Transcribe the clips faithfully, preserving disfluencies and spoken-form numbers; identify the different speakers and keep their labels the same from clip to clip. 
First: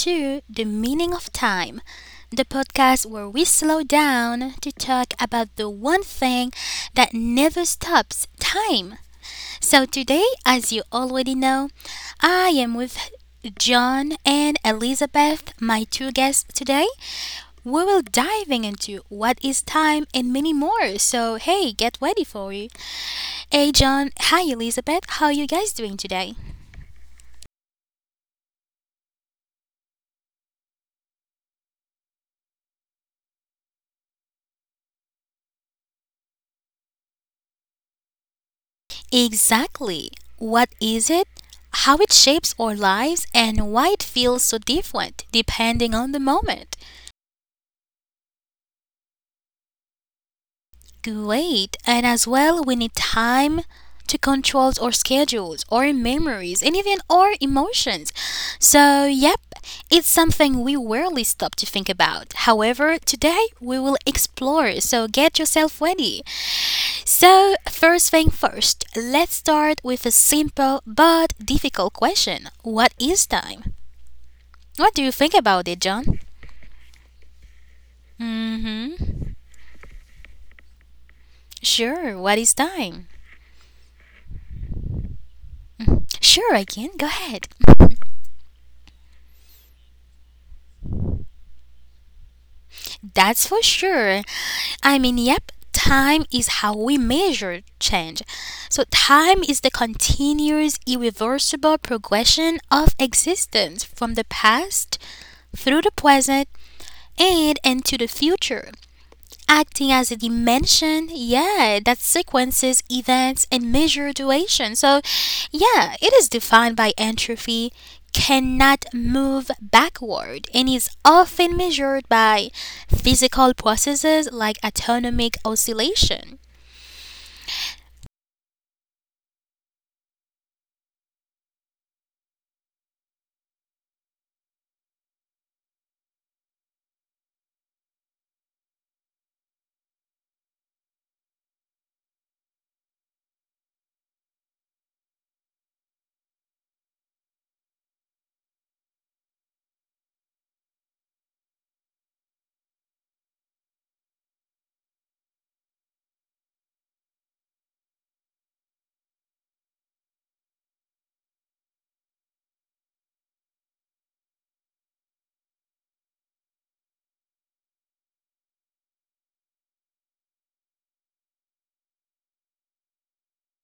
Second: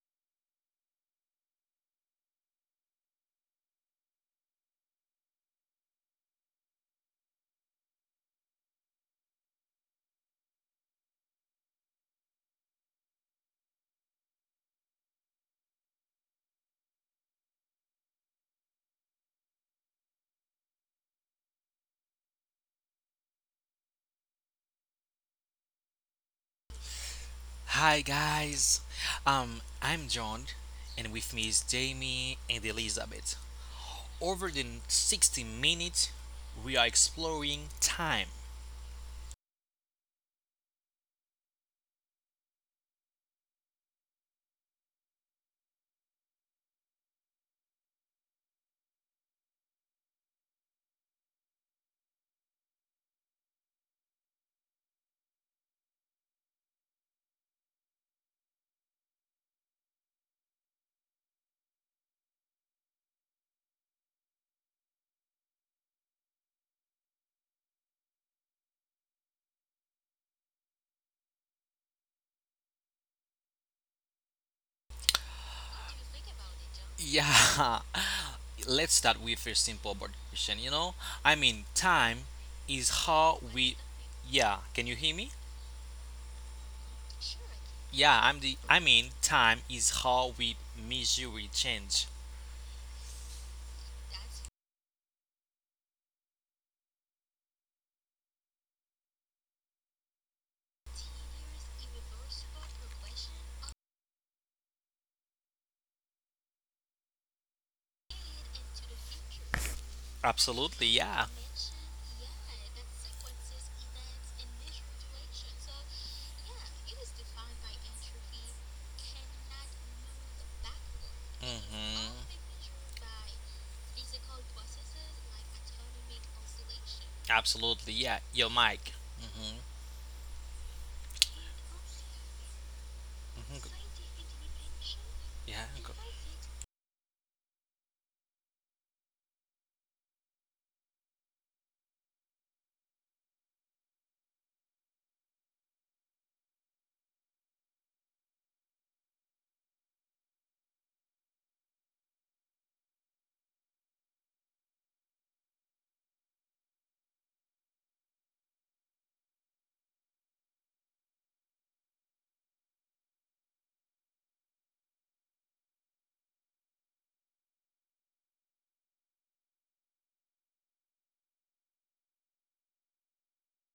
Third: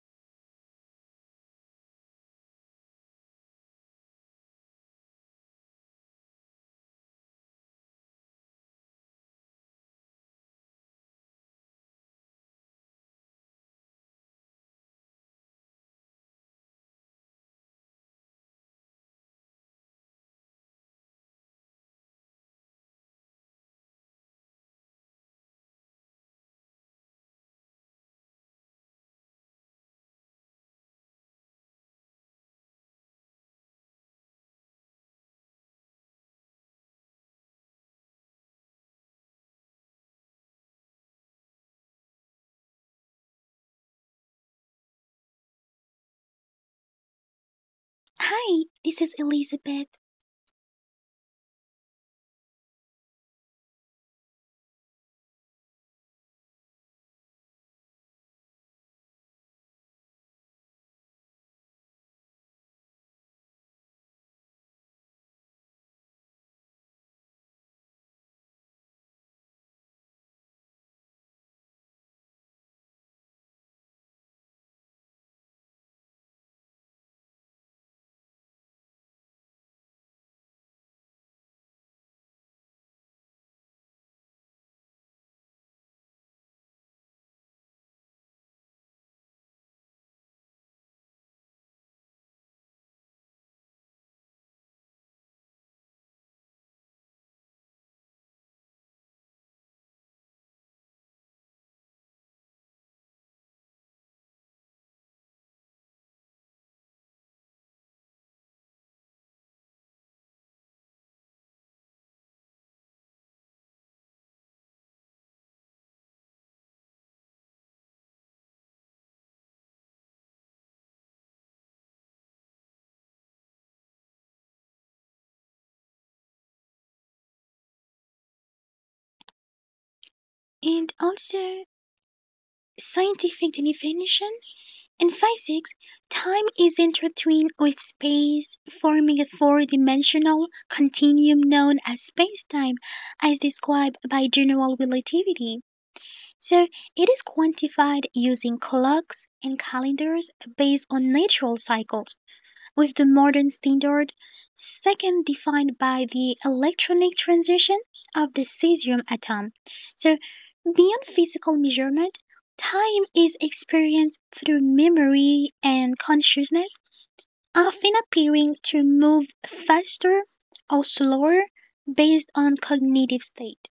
Speaker 1: to The Meaning of Time, the podcast where we slow down to talk about the one thing that never stops time. So, today, as you already know, I am with John and Elizabeth, my two guests today. We will diving into what is time and many more. So, hey, get ready for it. Hey, John. Hi, Elizabeth. How are you guys doing today?
Speaker 2: Hi guys, um, I'm John, and with me is Jamie and Elizabeth. Over the sixty minutes, we are exploring time.
Speaker 1: Exactly. What is it? How it shapes our lives and why it feels so different depending on the moment.
Speaker 3: Hi, this is Elizabeth,
Speaker 1: Great. And as well, we need time to control our schedules, our memories, and even our emotions. So, yep, it's something we rarely stop to think about. However, today we will explore. So, get yourself ready. So, first thing first, let's start with a simple but difficult question. What is time? What do you think about it, John?
Speaker 2: Yeah, let's start with
Speaker 1: Mhm.
Speaker 2: a simple but question. You know, I mean, time
Speaker 1: Sure, what is
Speaker 2: is
Speaker 1: time?
Speaker 2: how we. Yeah, can you hear me?
Speaker 1: Sure, again, go ahead.
Speaker 2: Yeah, I'm the. I mean, time is how we measure we change.
Speaker 1: That's for sure. I mean, yep, time is how we measure change. So, time is the continuous, irreversible progression of existence from the past through the present and into the future, acting as a
Speaker 2: Absolutely,
Speaker 1: dimension,
Speaker 2: yeah.
Speaker 1: yeah, that sequences events and measure duration. So, yeah, it is defined by entropy, cannot move backward, and is often
Speaker 2: hmm
Speaker 1: measured by physical processes like atomic oscillation.
Speaker 2: Absolutely, yeah. Your mic. Hmm
Speaker 3: and also scientific
Speaker 2: hmm
Speaker 3: definition. In
Speaker 2: Yeah.
Speaker 3: physics,
Speaker 2: Go.
Speaker 3: time is intertwined with space, forming a four dimensional continuum known as spacetime, as described by general relativity. So, it is quantified using clocks and calendars based on natural cycles with the modern standard, second defined by the electronic transition of the cesium atom. So, beyond physical measurement, time is experienced through memory and consciousness, often appearing to move faster or slower based on cognitive state.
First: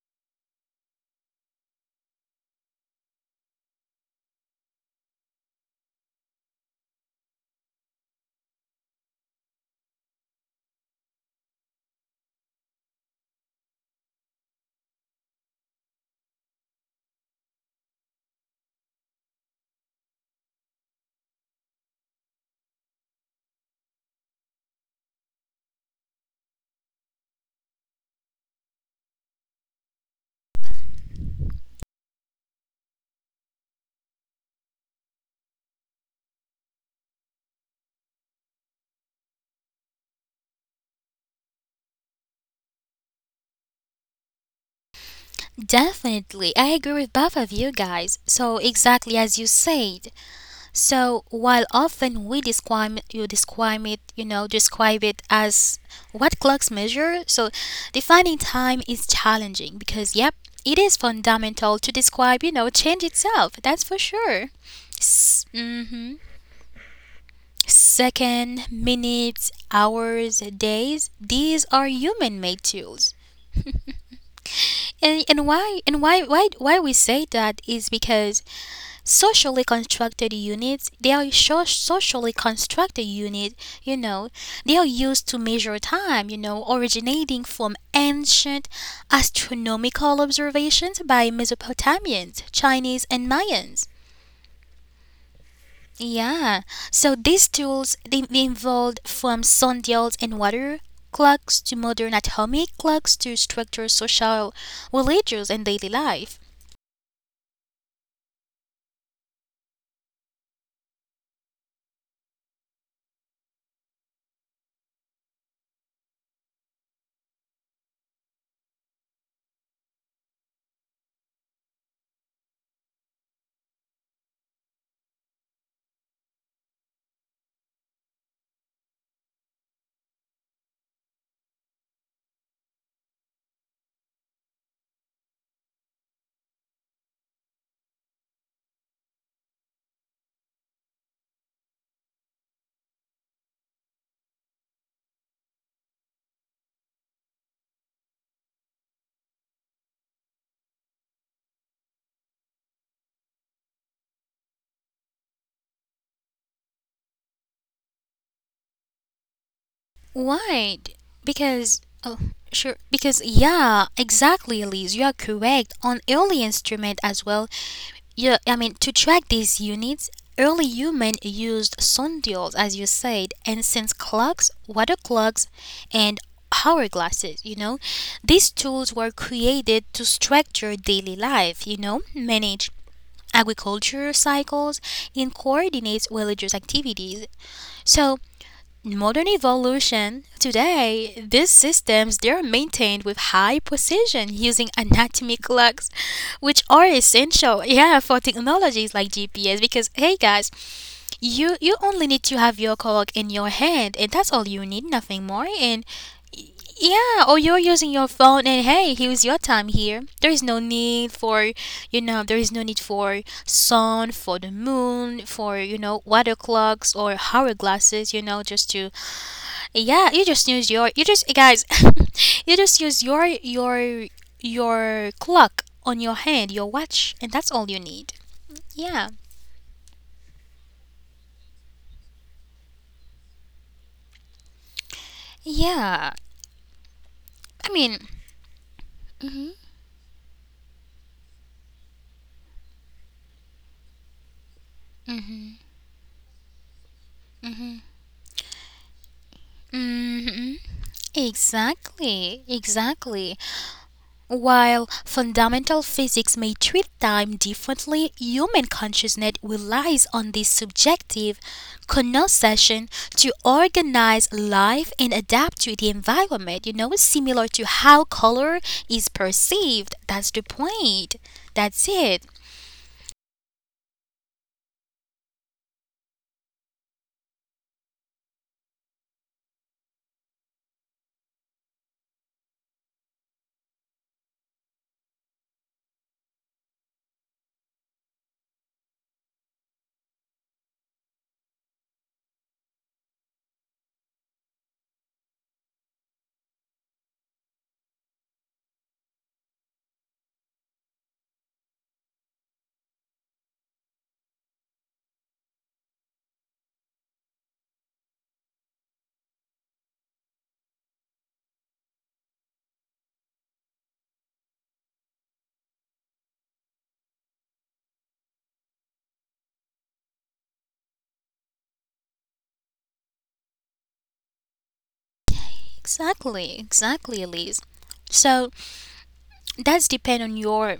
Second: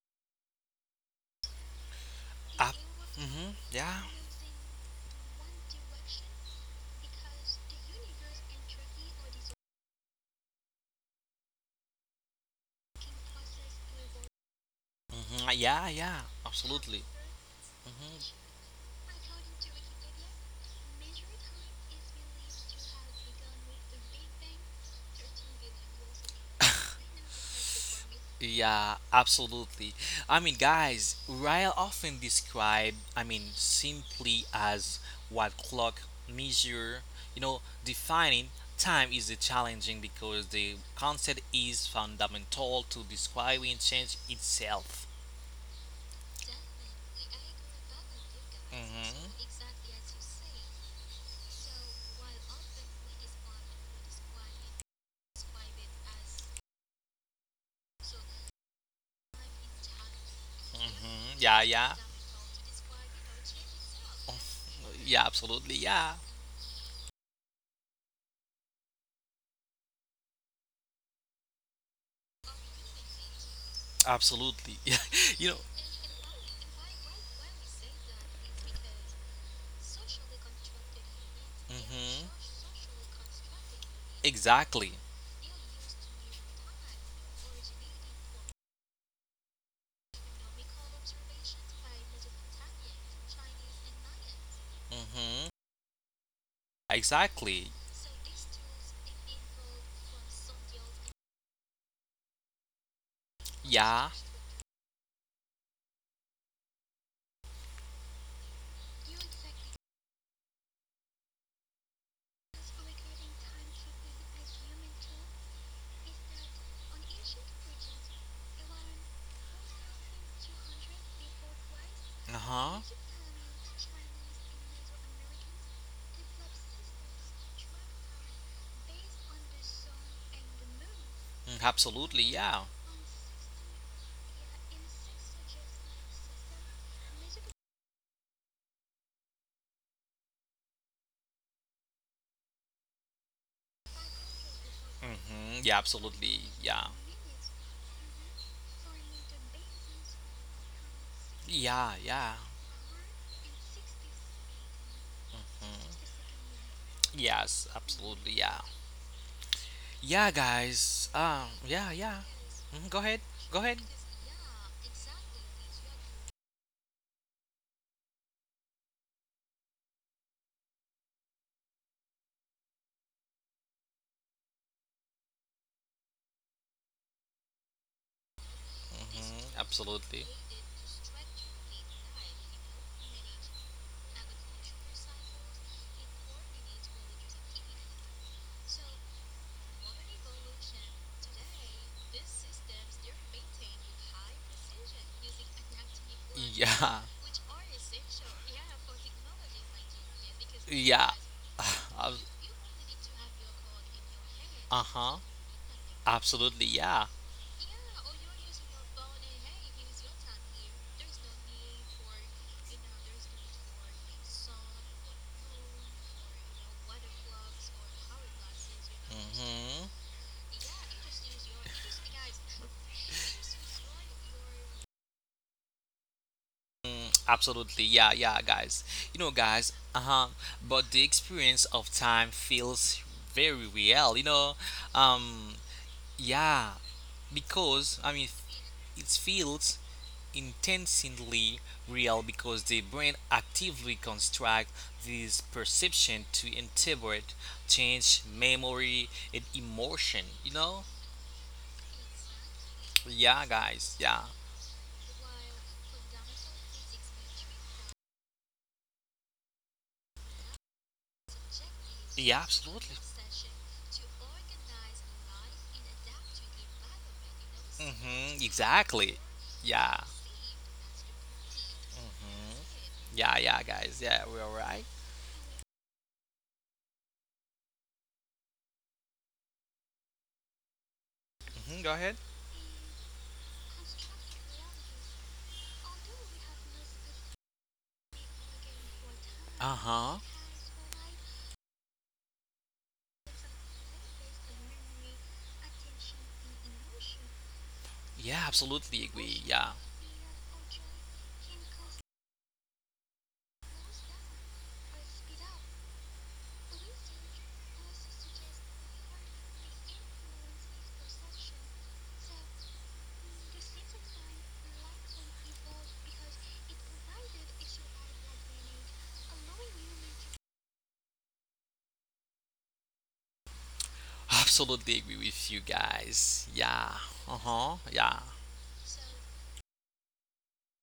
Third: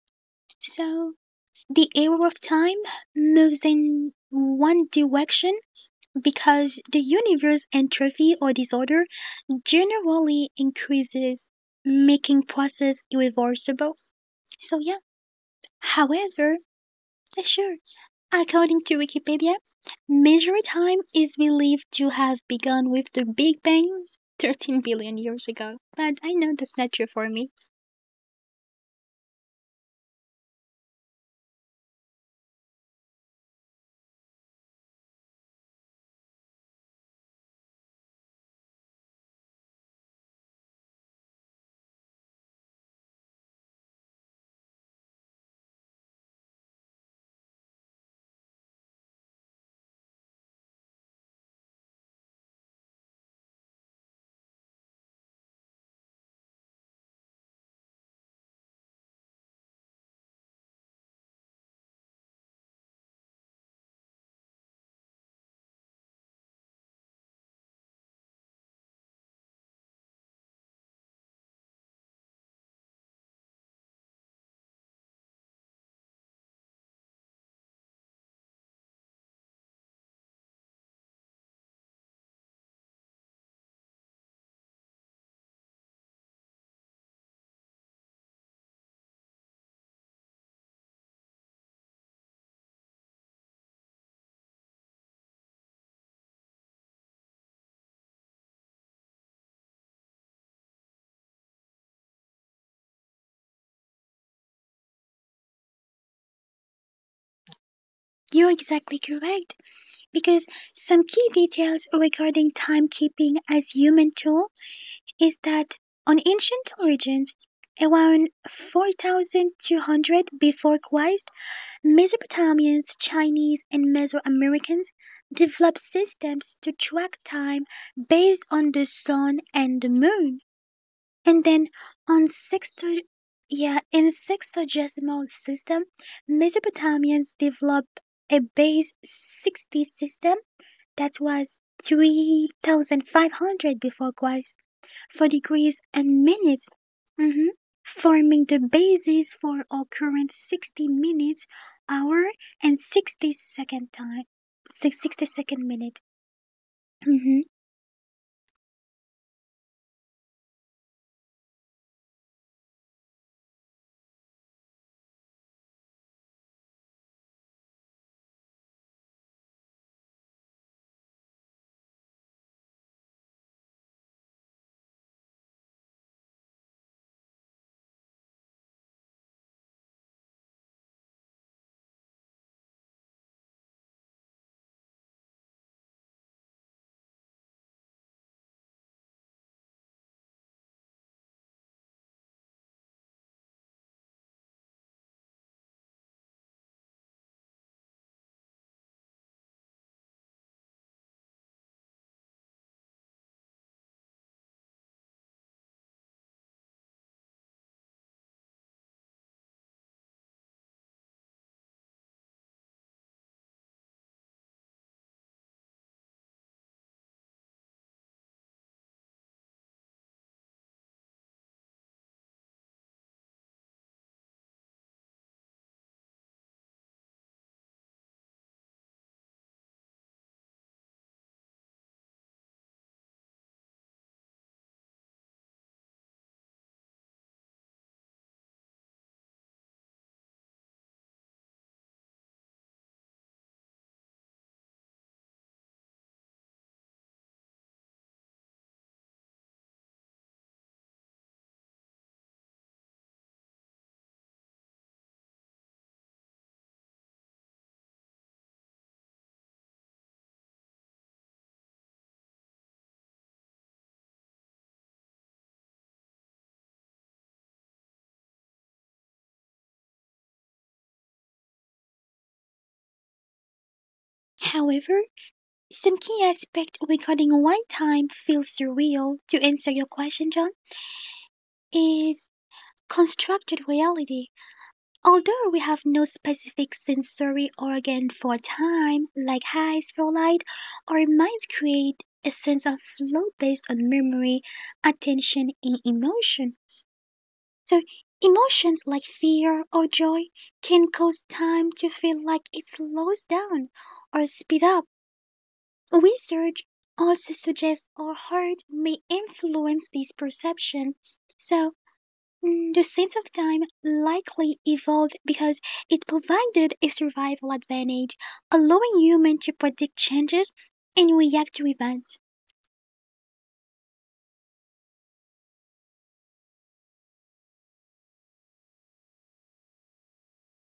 Speaker 3: So, the arrow of
Speaker 2: Up.
Speaker 3: time
Speaker 2: Hmm
Speaker 3: moves
Speaker 2: Yeah.
Speaker 3: in one direction because the universe entropy or disorder generally increases, making process irreversible. So yeah.
Speaker 2: hmm Yeah, yeah.
Speaker 3: However,
Speaker 2: Absolutely.
Speaker 3: eh, sure,
Speaker 2: Mm-hmm.
Speaker 3: according to Wikipedia, measuring time is believed to have begun with the Big Bang thirteen billion years ago. But I know that's not true for me.
Speaker 2: Yeah, absolutely. I mean, guys, Ryle often described, I mean, simply as what clock measure, you know, defining time is a challenging because the concept is fundamental to describing change itself.
Speaker 1: Definitely, I agree with both of you guys. So, exactly
Speaker 2: Mhm.
Speaker 1: as you said, so while often we describe you describe it, you know, describe it as what clocks measure, so defining time is challenging because, yep, it is
Speaker 2: hmm Yeah,
Speaker 1: fundamental to
Speaker 2: yeah.
Speaker 1: describe, you know, change itself. That's for
Speaker 2: Oh,
Speaker 1: sure.
Speaker 2: yeah,
Speaker 1: S-
Speaker 2: absolutely. Yeah,
Speaker 1: mhm. Second, minutes, hours, days, these are human made tools.
Speaker 2: absolutely. Yeah,
Speaker 1: And
Speaker 2: You
Speaker 1: and
Speaker 2: know,
Speaker 1: why and why why why we say that is because socially constructed units, they are so-
Speaker 2: hmm
Speaker 1: socially constructed unit, you know, they are
Speaker 2: exactly.
Speaker 1: used to measure time, you know, originating from ancient astronomical observations by mesopotamians, chinese and mayans.
Speaker 2: hmm
Speaker 1: Yeah, so these
Speaker 2: Exactly.
Speaker 1: tools, they evolved from sundials and water clocks to modern atomic clocks to structure
Speaker 2: Yeah.
Speaker 1: social, religious and daily life.
Speaker 3: You're exactly correct because some key details regarding timekeeping as human tool is that on ancient origins around four thousand two hundred before Christ,
Speaker 2: Uh huh.
Speaker 3: Mesopotamians, Chinese, and Mesoamericans developed systems to track time based on the sun and the moon, and
Speaker 2: Mm,
Speaker 3: then
Speaker 2: absolutely,
Speaker 3: on
Speaker 2: yeah.
Speaker 3: sexto yeah, in sexagesimal system, Mesopotamians developed a base sixty system that was three thousand five hundred before Christ for
Speaker 2: hmm Yeah,
Speaker 3: degrees and
Speaker 2: absolutely,
Speaker 3: minutes,
Speaker 2: yeah.
Speaker 3: mhm, forming the basis for our current sixty minutes
Speaker 2: Yeah,
Speaker 3: hour
Speaker 2: yeah.
Speaker 3: and sixty second time, six sixty-second sixty second minute. Mhm.
Speaker 2: Yes, absolutely, yeah. Yeah,
Speaker 1: Right.
Speaker 2: guys. Um, yeah,
Speaker 1: Because,
Speaker 2: yeah.
Speaker 1: oh, sure.
Speaker 2: Mhm, go ahead.
Speaker 1: Because,
Speaker 2: Go ahead.
Speaker 1: yeah, exactly, Elise. You are correct. On early instrument as well, yeah, I mean, to track these units, early human used sundials, as you said, and since clocks, water clocks, and hourglasses, you know. These tools were
Speaker 2: Mhm,
Speaker 1: created to
Speaker 2: absolutely.
Speaker 1: structure daily life, you know, manage agriculture cycles, and coordinate religious activities. So, in modern evolution today, these systems, they are maintained with high precision using anatomy clocks, which are
Speaker 2: Yeah.
Speaker 1: essential, yeah, for technologies like gps, because hey guys,
Speaker 2: Yeah.
Speaker 1: you you only need to have your clock in your hand and that's all you
Speaker 2: Uh
Speaker 1: need,
Speaker 2: huh.
Speaker 1: nothing more. And y-
Speaker 2: Absolutely, yeah.
Speaker 1: yeah, or you're using your phone and hey, here's your time. Here there is no need for, you know, there is no need for sun, for the moon, for, you know, water clocks or hour glasses, you know. Just to,
Speaker 2: hmm
Speaker 1: yeah, you just use your, you just guys, you just use your your your clock on your hand, your watch, and that's all you
Speaker 2: Absolutely, yeah,
Speaker 1: need.
Speaker 2: yeah, guys.
Speaker 1: Yeah,
Speaker 2: You know, guys, uh huh. But the experience of time feels very real, you know. Um,
Speaker 1: yeah.
Speaker 2: yeah,
Speaker 1: I
Speaker 2: because
Speaker 1: mean,
Speaker 2: I mean, it
Speaker 1: hmm
Speaker 2: feels intensely real because the brain actively constructs this perception to interpret, change memory and emotion. You
Speaker 1: hmm
Speaker 2: know?
Speaker 1: Exactly,
Speaker 2: Yeah,
Speaker 1: exactly.
Speaker 2: guys. Yeah.
Speaker 1: While fundamental physics may treat time differently, human consciousness relies on this subjective
Speaker 2: Yeah,
Speaker 1: connotation
Speaker 2: absolutely.
Speaker 1: to organize life and adapt to the environment, you know, similar to how
Speaker 2: Mm-hmm.
Speaker 1: color is
Speaker 2: Exactly. Yeah.
Speaker 1: perceived. That's the point. That's it.
Speaker 2: Yeah, yeah, guys. Yeah, we're all right.
Speaker 3: However, some key aspect regarding why time feels surreal to answer your question, John,
Speaker 2: Mm-hmm. Go ahead.
Speaker 3: is constructed reality. Although we have no specific sensory organ for time, like
Speaker 2: Uh
Speaker 3: eyes
Speaker 2: huh.
Speaker 3: for light, our minds create a sense of flow based on memory, attention, and emotion. So,
Speaker 2: Yeah,
Speaker 3: emotions
Speaker 2: absolutely
Speaker 3: like
Speaker 2: agree. Yeah,
Speaker 3: fear or joy can cause time to feel like it slows down or speed up. Research also suggests our heart may influence this perception. So, Mm, the sense of time likely evolved because it provided a survival advantage, allowing humans to predict changes and react to events.
Speaker 2: absolutely agree with you guys.
Speaker 1: Exactly,
Speaker 2: Yeah.
Speaker 1: exactly,
Speaker 2: Uh
Speaker 1: Elise.
Speaker 2: huh. Yeah.
Speaker 1: So that's depend on your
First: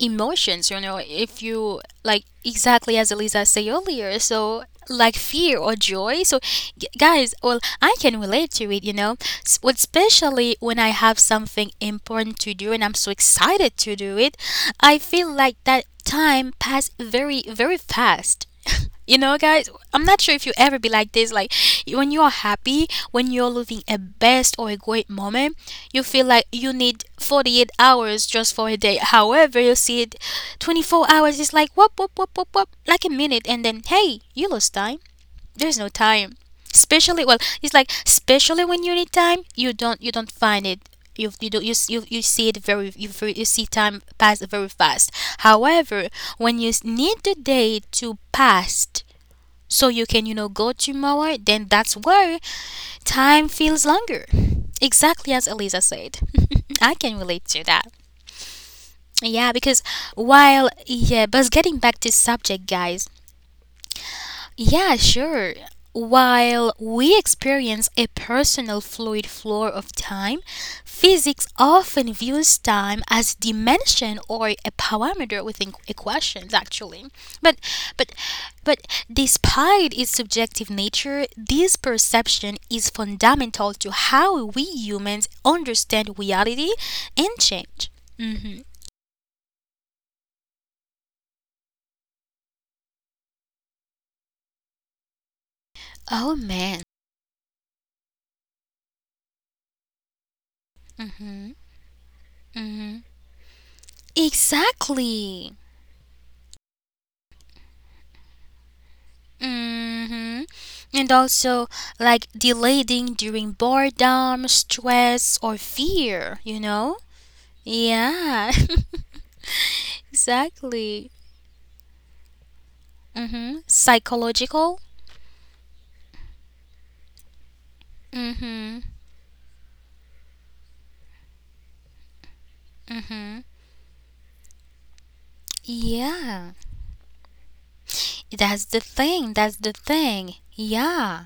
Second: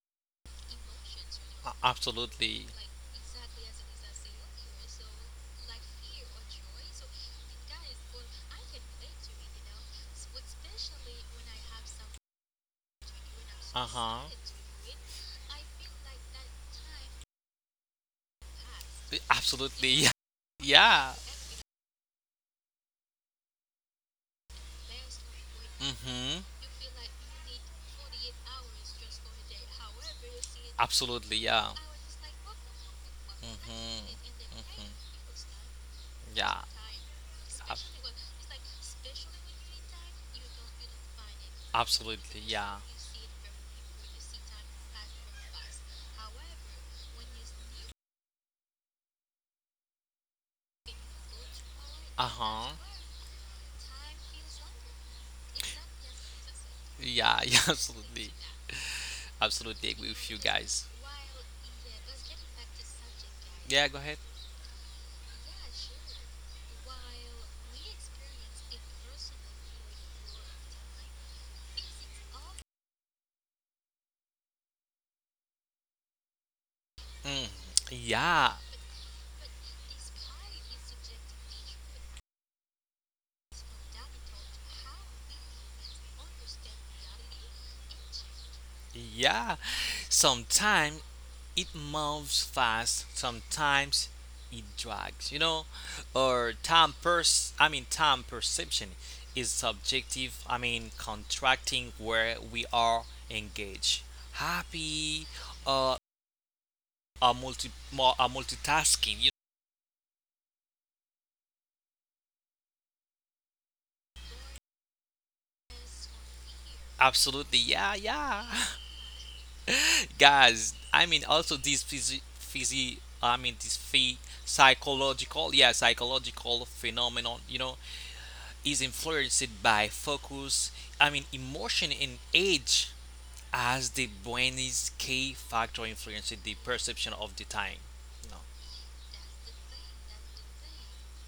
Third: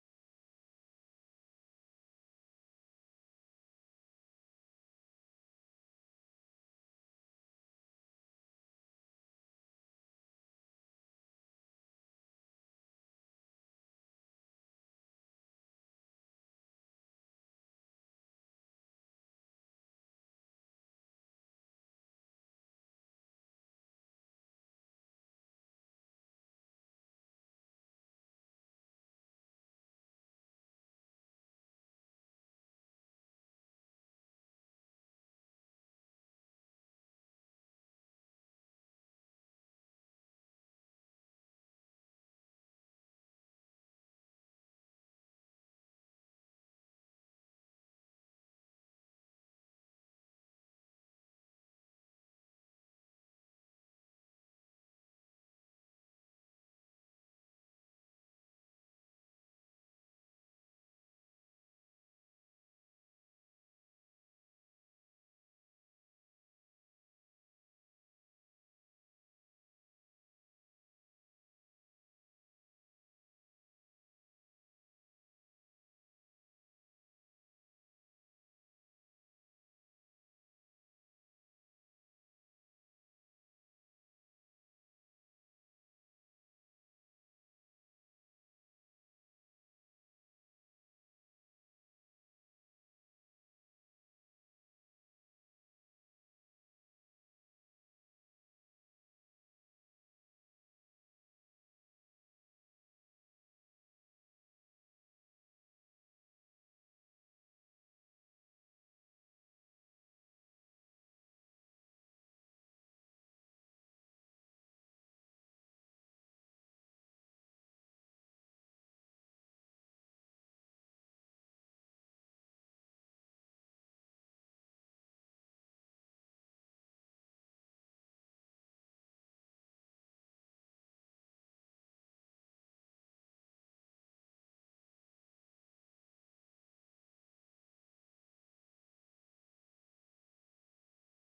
Speaker 1: emotions, you know, if
Speaker 2: A-
Speaker 1: you like,
Speaker 2: absolutely.
Speaker 1: exactly as Elisa said earlier, so like fear or joy. So g- guys, well, I can relate to it, you know. S- well, especially when I have something important to do and I'm so excited
Speaker 2: Uh
Speaker 1: to do
Speaker 2: huh.
Speaker 1: it, I feel like that time passed very very fast. You know guys, I'm
Speaker 2: Absolutely.
Speaker 1: not sure if you ever be like
Speaker 2: Yeah.
Speaker 1: this, like when you're happy, when you're living a best or a great moment, you feel
Speaker 2: Mm-hmm.
Speaker 1: like you need forty-eight hours just for a day. However, you see it, twenty-four
Speaker 2: Absolutely,
Speaker 1: hours is like
Speaker 2: yeah.
Speaker 1: whoop whoop whoop whoop whoop, like a minute, and then
Speaker 2: Mm-hmm.
Speaker 1: hey, you lost
Speaker 2: Mm-hmm.
Speaker 1: time, there's no time.
Speaker 2: Yeah.
Speaker 1: Especially, well, it's
Speaker 2: Ab-
Speaker 1: like especially when you need time, you don't you don't find it. You you do you s- you, you
Speaker 2: absolutely,
Speaker 1: see it
Speaker 2: yeah.
Speaker 1: very, you very- you see time pass very fast. However, when you s- need the day to pass so you can, you know, go tomorrow, then that's where
Speaker 2: Uh-huh.
Speaker 1: time feels longer. Exactly as Elisa said. I can
Speaker 2: Yeah,
Speaker 1: relate
Speaker 2: yeah,
Speaker 1: to that.
Speaker 2: absolutely.
Speaker 1: Yeah, because,
Speaker 2: Absolutely agree with you
Speaker 1: while,
Speaker 2: guys.
Speaker 1: yeah, but getting back to subject, guys,
Speaker 2: Yeah, go ahead.
Speaker 1: yeah, sure. While we experience a personal fluid flow of time, physics often views time as dimension or a parameter within equations actually.
Speaker 2: Mm,
Speaker 1: But but
Speaker 2: yeah,
Speaker 1: but despite its subjective nature, this perception is fundamental to how we humans understand reality and change. Mhm.
Speaker 2: yeah. Sometimes it moves fast, sometimes it drags, you know?
Speaker 1: Oh
Speaker 2: Or
Speaker 1: man.
Speaker 2: time pers I mean time perception is subjective, I mean
Speaker 1: Mhm.
Speaker 2: contracting where we are
Speaker 1: Mhm.
Speaker 2: engaged. Happy
Speaker 1: Exactly.
Speaker 2: uh a multi more a multitasking, you
Speaker 1: hmm And also, like delaying during boredom, stress, or fear, you know?
Speaker 2: absolutely, yeah, yeah.
Speaker 1: Yeah,
Speaker 2: Guys, I
Speaker 1: exactly.
Speaker 2: mean also these physi, physi
Speaker 1: mm
Speaker 2: I mean
Speaker 1: hmm
Speaker 2: this phy-
Speaker 1: Psychological.
Speaker 2: psychological yeah psychological phenomenon you know
Speaker 1: mm
Speaker 2: is
Speaker 1: hmm
Speaker 2: influenced by focus I mean emotion and age
Speaker 1: mm hmm
Speaker 2: as the brain is key factor influencing
Speaker 1: Yeah,
Speaker 2: the perception of the time, you know.
Speaker 1: that's the thing. That's the thing. Yeah,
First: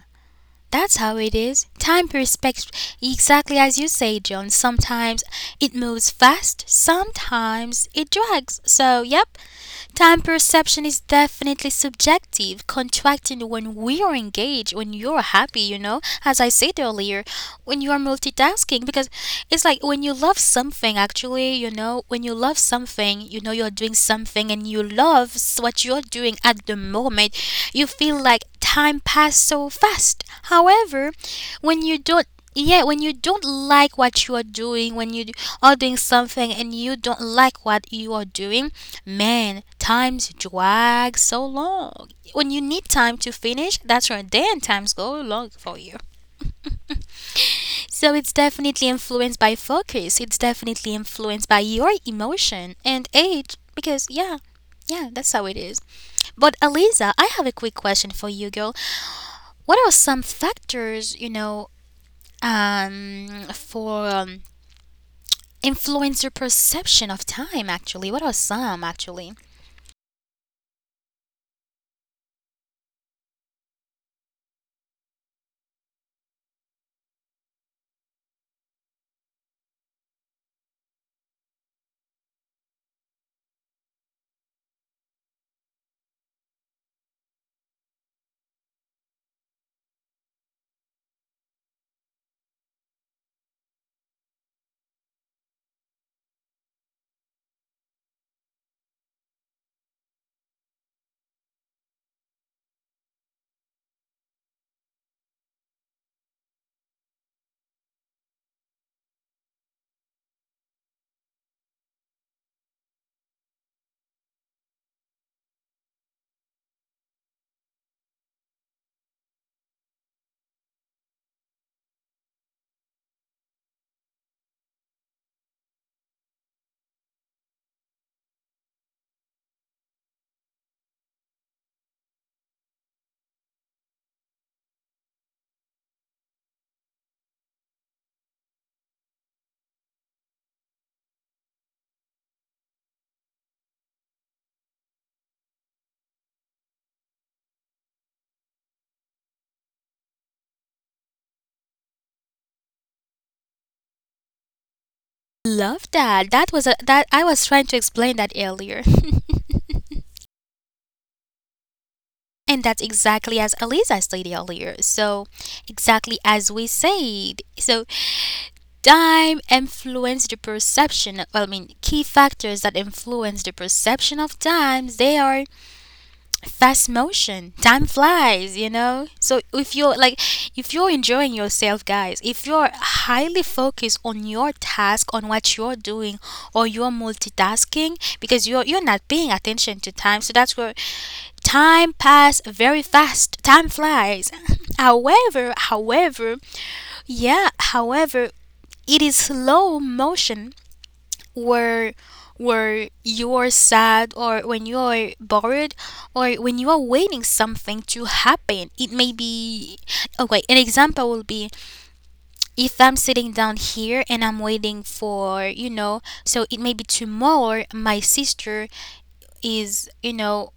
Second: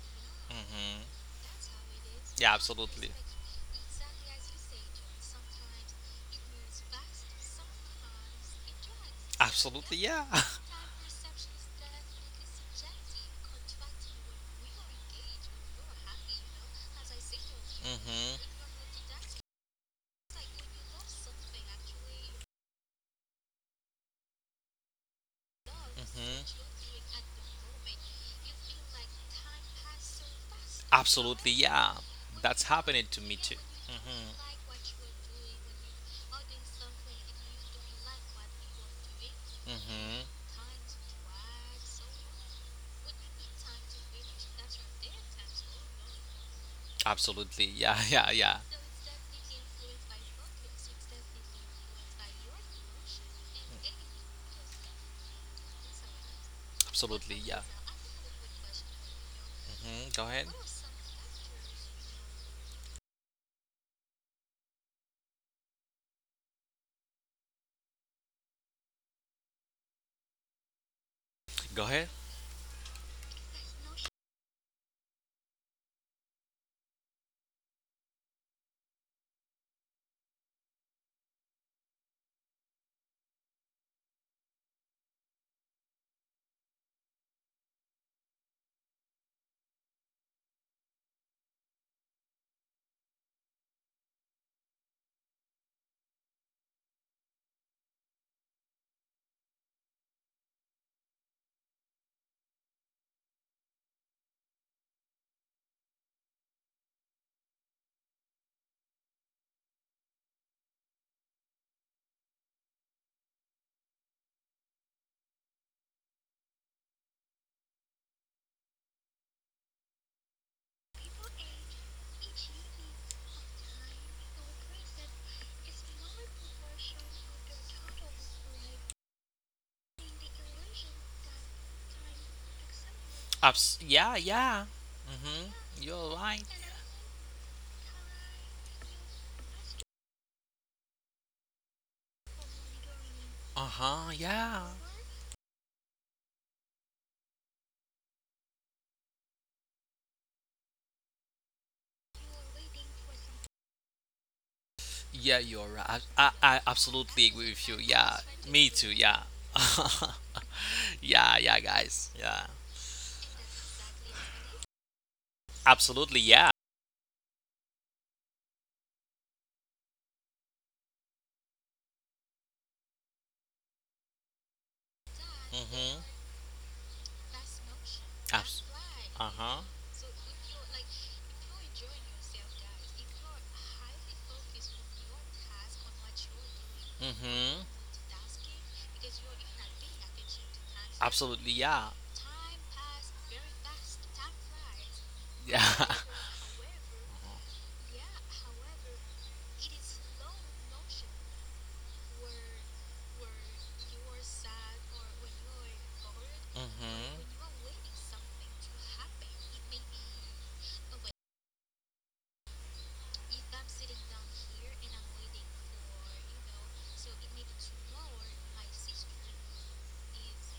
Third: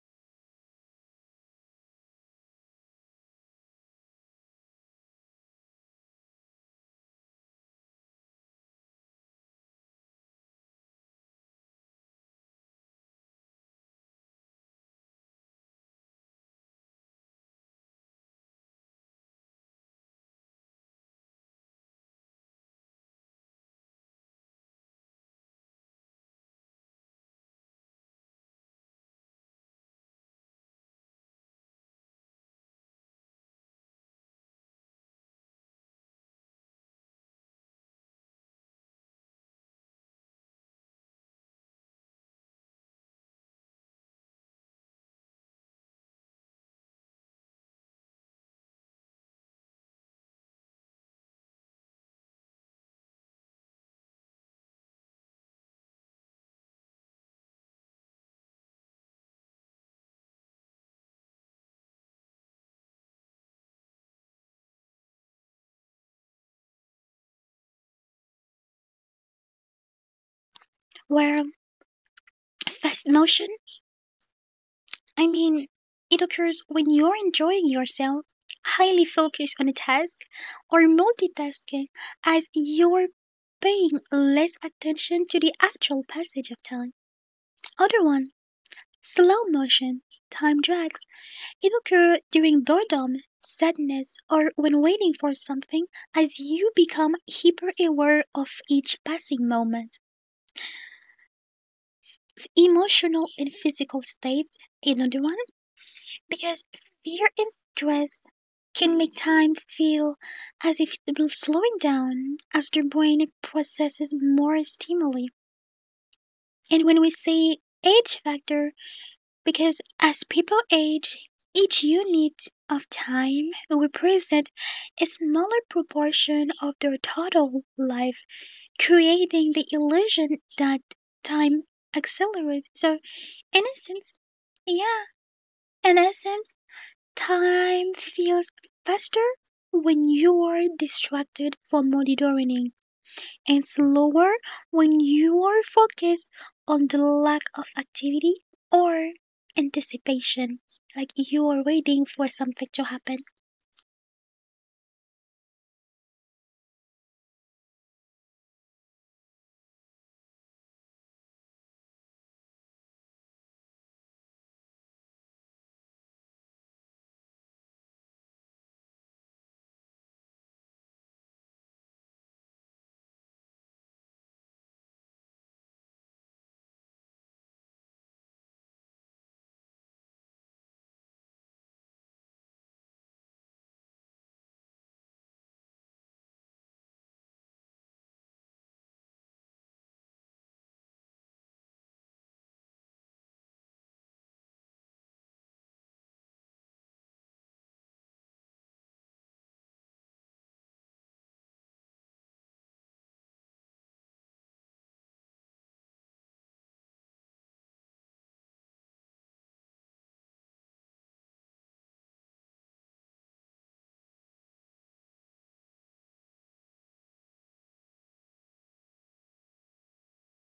Speaker 1: that's how
Speaker 2: Mhm.
Speaker 1: it is. Time
Speaker 2: Yeah,
Speaker 1: perspective,
Speaker 2: absolutely.
Speaker 1: exactly as you say, John. Sometimes it moves fast, sometimes it drags. So, yep,
Speaker 2: Absolutely,
Speaker 1: time
Speaker 2: yeah.
Speaker 1: perception is definitely subjective, contracting when we are engaged, when you're happy, you know, as I said earlier, when you are
Speaker 2: hmm
Speaker 1: multitasking, because it's like when you love something, actually, you know, when you love something, you know, you're doing something and you love s- what you're
Speaker 2: hmm
Speaker 1: doing at the moment, you feel like time passed so fast. However,
Speaker 2: Absolutely,
Speaker 1: when
Speaker 2: yeah.
Speaker 1: you don't,
Speaker 2: That's
Speaker 1: yeah, when
Speaker 2: happening
Speaker 1: you
Speaker 2: to me
Speaker 1: don't
Speaker 2: too.
Speaker 1: like
Speaker 2: Hmm
Speaker 1: what you are doing, when you d- are doing something and you don't like what you are doing, man, times
Speaker 2: hmm
Speaker 1: drag so long. When you need time to finish, that's when then times go long for you.
Speaker 2: Absolutely. Yeah.
Speaker 1: So
Speaker 2: Yeah.
Speaker 1: it's
Speaker 2: Yeah.
Speaker 1: definitely influenced by focus. It's definitely influenced by your emotion and age because, yeah, yeah, that's how it is. But Eliza, I
Speaker 2: Absolutely.
Speaker 1: have a
Speaker 2: Yeah.
Speaker 1: quick question for you, girl. What are
Speaker 2: hmm Go
Speaker 1: some
Speaker 2: ahead.
Speaker 1: factors, you know, um for um, influence your perception of time actually? What are some actually?
Speaker 3: Where
Speaker 2: Go ahead.
Speaker 3: fast motion, I mean, it occurs when you're enjoying yourself, highly focused on a task, or multitasking, as you're paying less attention to the actual passage of time. Other one, slow motion, time drags. It occurs during boredom, sadness, or when waiting for something, as you become hyper-aware of each passing moment. Emotional and physical states, another one, because fear and stress can make time feel as if it was slowing down as the brain processes more stimuli. And when we say age factor, because as people age, each unit of time represents a smaller proportion of their total life, creating the illusion that time accelerates. So, in
Speaker 2: Abs- yeah.
Speaker 3: essence,
Speaker 2: Yeah.
Speaker 3: yeah,
Speaker 2: hmm
Speaker 3: in
Speaker 2: You're right.
Speaker 3: essence, time feels faster when you are distracted from monitoring
Speaker 2: Uh
Speaker 3: and
Speaker 2: huh.
Speaker 3: slower
Speaker 2: Yeah.
Speaker 3: when you are focused on the lack of activity or anticipation, like you are waiting for something to happen.
Speaker 2: Yeah. You're right.
Speaker 1: Love
Speaker 2: I, I,
Speaker 1: that. That
Speaker 2: I
Speaker 1: was a, that
Speaker 2: absolutely
Speaker 1: I
Speaker 2: agree
Speaker 1: was
Speaker 2: with
Speaker 1: trying
Speaker 2: you.
Speaker 1: to
Speaker 2: Yeah.
Speaker 1: explain that
Speaker 2: Me too.
Speaker 1: earlier.
Speaker 2: Yeah. yeah. Yeah, guys. Yeah.
Speaker 1: And that's exactly as Eliza stated earlier. So,
Speaker 2: Absolutely.
Speaker 1: exactly
Speaker 2: Yeah.
Speaker 1: as we said. So, time influence the perception. Well, I mean, key factors that influence the perception of time, they are
Speaker 2: Mm-hmm.
Speaker 1: fast motion, time
Speaker 2: Abs-
Speaker 1: flies, you know.
Speaker 2: uh
Speaker 1: So
Speaker 2: huh.
Speaker 1: if you're like, if you're enjoying yourself guys, if you're highly focused on your task, on what you're doing, or you're
Speaker 2: Mm-hmm.
Speaker 1: multitasking, because you're you're not paying attention to time, so that's where
Speaker 2: Absolutely, yeah.
Speaker 1: time pass very fast, time flies. however
Speaker 2: Yeah.
Speaker 1: however yeah however it is slow motion, where where you are sad or when you are bored or when you are
Speaker 2: Mm-hmm.
Speaker 1: waiting something to happen. It may be, okay, an example will be if I'm sitting down here and I'm waiting for, you know, so it may be tomorrow my sister is, you know,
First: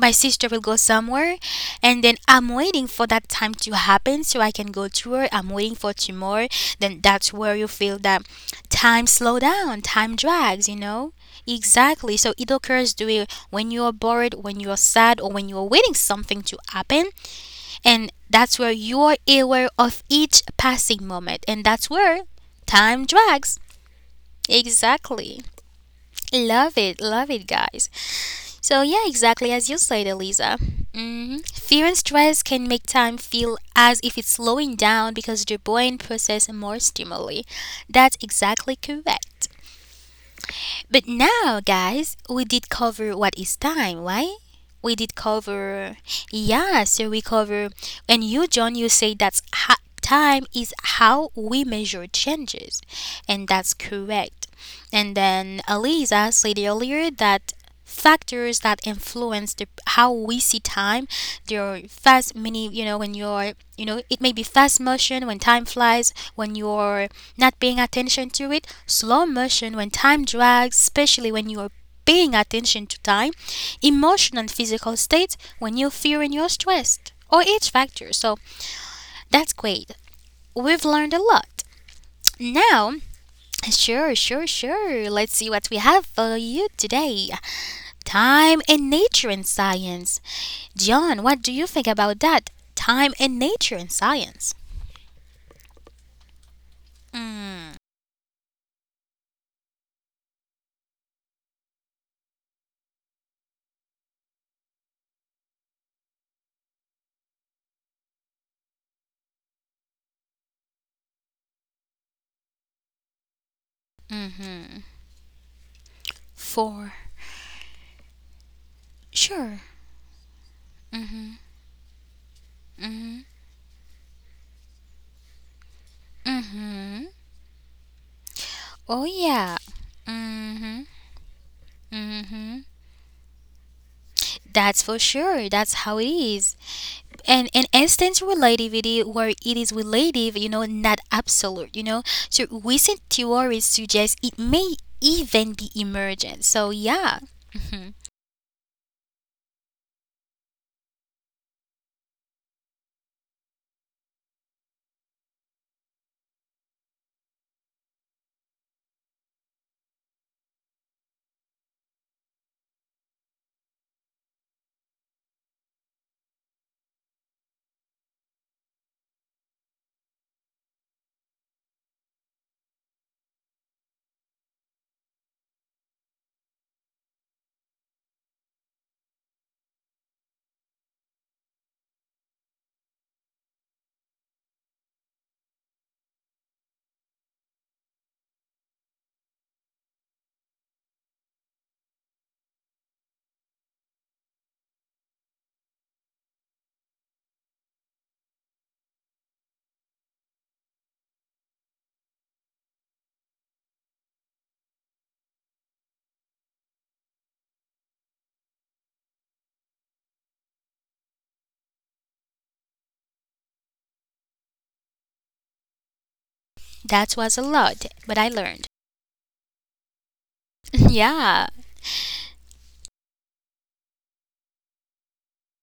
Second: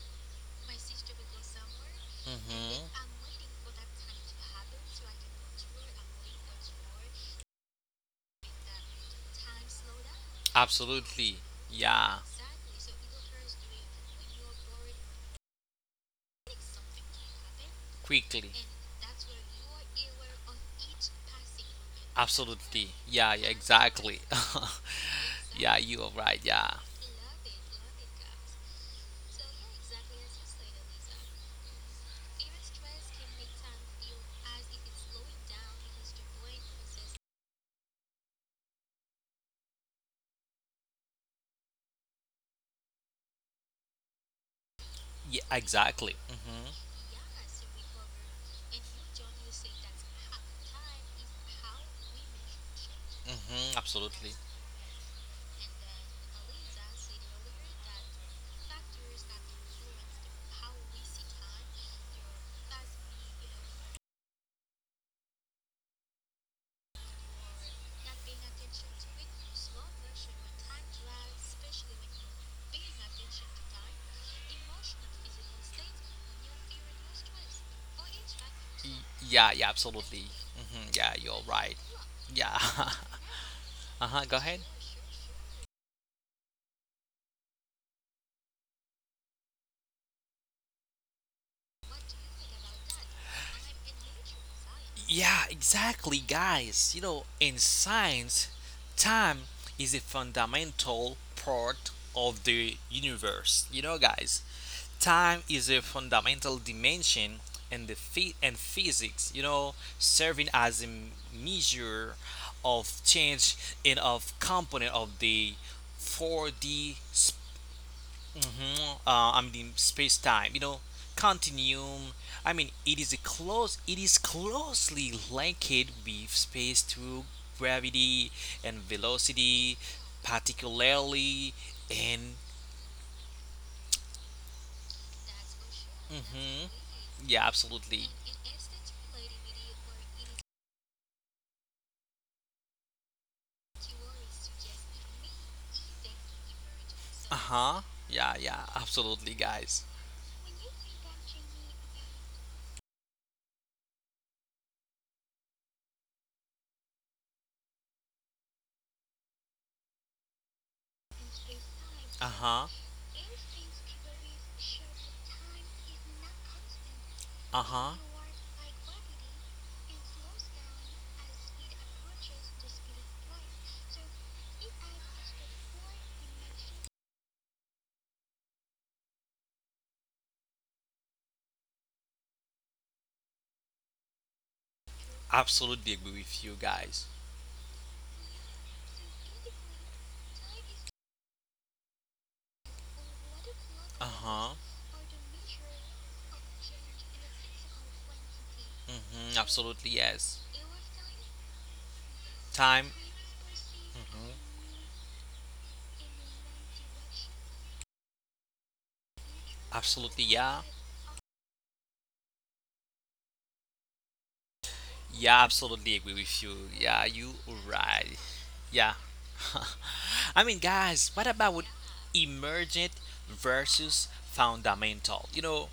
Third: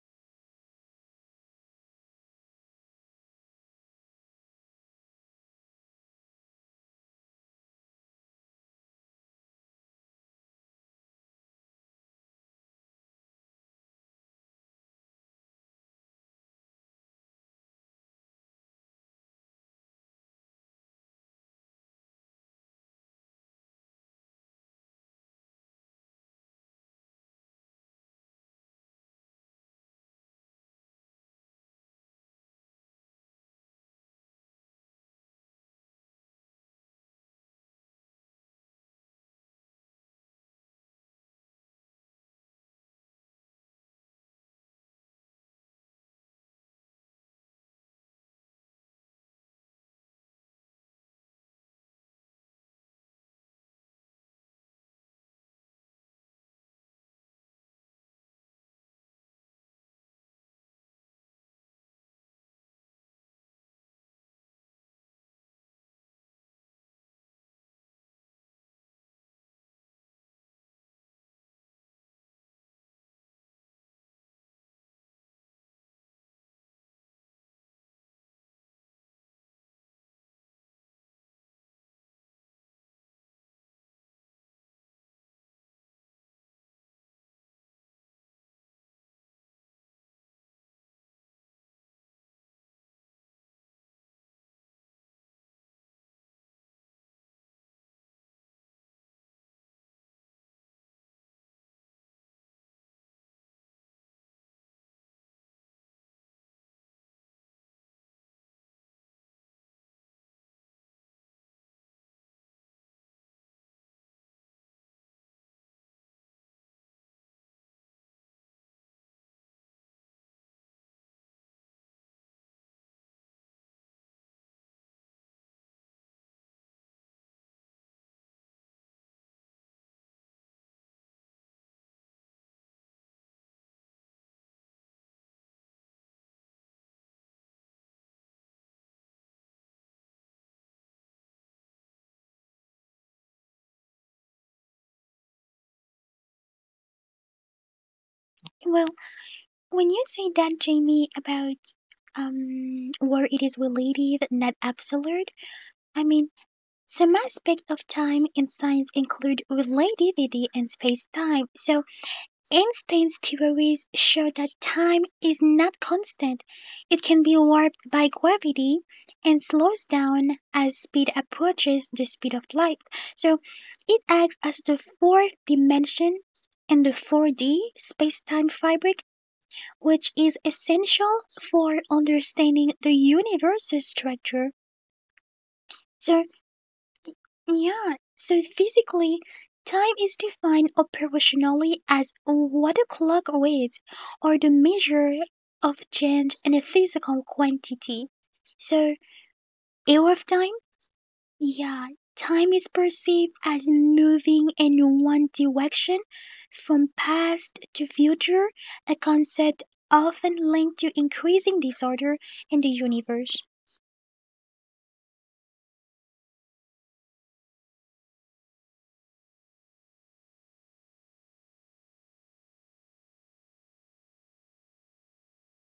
Speaker 1: my sister will go somewhere, and then I'm waiting
Speaker 2: Mm-hmm.
Speaker 1: for that time to happen so I can go to her. I'm waiting for tomorrow. Then that's where you feel that time slow down, time drags, you know?
Speaker 2: Absolutely.
Speaker 1: Exactly.
Speaker 2: Yeah.
Speaker 1: So it occurs during when you are bored, when you are sad, or when you are waiting something to happen, and
Speaker 2: Quickly.
Speaker 1: that's where you are aware of each passing moment, and that's where
Speaker 2: Absolutely.
Speaker 1: time
Speaker 2: Yeah, yeah,
Speaker 1: drags.
Speaker 2: exactly.
Speaker 1: Exactly.
Speaker 2: yeah, you are right. Yeah.
Speaker 1: Love it, love it, guys. So, yeah, exactly as you said, Eliza. hmm Fear and stress can make time feel as if it's slowing down because the brain processes more stimuli. That's exactly correct. But now, guys, we did cover what is time, right? We did
Speaker 2: Yeah,
Speaker 1: cover,
Speaker 2: exactly. Mm-hmm.
Speaker 1: yeah, so we cover, and you, John, you say that's ha- time is how we measure changes, and that's
Speaker 2: Mm-hmm. Absolutely.
Speaker 1: correct. And then Eliza said earlier that factors that influence the, how we see time, there are fast many, you know, when you're, you know, it may be fast motion when time flies when you're not paying attention to it, slow motion when time drags especially when you're paying attention to time, emotional and physical states when you fear and you're stressed or each factor. So
Speaker 2: Y- yeah,
Speaker 1: that's
Speaker 2: yeah,
Speaker 1: great,
Speaker 2: absolutely. Hmm
Speaker 1: we've
Speaker 2: Yeah,
Speaker 1: learned a
Speaker 2: you're
Speaker 1: lot.
Speaker 2: right. Yeah.
Speaker 1: Now, sure
Speaker 2: uh-huh, go
Speaker 1: sure
Speaker 2: ahead.
Speaker 1: sure let's see what we have for you today. Time and nature and science. John, what do you think about that? Time and nature and science.
Speaker 2: Yeah, exactly, guys. You know, in
Speaker 1: Mm,
Speaker 2: science, time is a fundamental part of the universe. You know, guys, time is a fundamental dimension in the phy- and physics. You know, serving as a measure of change and of component of the four D.
Speaker 1: for
Speaker 2: Mhm. Uh, I mean,
Speaker 1: sure.
Speaker 2: space time, you know, continuum. I mean, it is a close. It is closely linked with space through gravity and
Speaker 1: Oh yeah.
Speaker 2: velocity,
Speaker 1: hmm
Speaker 2: particularly in.
Speaker 1: That's for sure. That's how it
Speaker 2: Mhm.
Speaker 1: is.
Speaker 2: Yeah,
Speaker 1: And in
Speaker 2: absolutely.
Speaker 1: instance relativity where it is relative, you know, not absolute, you know. So recent theories suggest it may even be emergent. So
Speaker 2: Uh
Speaker 1: yeah.
Speaker 2: huh.
Speaker 1: Mhm.
Speaker 2: Yeah, yeah,
Speaker 3: Well,
Speaker 2: absolutely, guys.
Speaker 3: when you say that, Jamie, about um where it is relative, not absolute, I mean some aspects of time in science include relativity and space-time. So
Speaker 2: Uh huh.
Speaker 3: Einstein's theories show that time is not constant, it can be
Speaker 2: Uh huh.
Speaker 3: warped by gravity and slows down as speed approaches the speed of light. So it acts as the fourth dimension in the four D space-time fabric, which is essential for understanding the universe's structure.
Speaker 2: Absolutely agree
Speaker 3: So
Speaker 2: with you guys.
Speaker 3: yeah, so physically, time is defined operationally as what a clock weighs,
Speaker 2: Uh huh.
Speaker 3: or the measure of change in a physical quantity. So,
Speaker 2: Mm-hmm. Absolutely
Speaker 3: air of
Speaker 2: yes.
Speaker 3: time, yeah, time is
Speaker 2: Time.
Speaker 3: perceived as
Speaker 2: Mm-hmm.
Speaker 3: moving in one direction from past to future, a concept
Speaker 2: Absolutely
Speaker 3: often
Speaker 2: yeah.
Speaker 3: linked to increasing disorder in the universe.
Speaker 2: Yeah, absolutely agree with you. Yeah,
Speaker 1: That
Speaker 2: you
Speaker 1: was a lot,
Speaker 2: right.
Speaker 1: but I learned.
Speaker 2: Yeah. I mean, guys, what about
Speaker 1: Yeah.
Speaker 2: with emergent versus fundamental? You know,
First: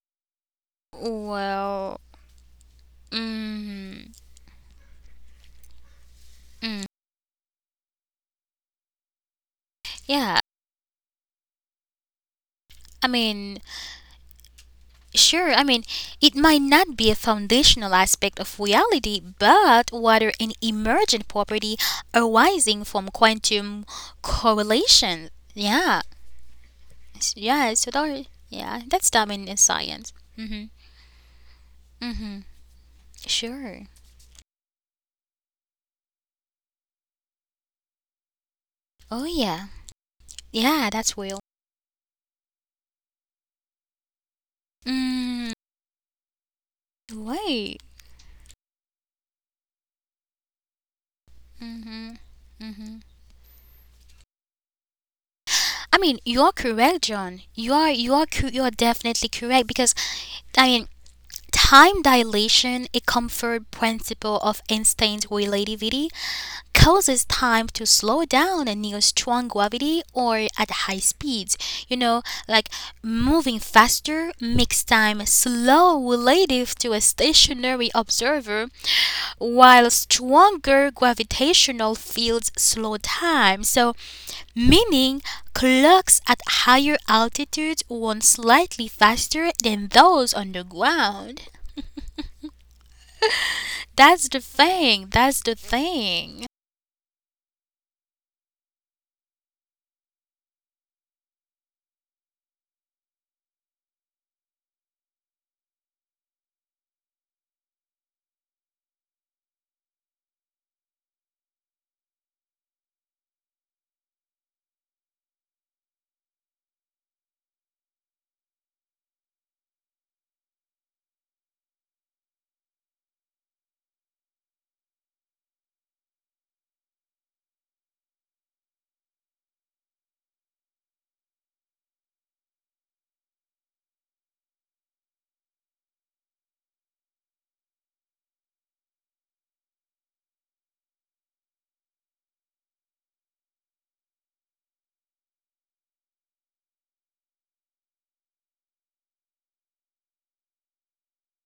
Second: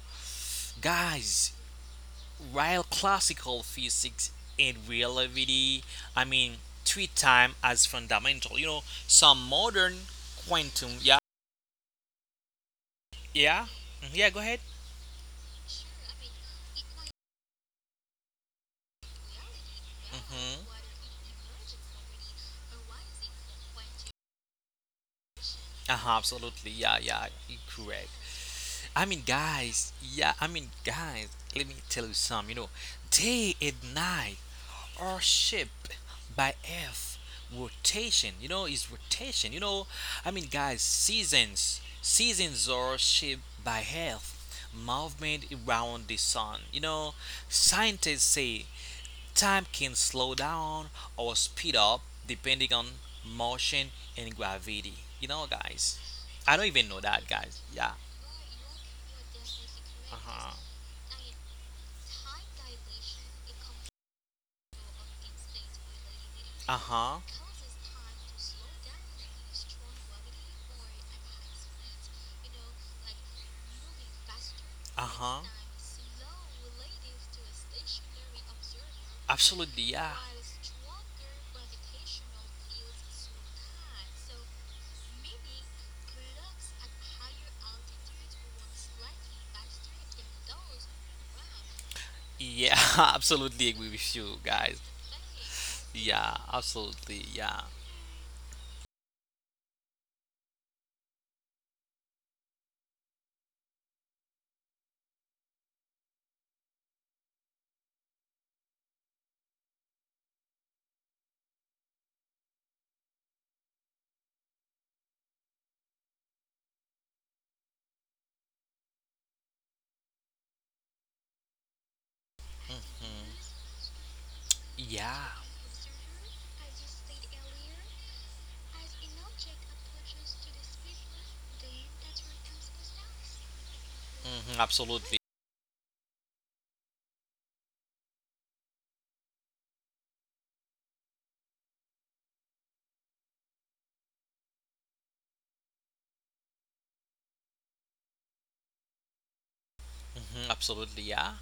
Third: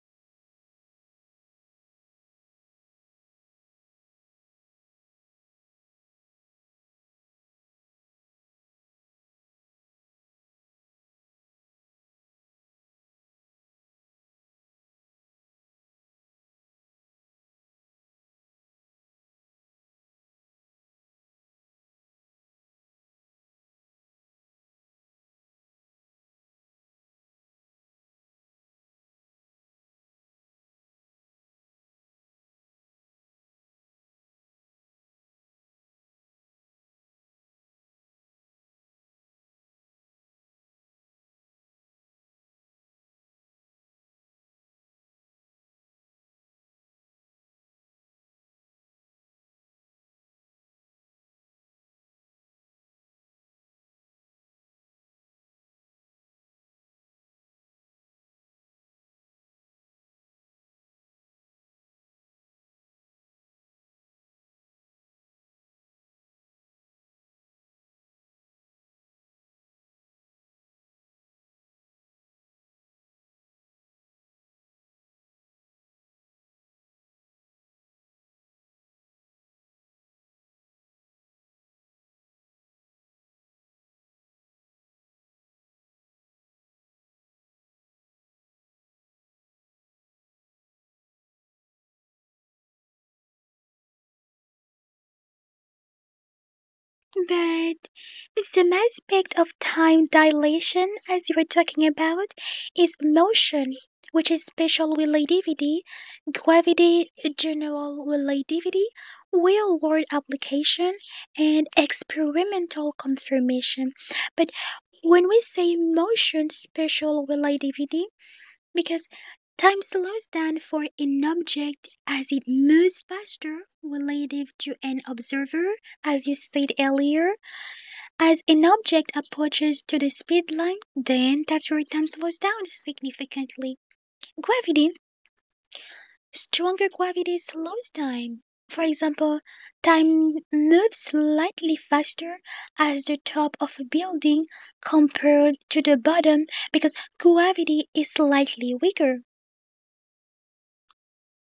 Speaker 2: guys,
Speaker 1: Well,
Speaker 2: while classical
Speaker 1: mm,
Speaker 2: physics and relativity, I mean,
Speaker 1: Mm,
Speaker 2: treat time as fundamental. You know, some modern
Speaker 1: yeah,
Speaker 2: quantum. Yeah.
Speaker 1: I mean,
Speaker 2: Yeah. Mhm, yeah. Go ahead.
Speaker 1: sure, I mean, it might not be a foundational aspect of reality, but rather an
Speaker 2: Hmm
Speaker 1: emergent property arising from quantum correlation. Yeah,
Speaker 2: Uh-huh, absolutely. Yeah. Yeah.
Speaker 1: S-
Speaker 2: You're
Speaker 1: yeah, so
Speaker 2: correct.
Speaker 1: that, yeah,
Speaker 2: I
Speaker 1: that's
Speaker 2: mean,
Speaker 1: dominant in
Speaker 2: guys,
Speaker 1: science.
Speaker 2: yeah, I
Speaker 1: Mm-hmm,
Speaker 2: mean, guys, let me tell you
Speaker 1: mm-hmm,
Speaker 2: some. You know, day and
Speaker 1: sure.
Speaker 2: night are shaped by Earth rotation. You know, is
Speaker 1: Oh,
Speaker 2: rotation. You
Speaker 1: yeah,
Speaker 2: know, I mean, guys,
Speaker 1: yeah, that's real.
Speaker 2: seasons, seasons are shaped by Earth movement
Speaker 1: Mm,
Speaker 2: around the sun. You know,
Speaker 1: wait,
Speaker 2: scientists say time can slow down or speed up
Speaker 1: mm-hmm.
Speaker 2: depending on
Speaker 1: Mm-hmm.
Speaker 2: motion and gravity. You know, guys.
Speaker 1: I mean, you are
Speaker 2: I don't even know
Speaker 1: correct,
Speaker 2: that,
Speaker 1: John.
Speaker 2: guys.
Speaker 1: You are,
Speaker 2: Yeah.
Speaker 1: you are, cor- you are definitely correct because
Speaker 2: Uh huh.
Speaker 1: I mean, time dilation, a comfort principle of instant relativity,
Speaker 2: Uh huh.
Speaker 1: causes time to slow down near strong gravity or at high speeds. You know, like moving faster makes time
Speaker 2: Uh-huh.
Speaker 1: slow relative to a stationary observer,
Speaker 2: Absolutely,
Speaker 1: while
Speaker 2: yeah.
Speaker 1: stronger gravitational fields slow time. So, meaning clocks at higher altitudes run slightly faster than those on the ground.
Speaker 2: Yeah, absolutely agree with
Speaker 1: That's
Speaker 2: you
Speaker 1: the
Speaker 2: guys.
Speaker 1: thing. That's the
Speaker 2: Yeah,
Speaker 1: thing.
Speaker 2: absolutely, yeah.
Speaker 3: But the same aspect of time dilation as you were talking about is motion, which is special relativity, gravity, general relativity, real world application, and experimental confirmation. But when we say motion, special relativity, because time slows down for an object as it moves
Speaker 2: Mhm.
Speaker 3: faster relative to an
Speaker 2: Yeah.
Speaker 3: observer, as you said earlier. As an object approaches to the speed limit, the entire time slows down significantly.
Speaker 2: hmm
Speaker 3: Gravity,
Speaker 2: absolutely.
Speaker 3: stronger gravity slows time. For example, time moves slightly faster as the top of a building compared to the bottom because gravity is slightly weaker.
Speaker 2: Hmm absolutely. Yeah.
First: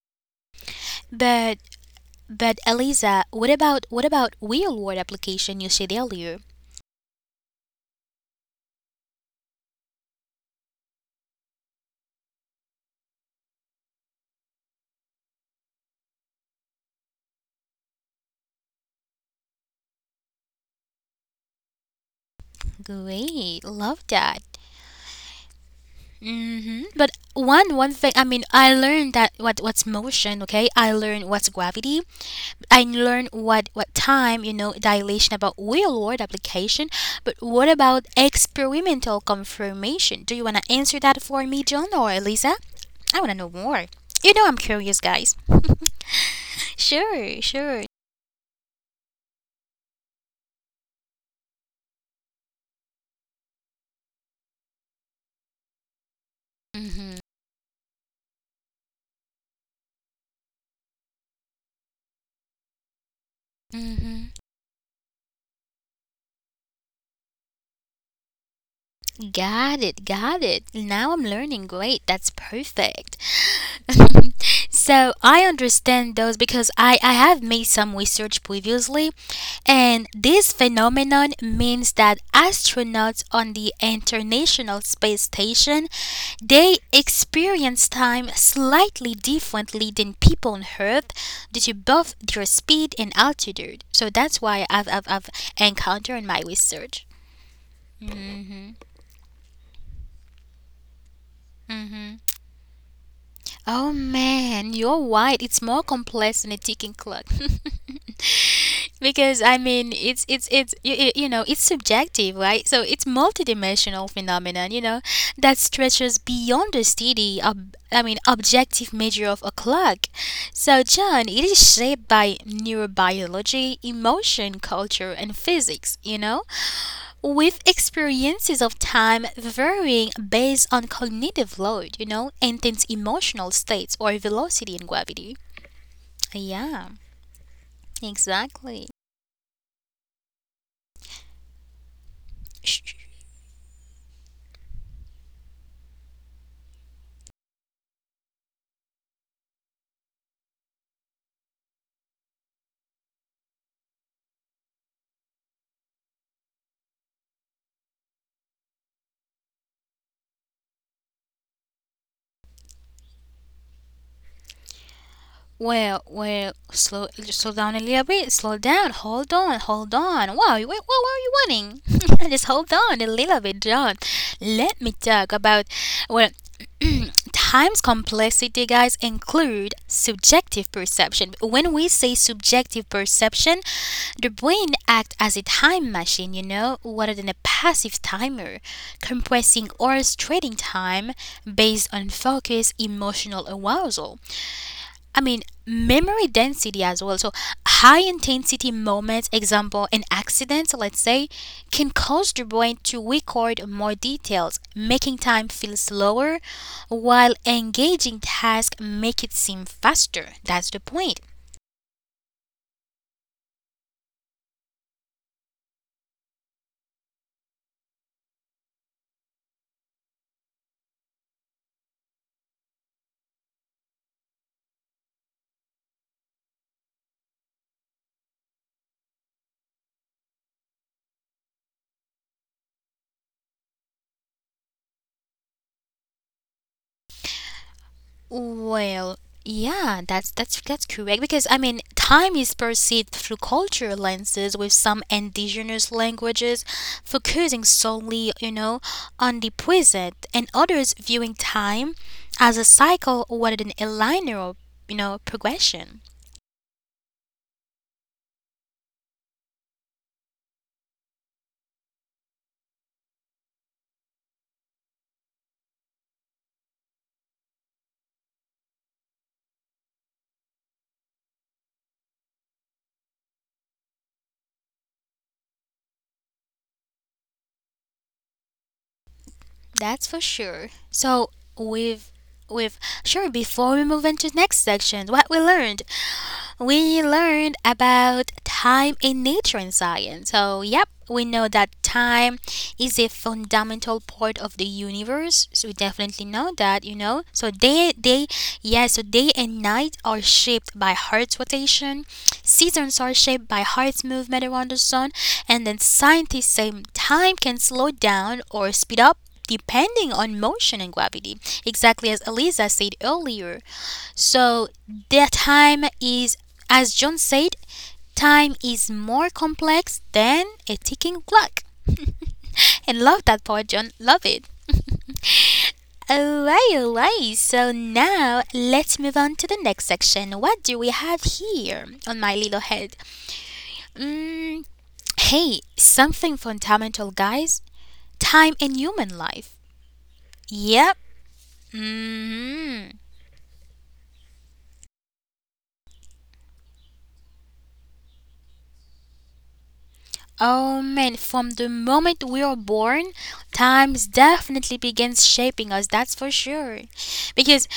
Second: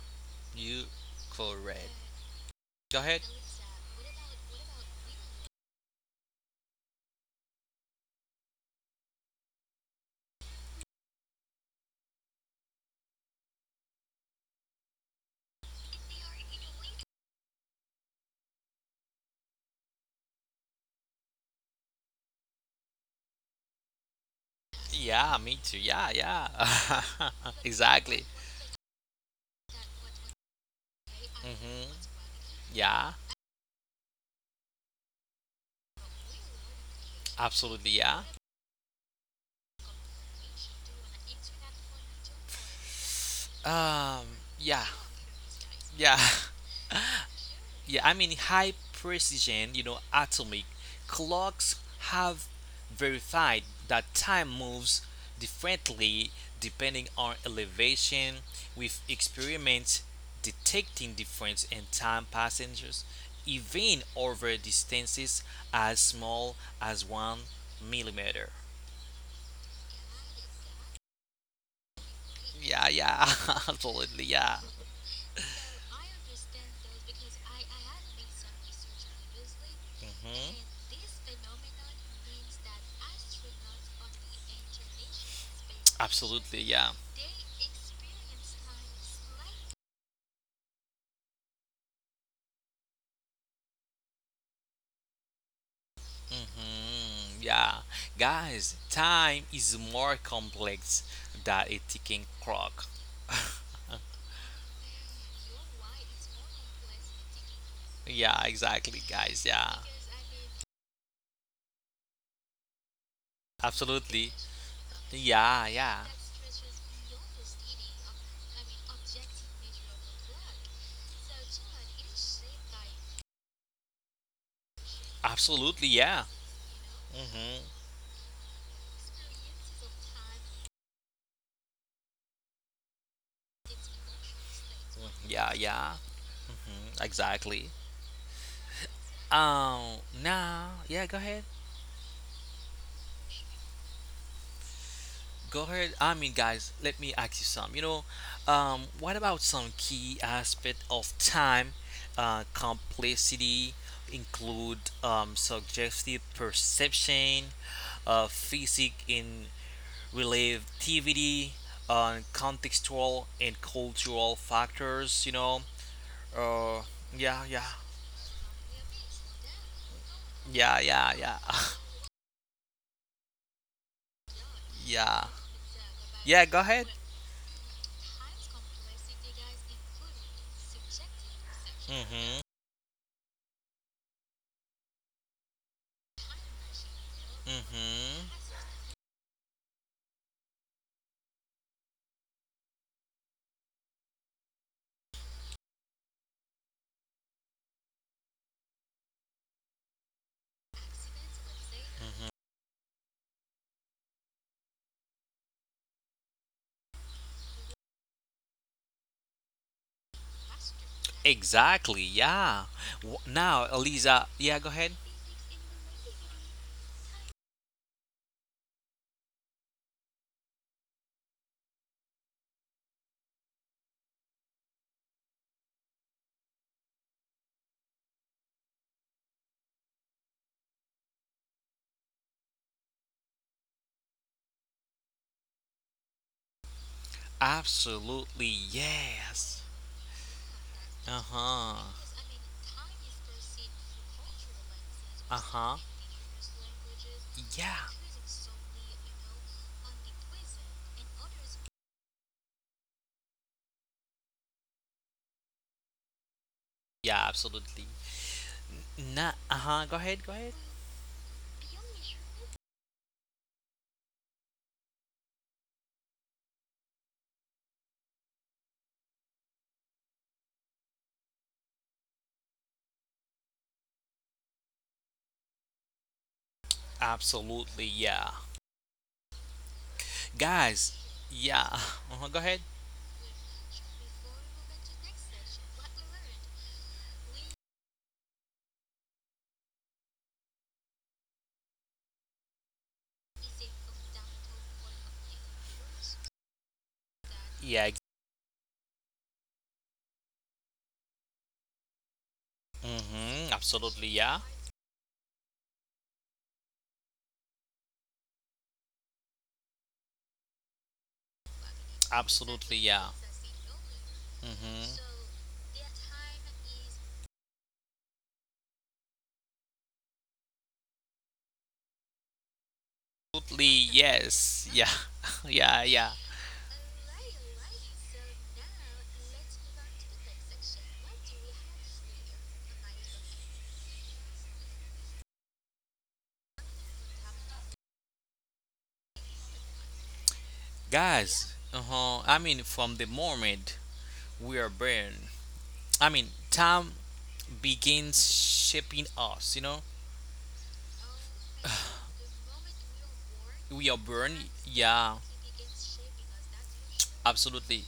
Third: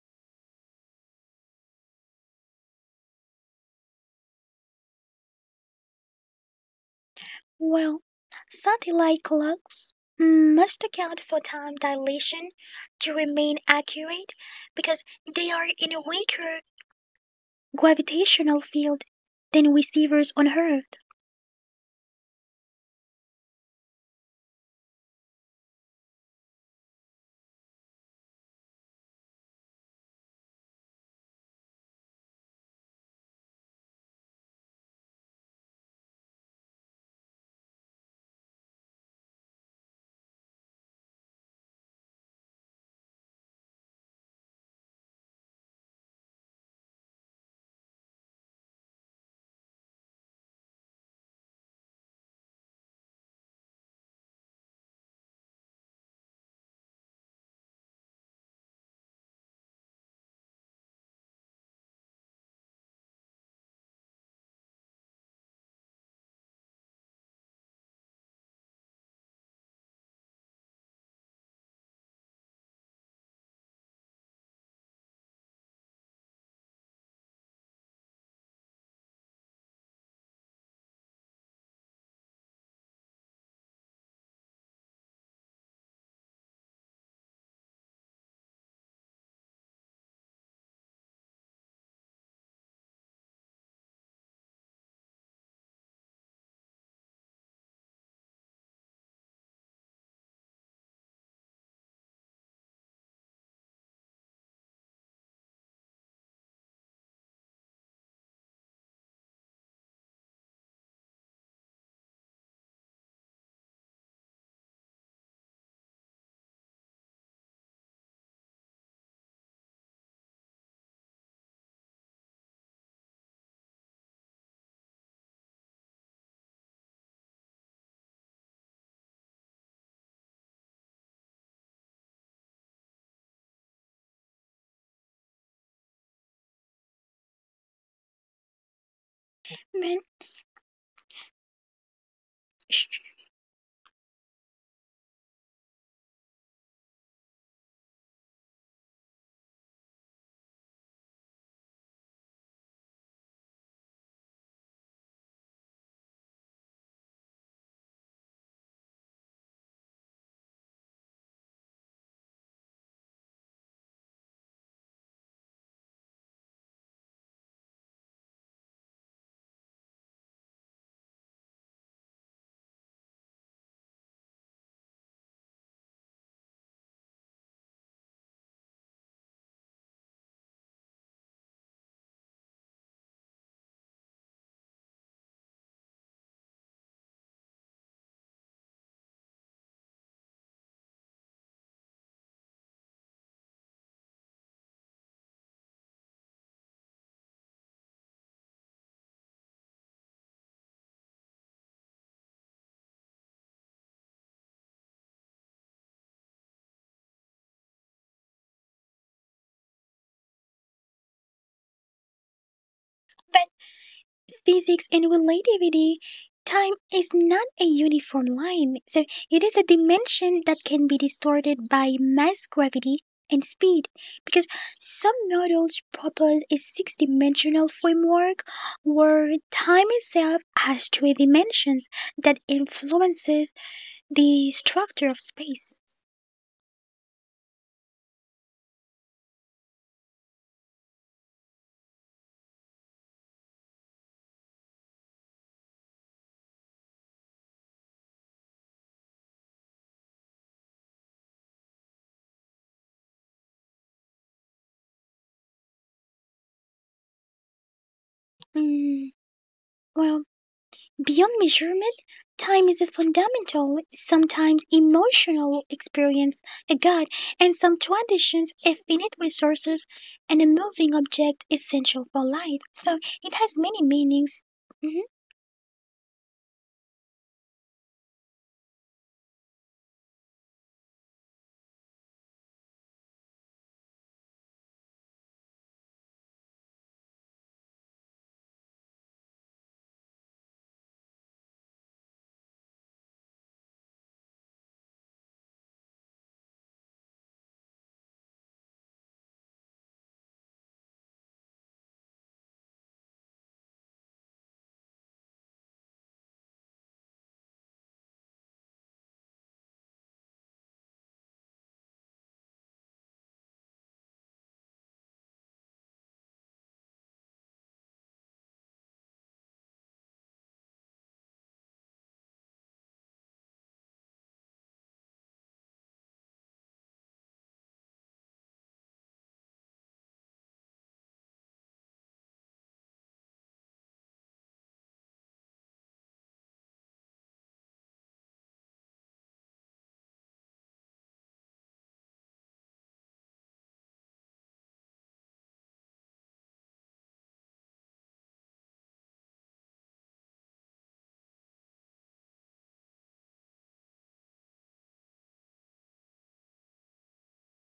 Speaker 2: You
Speaker 1: But
Speaker 2: correct.
Speaker 1: but
Speaker 2: Go ahead.
Speaker 1: Eliza, what about what about real world application you said earlier?
Speaker 3: Well, satellite clocks must account for time dilation to remain accurate because they are in a weaker gravitational field than receivers on Earth.
Speaker 1: Great, love that.
Speaker 2: Yeah, me too. Yeah,
Speaker 1: hmm
Speaker 2: yeah.
Speaker 1: But one one thing, I
Speaker 2: exactly.
Speaker 1: mean, I learned that what what's motion. Okay, I learned what's
Speaker 2: hmm
Speaker 1: gravity. I
Speaker 2: Yeah.
Speaker 1: learned what what time. You know, dilation about real world application. But what
Speaker 2: Absolutely.
Speaker 1: about
Speaker 2: Yeah.
Speaker 1: experimental confirmation? Do you wanna answer that for me, John or Eliza? I wanna know more.
Speaker 2: Um.
Speaker 1: You know, I'm
Speaker 2: Yeah.
Speaker 1: curious, guys.
Speaker 2: Yeah.
Speaker 1: Sure, sure.
Speaker 2: Yeah, I mean, high precision, you know, atomic clocks have verified that time moves differently depending
Speaker 1: Mm-hmm.
Speaker 2: on elevation, with experiments detecting difference in time passengers, even
Speaker 1: Mm-hmm.
Speaker 2: over distances as small as one millimeter.
Speaker 1: Got it, got it. Now I'm learning. Great, that's
Speaker 2: Yeah,
Speaker 1: perfect.
Speaker 2: yeah, absolutely, yeah.
Speaker 1: So I understand those because I, I have made some research previously, and this
Speaker 2: hmm
Speaker 1: phenomenon means that astronauts on the International Space Station
Speaker 2: Absolutely,
Speaker 1: they
Speaker 2: yeah.
Speaker 1: experience time slightly differently than people on Earth due to both their speed and altitude. So that's why I've I've, I've encountered in my research.
Speaker 2: hmm Yeah. Guys, time is more complex than a
Speaker 1: hmm
Speaker 2: ticking clock.
Speaker 1: Oh man, you're right. It's more complex than a ticking clock.
Speaker 2: yeah, exactly,
Speaker 1: Because
Speaker 2: guys.
Speaker 1: I
Speaker 2: Yeah.
Speaker 1: mean, it's it's it's you, you you know, it's subjective, right? So it's multidimensional
Speaker 2: Absolutely.
Speaker 1: phenomenon, you know, that
Speaker 2: Yeah, yeah.
Speaker 1: stretches beyond the steady ob- I mean, objective measure of a clock. So John, it is shaped by neurobiology, emotion, culture and
Speaker 2: Absolutely,
Speaker 1: physics, you
Speaker 2: yeah.
Speaker 1: know,
Speaker 2: hmm
Speaker 1: with experiences of time varying based on cognitive load, you know, intense emotional states or velocity and gravity.
Speaker 2: Yeah, yeah.
Speaker 1: Yeah,
Speaker 2: Mm, exactly.
Speaker 1: exactly.
Speaker 2: Um,
Speaker 3: Man,
Speaker 2: now, yeah, go ahead.
Speaker 1: Shh, shh.
Speaker 2: Go ahead. I mean, guys, let me ask you some. You know, um, what about some key aspect of time, uh, complexity, include um, subjective perception, uh, physics in relativity, uh, contextual and cultural factors. You know,
Speaker 1: Well, well,
Speaker 2: uh,
Speaker 1: slow,
Speaker 2: yeah, yeah,
Speaker 1: slow down a little bit. Slow down. Hold on. Hold on. Wow,
Speaker 2: yeah,
Speaker 1: you, what,
Speaker 2: yeah,
Speaker 1: what
Speaker 2: yeah,
Speaker 1: are you wanting? Just hold on a little bit, John. Let me
Speaker 2: yeah.
Speaker 1: talk about.
Speaker 2: Yeah,
Speaker 1: Well,
Speaker 2: go ahead.
Speaker 1: time's complexity, guys, include subjective perception. When we say
Speaker 2: Hmm
Speaker 1: subjective perception, the brain acts as a time machine, you know, rather than a passive
Speaker 2: Mm-hmm.
Speaker 1: timer, compressing or restricting time based on focus, emotional arousal. I mean, memory density as well. So, high intensity moments, example, an accident, let's say, can
Speaker 2: hmm
Speaker 1: cause the brain to record more details, making time feel slower, while engaging tasks make it seem faster. That's the point.
Speaker 2: Exactly. Yeah. W-
Speaker 3: but
Speaker 2: Now, Eliza. Yeah. Go ahead.
Speaker 3: physics and relativity, time is not a uniform line, so it is a dimension that can be distorted by mass, gravity, and speed. Because some models propose a six dimensional framework where time itself has three dimensions that influences the structure of space.
Speaker 2: Absolutely.
Speaker 1: Well,
Speaker 2: Yes.
Speaker 1: yeah, that's that's that's
Speaker 2: Uh
Speaker 1: correct because I
Speaker 2: huh.
Speaker 1: mean time is perceived through cultural lenses with some
Speaker 2: Uh huh.
Speaker 1: indigenous languages
Speaker 2: Yeah.
Speaker 1: focusing solely, you know, on the present and others viewing time as a cycle rather than a linear, you know, progression.
Speaker 2: Yeah. Absolutely.
Speaker 3: Mm,
Speaker 2: Nah. Uh huh. Go ahead. Go
Speaker 3: well,
Speaker 2: ahead.
Speaker 3: beyond measurement, time is a fundamental, sometimes emotional experience, a guide, and some traditions, a finite resources, and a moving object essential for life. So it has many meanings. Mhm.
Speaker 2: Absolutely. Yeah.
Speaker 1: That's for sure.
Speaker 2: Guys.
Speaker 1: So
Speaker 2: Yeah.
Speaker 1: with
Speaker 2: Uh-huh, go ahead.
Speaker 1: with sure before we move into next section, what we learned we learned about time in nature and science. So, yep, we know that time is a fundamental part of the universe. So we definitely know that, you know. So
Speaker 2: Yeah.
Speaker 1: day day yeah, so day and night are shaped by Earth's rotation. Seasons are
Speaker 2: Mm-hmm.
Speaker 1: shaped by
Speaker 2: Absolutely.
Speaker 1: Earth's
Speaker 2: Yeah.
Speaker 1: movement around the sun, and then scientists say time can slow down or speed up depending on motion and gravity. Exactly as
Speaker 2: Absolutely,
Speaker 1: Eliza said
Speaker 2: yeah.
Speaker 1: earlier. So
Speaker 2: Mm-hmm.
Speaker 1: the time is, as John said, time is more complex than a ticking clock. And love that
Speaker 2: Absolutely,
Speaker 1: part, John. Love it.
Speaker 2: yes. Yeah. yeah, yeah.
Speaker 1: Alright, alright. So now let's move on to the next section. What do we have here on my little head? Mm, hey, something fundamental, guys. Time in human life. Yep.
Speaker 2: Guys, uh-huh. I mean, from
Speaker 1: hmm
Speaker 2: the moment we are born, I mean, time begins shaping us, you know?
Speaker 1: Oh man, from the moment we are born,
Speaker 2: We are
Speaker 1: times
Speaker 2: born,
Speaker 1: definitely
Speaker 2: yeah,
Speaker 1: begins shaping us, that's for sure. Because
Speaker 2: absolutely.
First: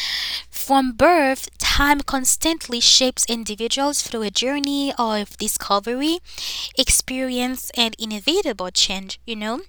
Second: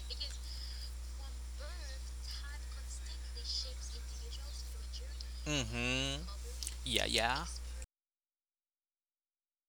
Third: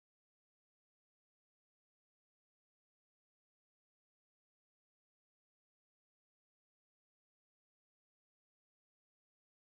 Speaker 1: from birth, time constantly shapes individuals through a journey of
Speaker 2: Mm-hmm.
Speaker 1: discovery,
Speaker 2: Yeah, yeah.
Speaker 1: experience, and inevitable change, you know,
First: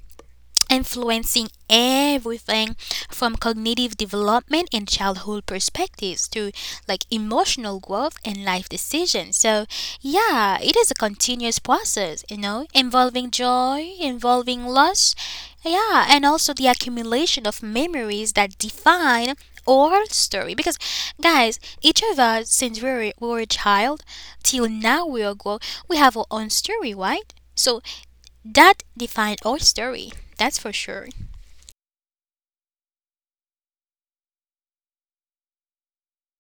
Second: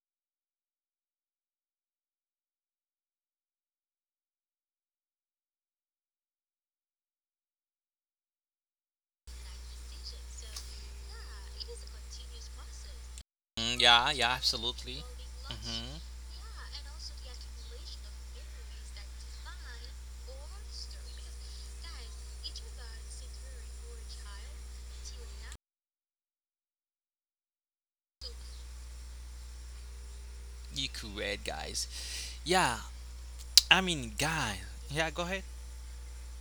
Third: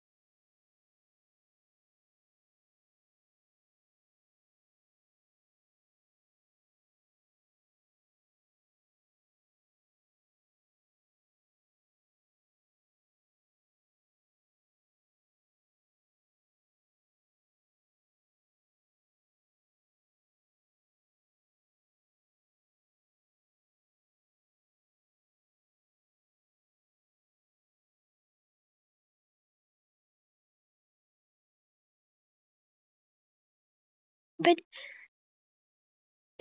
Speaker 1: influencing everything from cognitive development and childhood perspectives to like emotional growth and life decisions. So, yeah, it is a continuous process, you know, involving
Speaker 2: Mm,
Speaker 1: joy,
Speaker 2: yeah, yeah,
Speaker 1: involving
Speaker 2: absolutely.
Speaker 1: loss,
Speaker 2: Mm-hmm.
Speaker 1: yeah, and also the accumulation of memories that define our story because guys each of us since we were, we were a child till now we are grown we have our own story right so that defined our story. That's for
Speaker 2: You
Speaker 1: sure.
Speaker 2: correct, guys. Yeah, I mean,
Speaker 3: But
Speaker 2: guys. Yeah, go ahead.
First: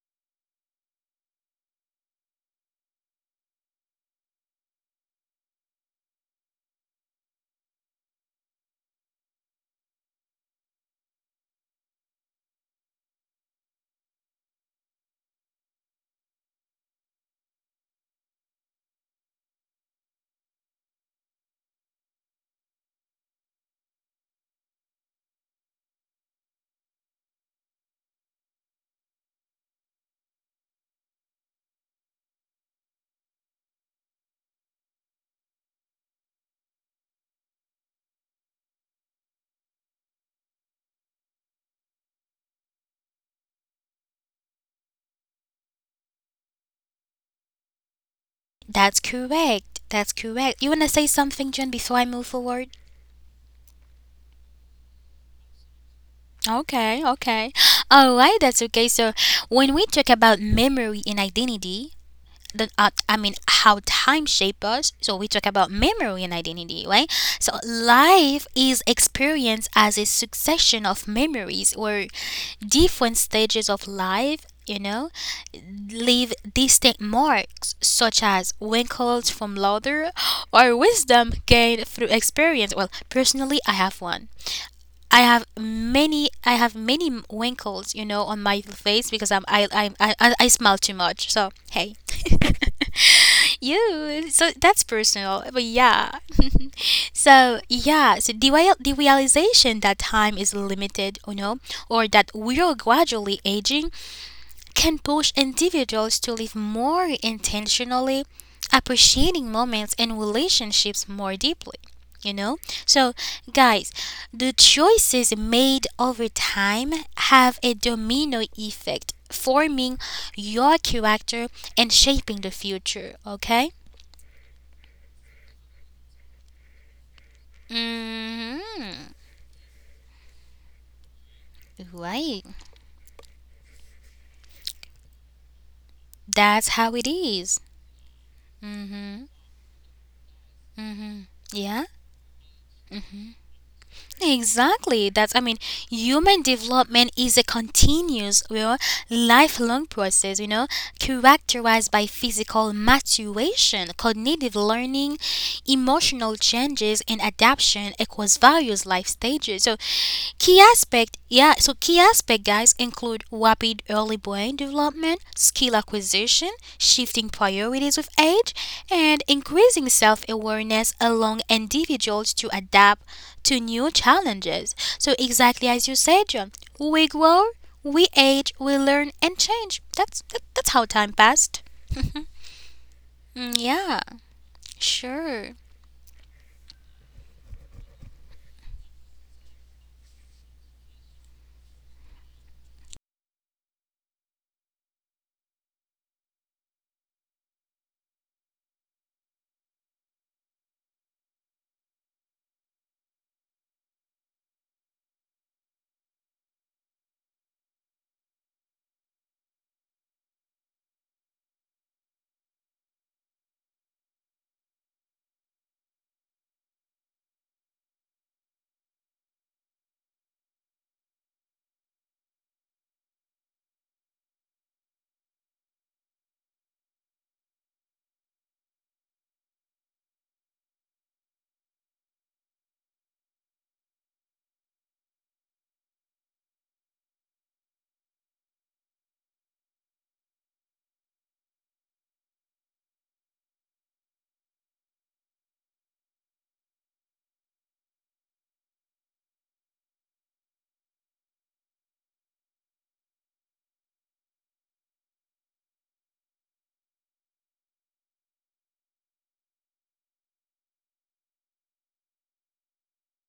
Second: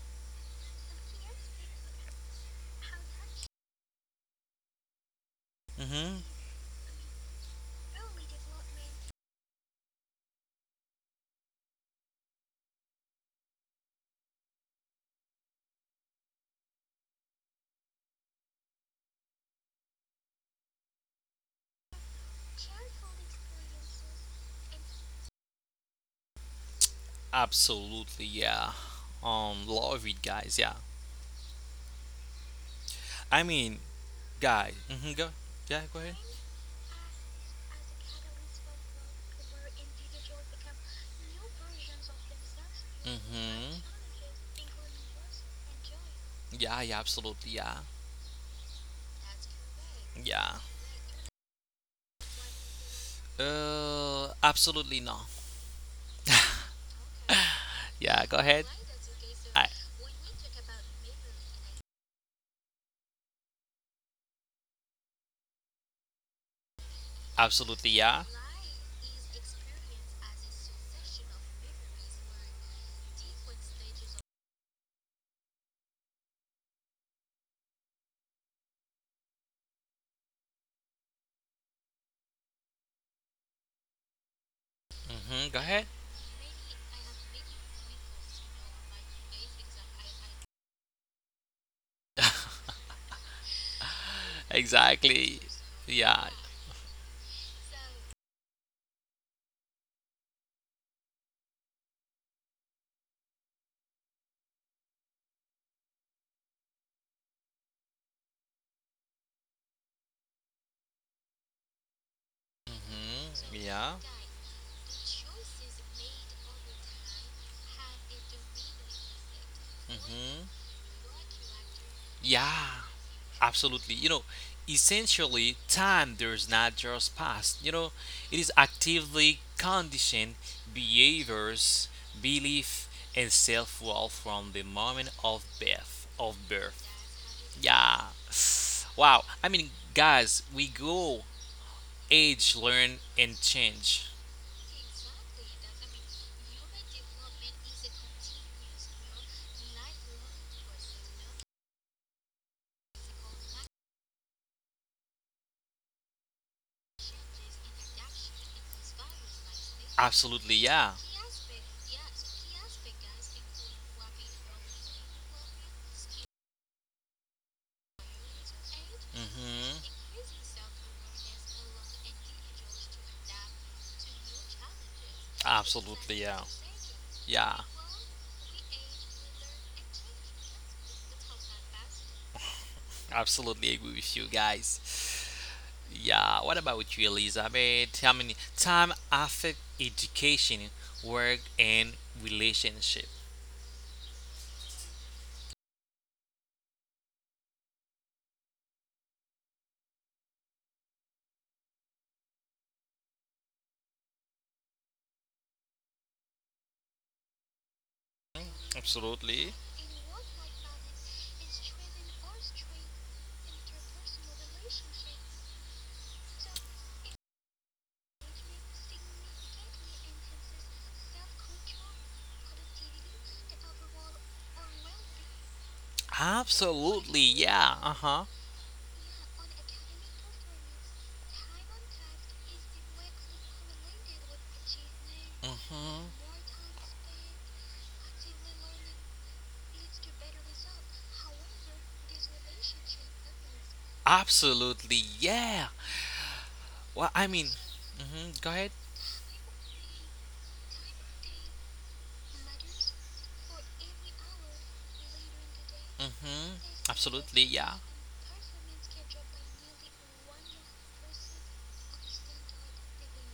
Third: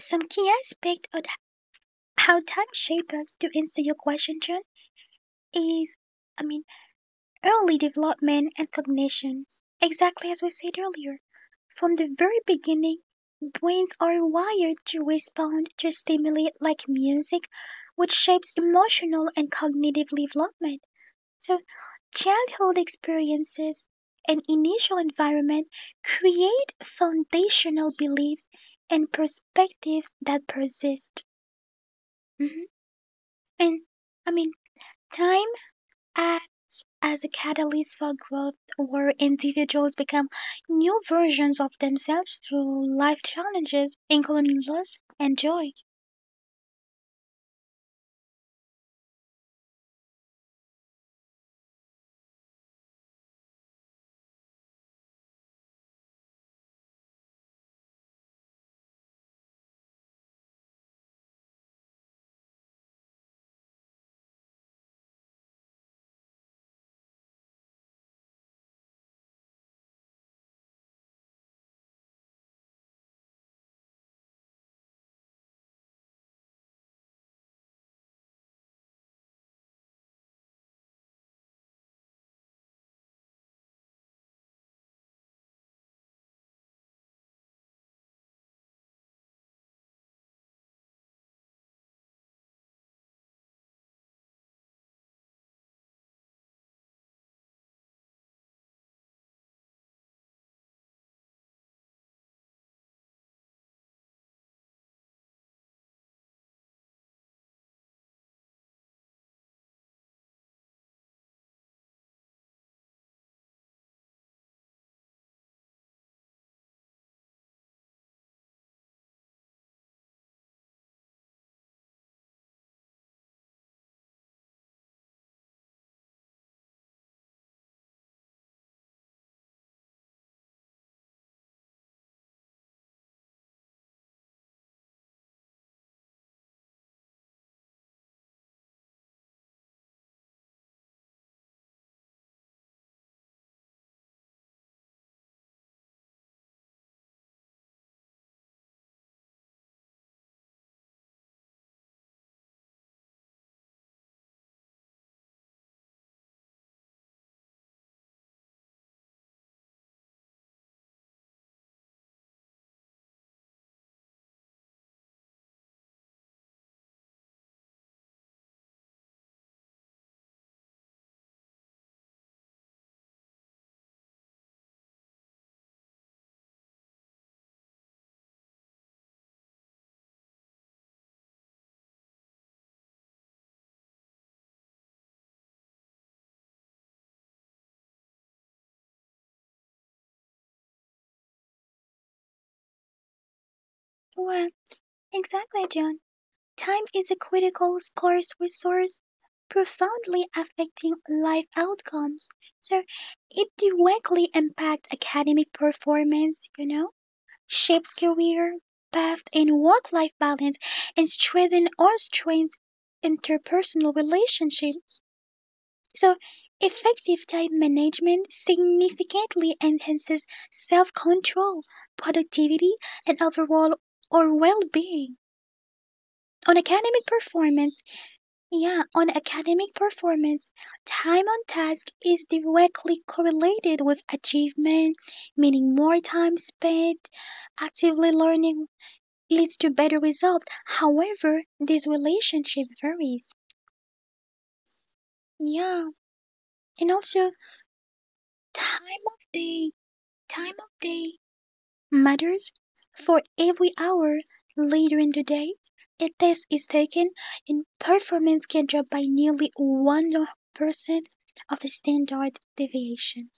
Speaker 3: some key aspect of how time shapes us to answer your question, John, is
Speaker 2: Mm-hmm.
Speaker 3: I mean early development and cognition. Exactly as we said earlier. From the very beginning, brains are wired to respond to stimuli like music, which shapes emotional and cognitive development. So, childhood experiences and initial environment create foundational
Speaker 2: Absolutely,
Speaker 3: beliefs
Speaker 2: yeah.
Speaker 3: and
Speaker 2: Um, love
Speaker 3: perspectives
Speaker 2: it,
Speaker 3: that
Speaker 2: guys. Yeah.
Speaker 3: persist. Mhm.
Speaker 2: I
Speaker 3: And
Speaker 2: mean,
Speaker 3: I mean,
Speaker 2: guys. Hmm go.
Speaker 3: time
Speaker 2: Yeah, go ahead.
Speaker 3: as a catalyst for growth where individuals become new versions of themselves through life
Speaker 2: Hmm
Speaker 3: challenges, including loss and joy.
Speaker 2: Yeah, yeah, absolutely, yeah,
Speaker 1: That's correct. That's
Speaker 2: yeah.
Speaker 1: correct. You wanna say something, John, before I move forward?
Speaker 2: Uh, absolutely no.
Speaker 1: Okay, okay.
Speaker 2: Yeah,
Speaker 1: Alright,
Speaker 2: go
Speaker 1: that's
Speaker 2: ahead.
Speaker 1: okay. So
Speaker 2: I.
Speaker 1: when we talk about memory and identity, the uh, I mean how time shape us. So we talk about memory and identity, right? So
Speaker 2: Absolutely, yeah.
Speaker 1: life is experienced as a succession of memories or different stages of life. You know, leave distinct marks such as wrinkles from laughter or wisdom gained through experience. Well, personally, I have one. I have
Speaker 2: hmm Go ahead.
Speaker 1: many I have many wrinkles, you know, on my face because I'm I I I, I smile too much. So hey. You so that's
Speaker 2: Exactly.
Speaker 1: personal, but yeah.
Speaker 2: Yeah.
Speaker 1: So yeah, so the, real- the realization that time is limited, you know, or that we are gradually aging can push individuals to live more intentionally, appreciating moments and relationships more deeply. You know, so
Speaker 2: hmm
Speaker 1: guys,
Speaker 2: Yeah.
Speaker 1: the choices made over time have a domino effect, forming
Speaker 2: hmm
Speaker 1: your character and shaping the
Speaker 2: Yeah.
Speaker 1: future. Okay,
Speaker 2: Absolutely. You know, essentially, time does not just pass. You know, it is
Speaker 1: mm-hmm.
Speaker 2: actively conditioned behaviors,
Speaker 1: Right.
Speaker 2: belief, and self-worth from the moment of birth. Of
Speaker 1: That's
Speaker 2: birth.
Speaker 1: how it is.
Speaker 2: Yeah. Wow.
Speaker 1: Mm-hmm.
Speaker 2: I mean, guys, we grow,
Speaker 1: Mm-hmm. Yeah.
Speaker 2: age, learn, and change.
Speaker 1: Exactly. That's I mean, human development is a continuous, you know, lifelong process, you know, characterized by physical maturation, cognitive learning, emotional changes and adaptation across various life stages. So
Speaker 2: Absolutely,
Speaker 1: key
Speaker 2: yeah.
Speaker 1: aspect, yeah, so key aspect guys include rapid early brain development, skill acquisition, shifting priorities with age, and
Speaker 2: hmm
Speaker 1: increasing self-awareness along individuals to adapt to new challenges. So exactly as you
Speaker 2: Absolutely,
Speaker 1: said,
Speaker 2: yeah.
Speaker 1: John, we grow,
Speaker 2: Yeah.
Speaker 1: we age, we learn and change. That's that, that's how time passed. Mm, yeah,
Speaker 2: Absolutely agree with you guys.
Speaker 1: sure.
Speaker 2: Yeah, what about you, Elizabeth? I mean, time affect education, work, and relationship.
Speaker 3: Well, exactly, John. Time is a critical, scarce resource profoundly affecting life outcomes. So it directly impacts academic performance, you know, shapes career path
Speaker 2: Absolutely.
Speaker 3: and work life balance, and strengthen or strains interpersonal relationship. So, effective time management significantly enhances self control, productivity, and overall or well being. On academic
Speaker 2: Absolutely, yeah,
Speaker 3: performance,
Speaker 2: uh huh.
Speaker 3: yeah, on academic performance, time on task is directly correlated with achievement, meaning more
Speaker 2: hmm
Speaker 3: time spent actively learning leads to better results. However, this relationship varies.
Speaker 2: Absolutely, yeah.
Speaker 3: Yeah, and
Speaker 2: Well, I
Speaker 3: also
Speaker 2: mean, hmm go ahead.
Speaker 3: time of day, time of day matters, for every hour later in the day, a test
Speaker 2: Hmm
Speaker 3: is taken
Speaker 2: Absolutely,
Speaker 3: and
Speaker 2: yeah.
Speaker 3: performance can drop by nearly one hundred percent of a standard deviation.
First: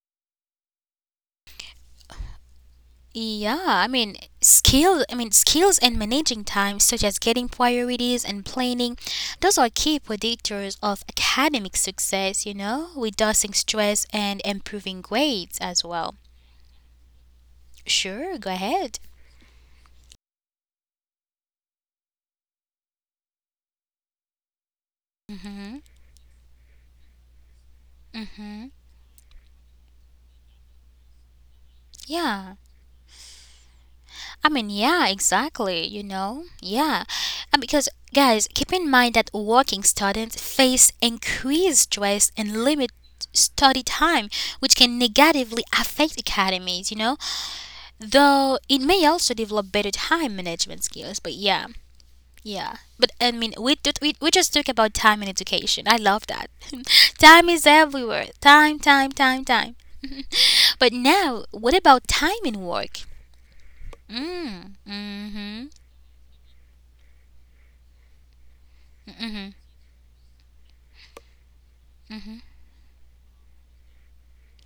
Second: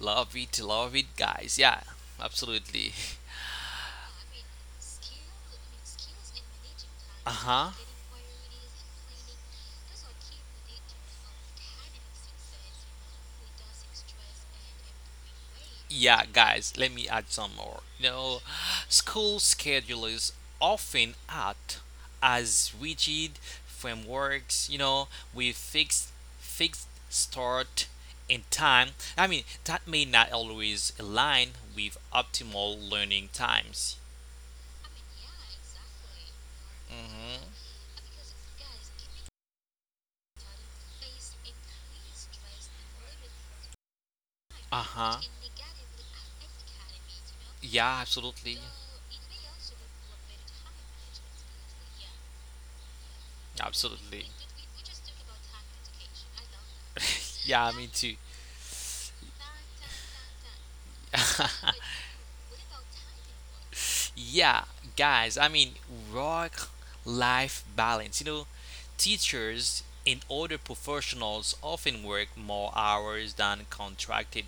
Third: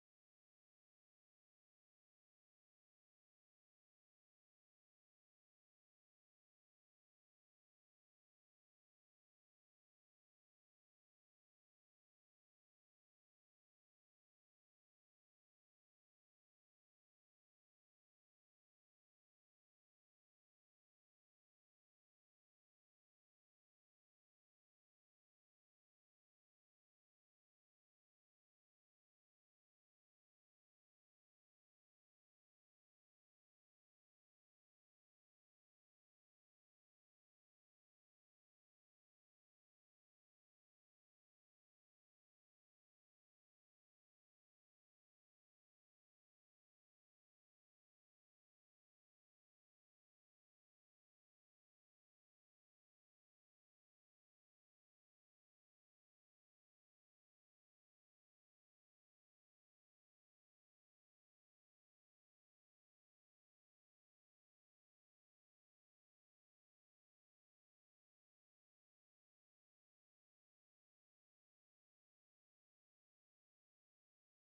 Speaker 2: Love it, love it, guys. Yeah, absolutely.
Speaker 1: Yeah, I mean skills. I mean skills in managing time, such as
Speaker 2: Uh
Speaker 1: getting
Speaker 2: huh.
Speaker 1: priorities and planning, those are key predictors of academic success. You know, reducing stress and improving grades as well.
Speaker 2: Yeah, guys, let me add some more. You
Speaker 1: Sure,
Speaker 2: know,
Speaker 1: go ahead.
Speaker 2: school schedules often act as rigid frameworks, you know, with fixed fixed start and time. I mean, that may not always align with
Speaker 1: Yeah,
Speaker 2: optimal learning times.
Speaker 1: I mean, yeah, exactly. You know, yeah,
Speaker 2: Hmm
Speaker 1: and because guys, keep in mind that working students face increased stress and limit study time, which can
Speaker 2: Uh-huh.
Speaker 1: negatively affect academies. You know,
Speaker 2: Yeah,
Speaker 1: though
Speaker 2: absolutely.
Speaker 1: it may also develop better time management skills, but yeah, yeah. But I mean, we did, we, we
Speaker 2: Absolutely.
Speaker 1: just talk about time in education. I love that. Time is
Speaker 2: Yeah, me too.
Speaker 1: everywhere. Time, time, time, time. But now, what about time in work? Mm,
Speaker 2: Yeah, guys, I
Speaker 1: mm-hmm.
Speaker 2: mean, work life balance. You know, teachers and other professionals often work more hours than contracted.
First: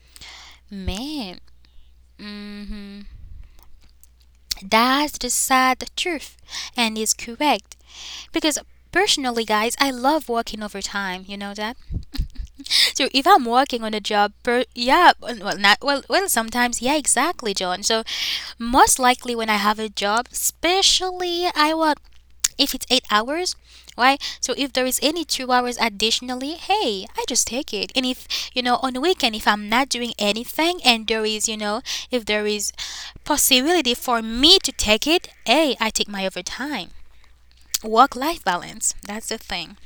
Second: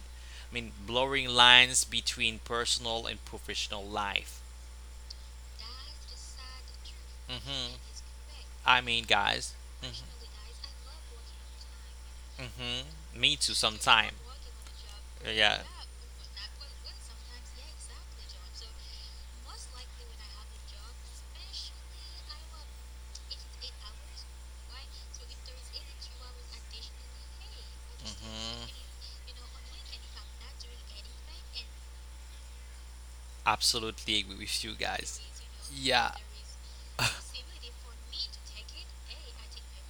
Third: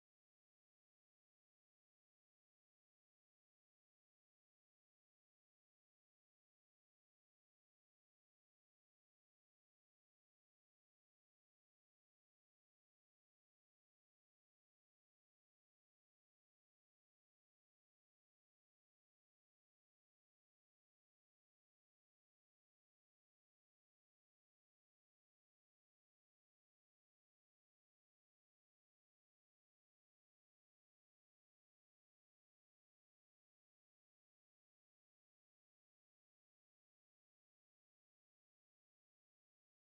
Speaker 2: I mean, blurring
Speaker 1: Man,
Speaker 2: lines between
Speaker 1: mm-hmm.
Speaker 2: personal and professional life.
Speaker 1: That's the sad truth, and is
Speaker 2: Hmm
Speaker 1: correct. Because
Speaker 2: I mean,
Speaker 1: personally,
Speaker 2: guys.
Speaker 1: guys, I love working overtime. You know that?
Speaker 2: Hmm hmm
Speaker 1: So if
Speaker 2: Me
Speaker 1: I'm
Speaker 2: too,
Speaker 1: working on a
Speaker 2: sometime.
Speaker 1: job, per, yeah, well, well,
Speaker 2: Yeah.
Speaker 1: not well, well, sometimes, yeah, exactly, John. So most likely when I have a job, especially I work if it's eight hours, right? So if there is any two hours additionally, hey, I just take it. And if
Speaker 2: hmm
Speaker 1: you know on the weekend, if I'm not doing anything, and there is you know if there is possibility
Speaker 2: Absolutely
Speaker 1: for
Speaker 2: agree
Speaker 1: me
Speaker 2: with you
Speaker 1: to take
Speaker 2: guys.
Speaker 1: it, hey, I take
Speaker 2: Yeah.
Speaker 1: my overtime work life balance. That's the thing.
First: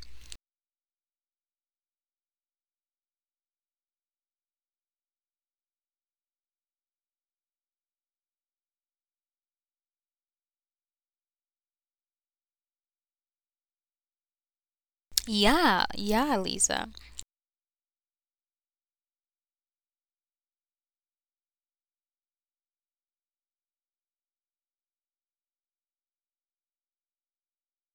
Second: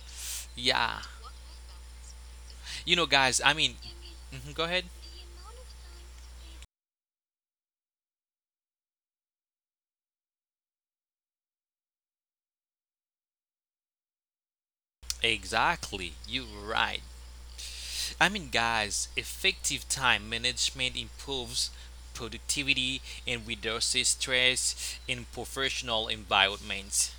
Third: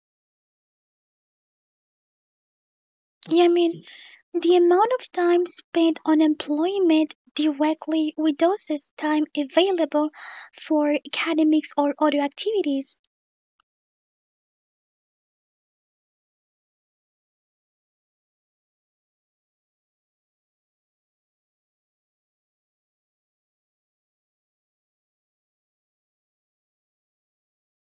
Speaker 2: Yeah. You know,
Speaker 3: Yeah,
Speaker 2: guys,
Speaker 3: I
Speaker 2: I
Speaker 3: mean,
Speaker 2: mean,
Speaker 3: the
Speaker 2: mhm, go
Speaker 3: amount
Speaker 2: ahead.
Speaker 3: of time spent on employment directly reduces time available for academics or other activities.
Speaker 1: Yeah, yeah, Lisa.
Speaker 2: Exactly. You're right. I mean, guys, effective time management improves productivity and reduces stress in professional environments.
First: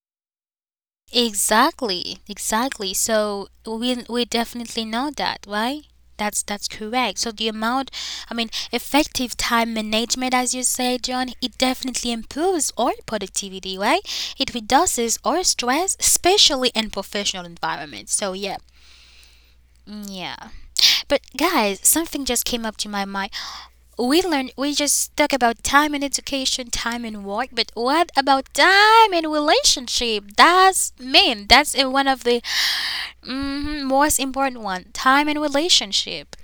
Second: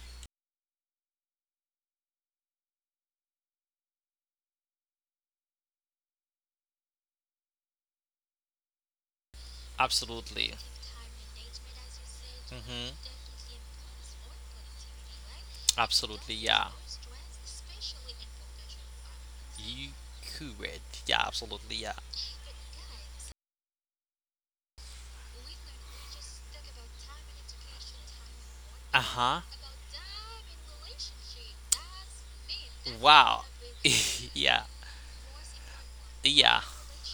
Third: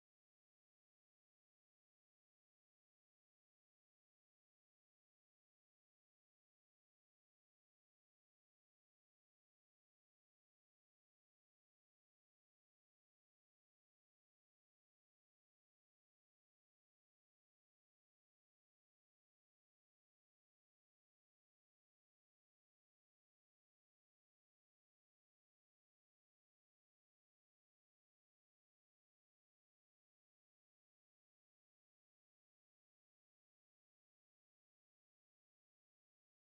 Speaker 1: Exactly, exactly. So we we definitely know that, right? That's that's correct. So the amount, I mean, effective time management,
Speaker 2: Absolutely.
Speaker 1: as you say, John, it definitely
Speaker 2: Hmm
Speaker 1: improves our productivity, right? It reduces our stress,
Speaker 2: Absolutely, yeah.
Speaker 1: especially in professional environments. So yeah,
Speaker 2: You
Speaker 1: mm, yeah.
Speaker 2: correct. Yeah,
Speaker 1: But
Speaker 2: absolutely, yeah.
Speaker 1: guys, something just came up to my mind. We learn we just talk about time and education, time and work, but what
Speaker 2: Uh
Speaker 1: about
Speaker 2: huh.
Speaker 1: time and relationship? That's mean that's uh, one of the
Speaker 2: Wow.
Speaker 1: mhm,
Speaker 2: yeah.
Speaker 1: most important one. Time and
Speaker 2: Yeah.
Speaker 1: relationship.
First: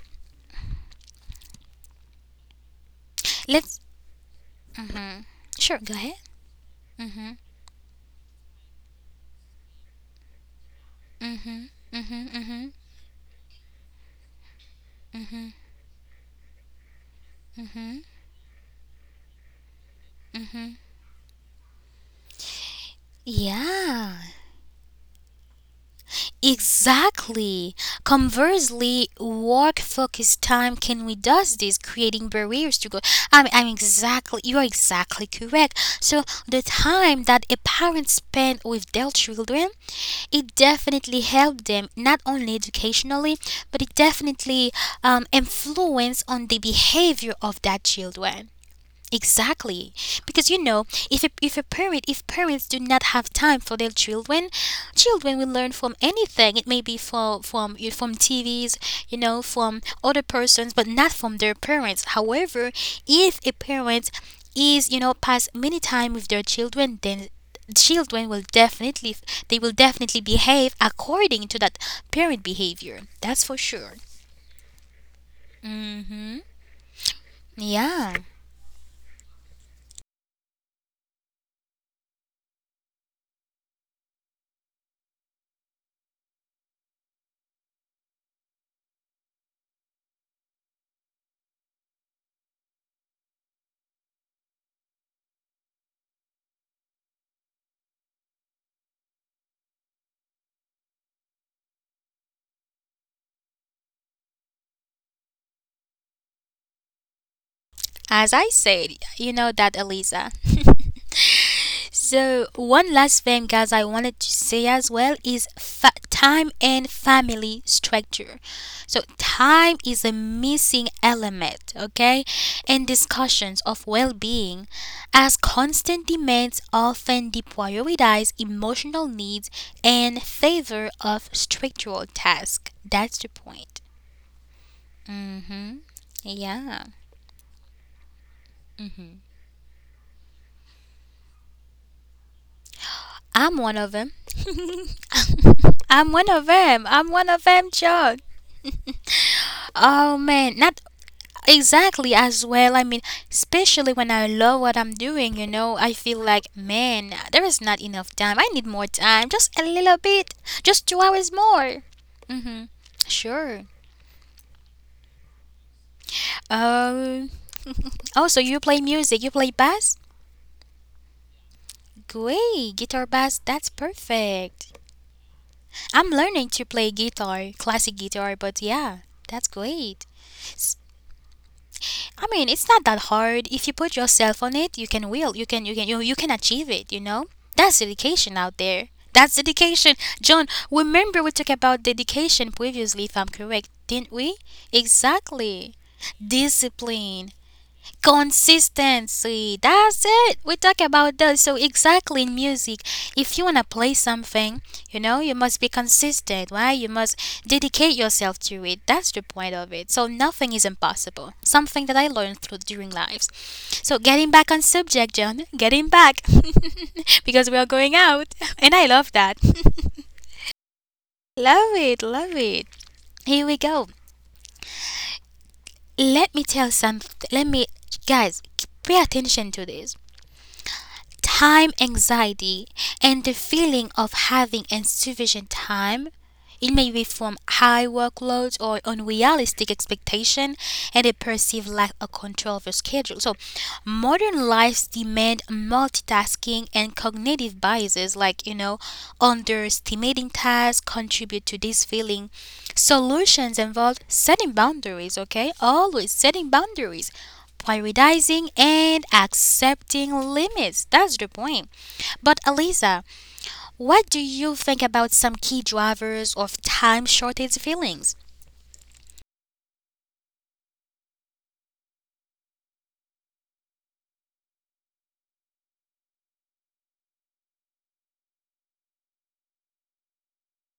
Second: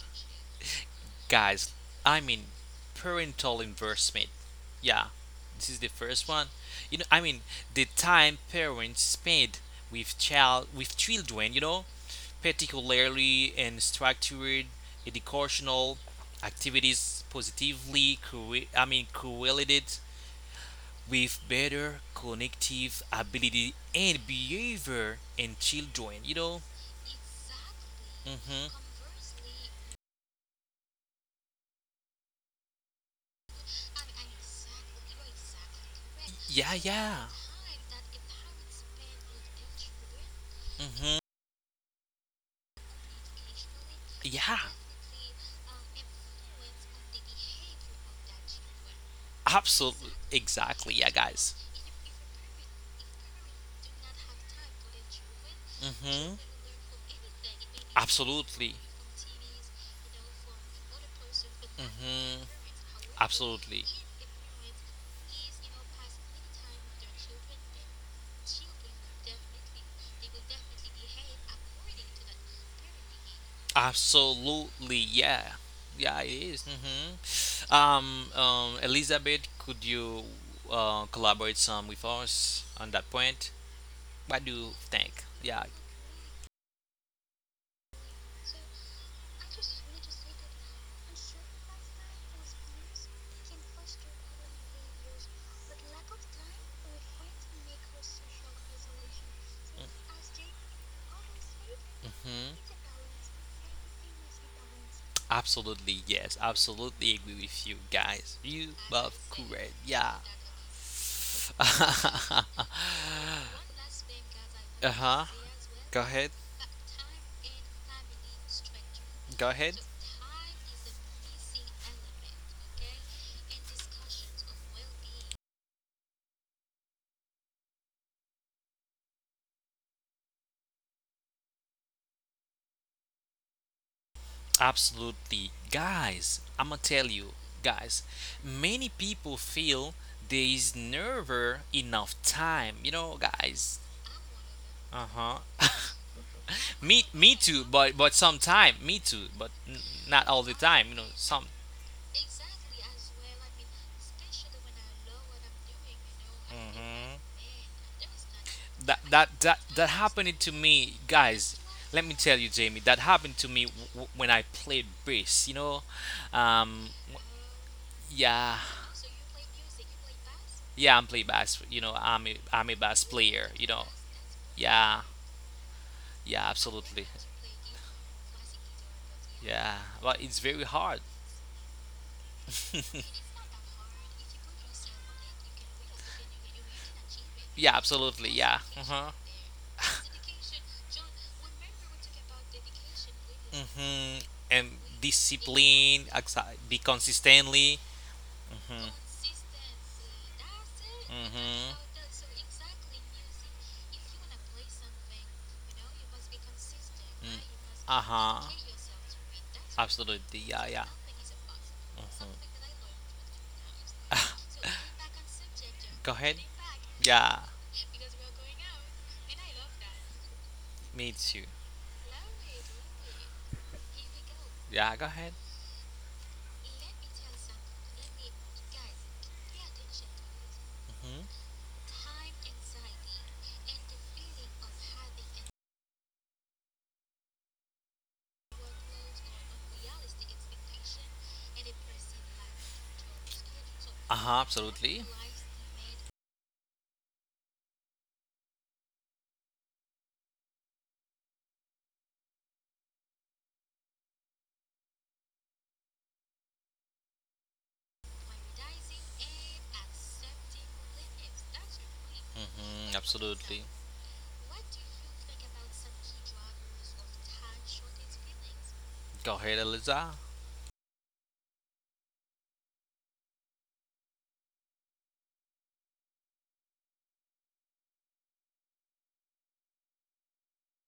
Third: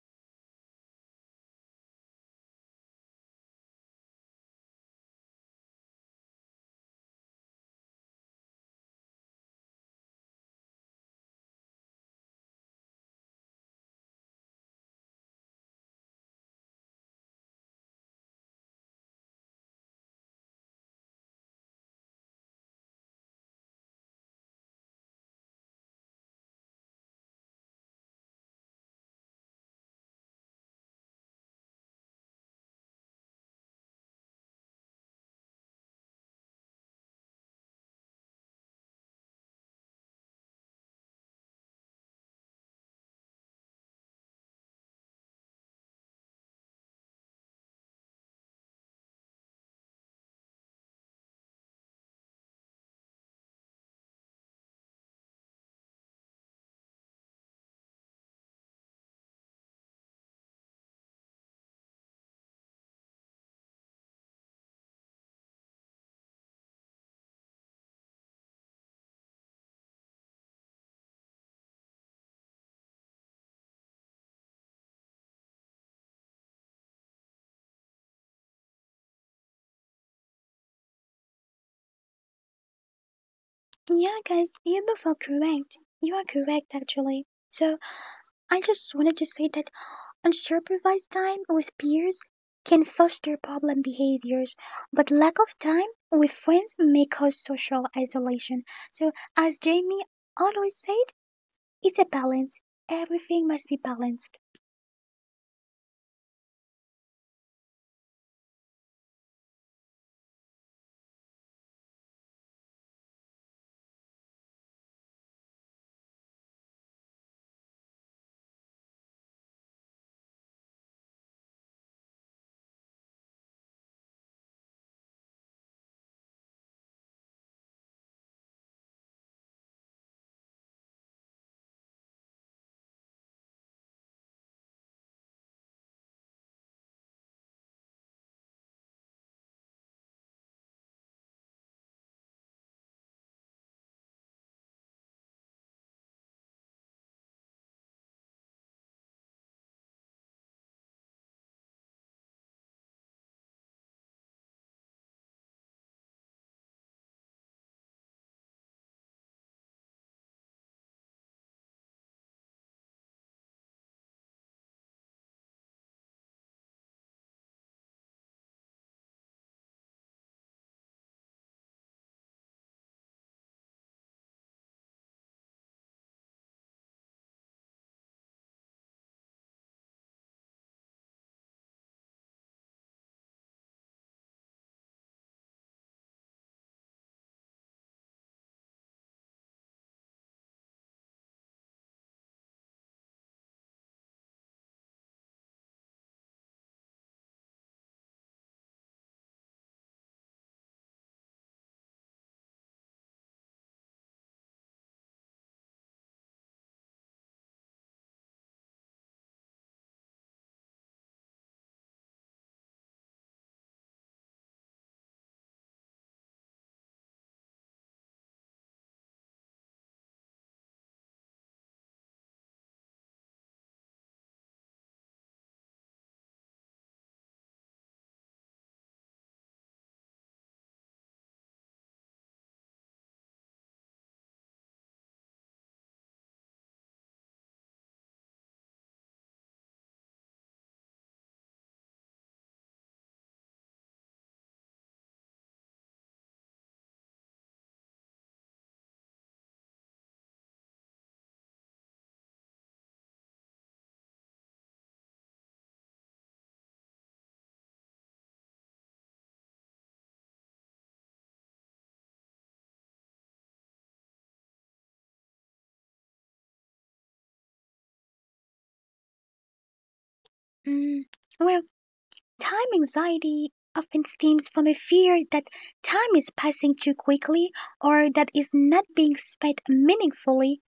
Speaker 2: Guys, I mean parental
Speaker 1: Let's.
Speaker 2: investment. Yeah,
Speaker 1: hmm
Speaker 2: this is
Speaker 1: Sure,
Speaker 2: the
Speaker 1: go ahead.
Speaker 2: first one. You know, I
Speaker 1: hmm
Speaker 2: mean the time parents spend with child with children, you know,
Speaker 1: hmm hmm
Speaker 2: particularly in structured educational activities positively corre- I mean correlated with better cognitive ability
Speaker 1: Yeah.
Speaker 2: and behavior in children, you know.
Speaker 1: Exactly.
Speaker 2: Mhm.
Speaker 1: Conversely, work focused time can reduce this, creating barriers to go. I'm, I'm exactly, you are exactly correct. So, the
Speaker 2: Yeah,
Speaker 1: time
Speaker 2: yeah.
Speaker 1: that a parent spend with their children, it
Speaker 2: Mm-hmm.
Speaker 1: definitely helped them not only educationally, but it
Speaker 2: Yeah.
Speaker 1: definitely um, influence on the behavior of that children. Exactly,
Speaker 2: Absolutely.
Speaker 1: because you know,
Speaker 2: Exactly. Yeah,
Speaker 1: if a,
Speaker 2: guys.
Speaker 1: if a parent if parents do not have time for their children, children will learn from
Speaker 2: Mm-hmm.
Speaker 1: anything. It may be for, from from T
Speaker 2: Absolutely.
Speaker 1: V's, you know, from other persons, but not from their parents.
Speaker 2: Mm-hmm.
Speaker 1: However, if a
Speaker 2: Absolutely.
Speaker 1: parent is you know pass many time with their children, then children will definitely they will definitely behave according to that parent behavior. That's for sure.
Speaker 2: Absolutely, yeah, yeah, it
Speaker 1: hmm
Speaker 2: is. Mm-hmm.
Speaker 1: Yeah,
Speaker 2: Um, um, Elizabeth, could you uh, collaborate some with us on that point?
Speaker 3: Yeah,
Speaker 2: What do
Speaker 3: guys,
Speaker 2: you
Speaker 3: you are both
Speaker 2: think? Yeah,
Speaker 3: correct. You are correct, actually. So, I just wanted to say that unsupervised time with peers can foster problem behaviors, but lack of time with friends may cause social isolation. So, as Jamie always said, it's a
Speaker 2: hmm
Speaker 3: balance. Everything must be balanced.
Speaker 2: absolutely, yes. Absolutely agree with you
Speaker 1: as
Speaker 2: guys.
Speaker 1: I
Speaker 2: You
Speaker 1: said,
Speaker 2: both
Speaker 1: you know
Speaker 2: correct.
Speaker 1: that,
Speaker 2: Yeah.
Speaker 1: Eliza.
Speaker 2: uh
Speaker 1: So one last thing, guys, I wanted to say as well
Speaker 2: huh.
Speaker 1: is fa-
Speaker 2: Go ahead.
Speaker 1: time and family structure. So
Speaker 2: Go
Speaker 1: time
Speaker 2: ahead.
Speaker 1: is a missing element, okay, in discussions of well-being, as constant demands often deprioritize emotional needs in favor of structural tasks. That's the point. Mhm.
Speaker 2: Absolutely. Guys,
Speaker 1: Yeah,
Speaker 2: I'm gonna tell you, guys, many people feel there is never enough time. You know,
Speaker 1: I'm one of them.
Speaker 2: guys. Uh huh.
Speaker 1: I'm one of them. I'm one
Speaker 2: Me
Speaker 1: of
Speaker 2: me
Speaker 1: them,
Speaker 2: too,
Speaker 1: John.
Speaker 2: but but sometime me too, but n-
Speaker 1: Oh man,
Speaker 2: not all
Speaker 1: not
Speaker 2: the time. You know, some.
Speaker 1: exactly as well. I mean, especially when I love what I'm doing, you know, I feel like, man,
Speaker 2: Mhm.
Speaker 1: there is not enough time. I need more
Speaker 2: That
Speaker 1: time, just a
Speaker 2: that that
Speaker 1: little
Speaker 2: that
Speaker 1: bit,
Speaker 2: happened to
Speaker 1: just two
Speaker 2: me,
Speaker 1: hours
Speaker 2: guys.
Speaker 1: more.
Speaker 2: Let me tell
Speaker 1: Mm-hmm.
Speaker 2: you, Jamie, that happened
Speaker 1: Sure.
Speaker 2: to me w- w- when I played bass. You know, um,
Speaker 1: Um.
Speaker 2: w-
Speaker 1: Oh, so you
Speaker 2: yeah,
Speaker 1: play music? You play bass?
Speaker 2: yeah, I'm play bass. You know, I'm a,
Speaker 1: Great,
Speaker 2: I'm a
Speaker 1: guitar
Speaker 2: bass
Speaker 1: bass.
Speaker 2: player.
Speaker 1: That's
Speaker 2: You know,
Speaker 1: perfect.
Speaker 2: yeah.
Speaker 1: I'm learning to
Speaker 2: Yeah,
Speaker 1: play
Speaker 2: absolutely.
Speaker 1: guitar, classic guitar, but yeah, that's
Speaker 2: Yeah,
Speaker 1: great.
Speaker 2: well, it's very hard.
Speaker 1: I mean, it's not that hard. If you put yourself on it, you can will. You can you can you, you can achieve it, you know? That's
Speaker 2: yeah,
Speaker 1: dedication
Speaker 2: absolutely.
Speaker 1: out
Speaker 2: Yeah.
Speaker 1: there.
Speaker 2: Uh-huh.
Speaker 1: That's dedication. John, remember we talked about dedication previously if I'm correct, didn't
Speaker 2: hmm
Speaker 1: we?
Speaker 2: And
Speaker 1: Exactly.
Speaker 2: discipline, exa- be
Speaker 1: Discipline.
Speaker 2: consistently. Hmm
Speaker 1: Consistency. That's it. We talk about those. So
Speaker 2: hmm
Speaker 1: exactly in music, if you wanna play something, you know, you must be consistent, right? You must
Speaker 2: Mm.
Speaker 1: dedicate
Speaker 2: Uh
Speaker 1: yourself
Speaker 2: huh.
Speaker 1: to it. That's the point of it. So
Speaker 2: Absolutely.
Speaker 1: nothing is
Speaker 2: Yeah, yeah.
Speaker 1: impossible. Something that I learned through during
Speaker 2: Mhm.
Speaker 1: lives. So getting back on subject, John. Getting back.
Speaker 2: go ahead. Yeah,
Speaker 1: Because we are going out. And I love that.
Speaker 2: me too.
Speaker 1: Love it, love it. Here we go.
Speaker 2: Yeah, go ahead.
Speaker 1: Let me tell some. Let me, guys, pay attention to this.
Speaker 2: Hmm
Speaker 1: Time anxiety and the feeling of having insufficient time, it may be from high workloads or unrealistic expectation and a perceived lack of control over schedule. So
Speaker 2: Uh huh.
Speaker 1: modern lives
Speaker 2: Absolutely.
Speaker 1: demand multitasking and cognitive biases like, you know, underestimating tasks contribute to this feeling. Solutions involve setting boundaries, okay? Always setting boundaries. Prioritizing and accepting limits. That's the point. But
Speaker 2: Hmm
Speaker 1: Eliza,
Speaker 2: Absolutely.
Speaker 1: what do you think about some key drivers of time shortage feelings?
Speaker 2: Go ahead, Eliza.
Speaker 3: Mm, well, time anxiety often stems from a fear that time is passing too quickly or that is not being spent meaningfully.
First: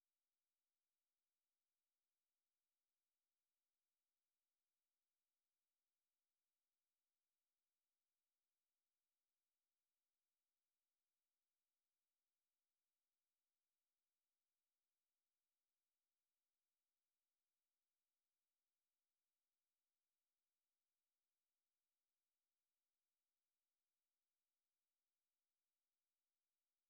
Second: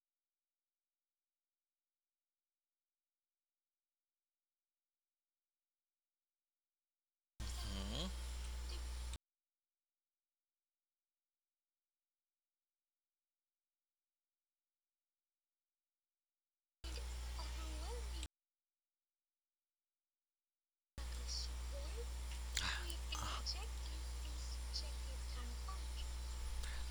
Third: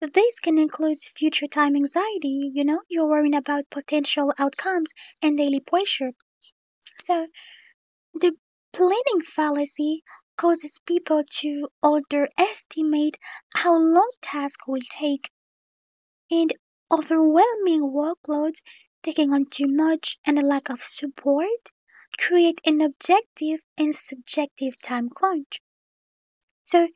Speaker 3: This can include future time anxiety, you know, you're worrying about potential outcomes and daily pressure. So
Speaker 2: Mm-hmm.
Speaker 3: the planning fallacy causes people to underestimate how long tasks will take and overwhelming workloads, taking on too much and a lack of support create an objective and subjective time crunch. So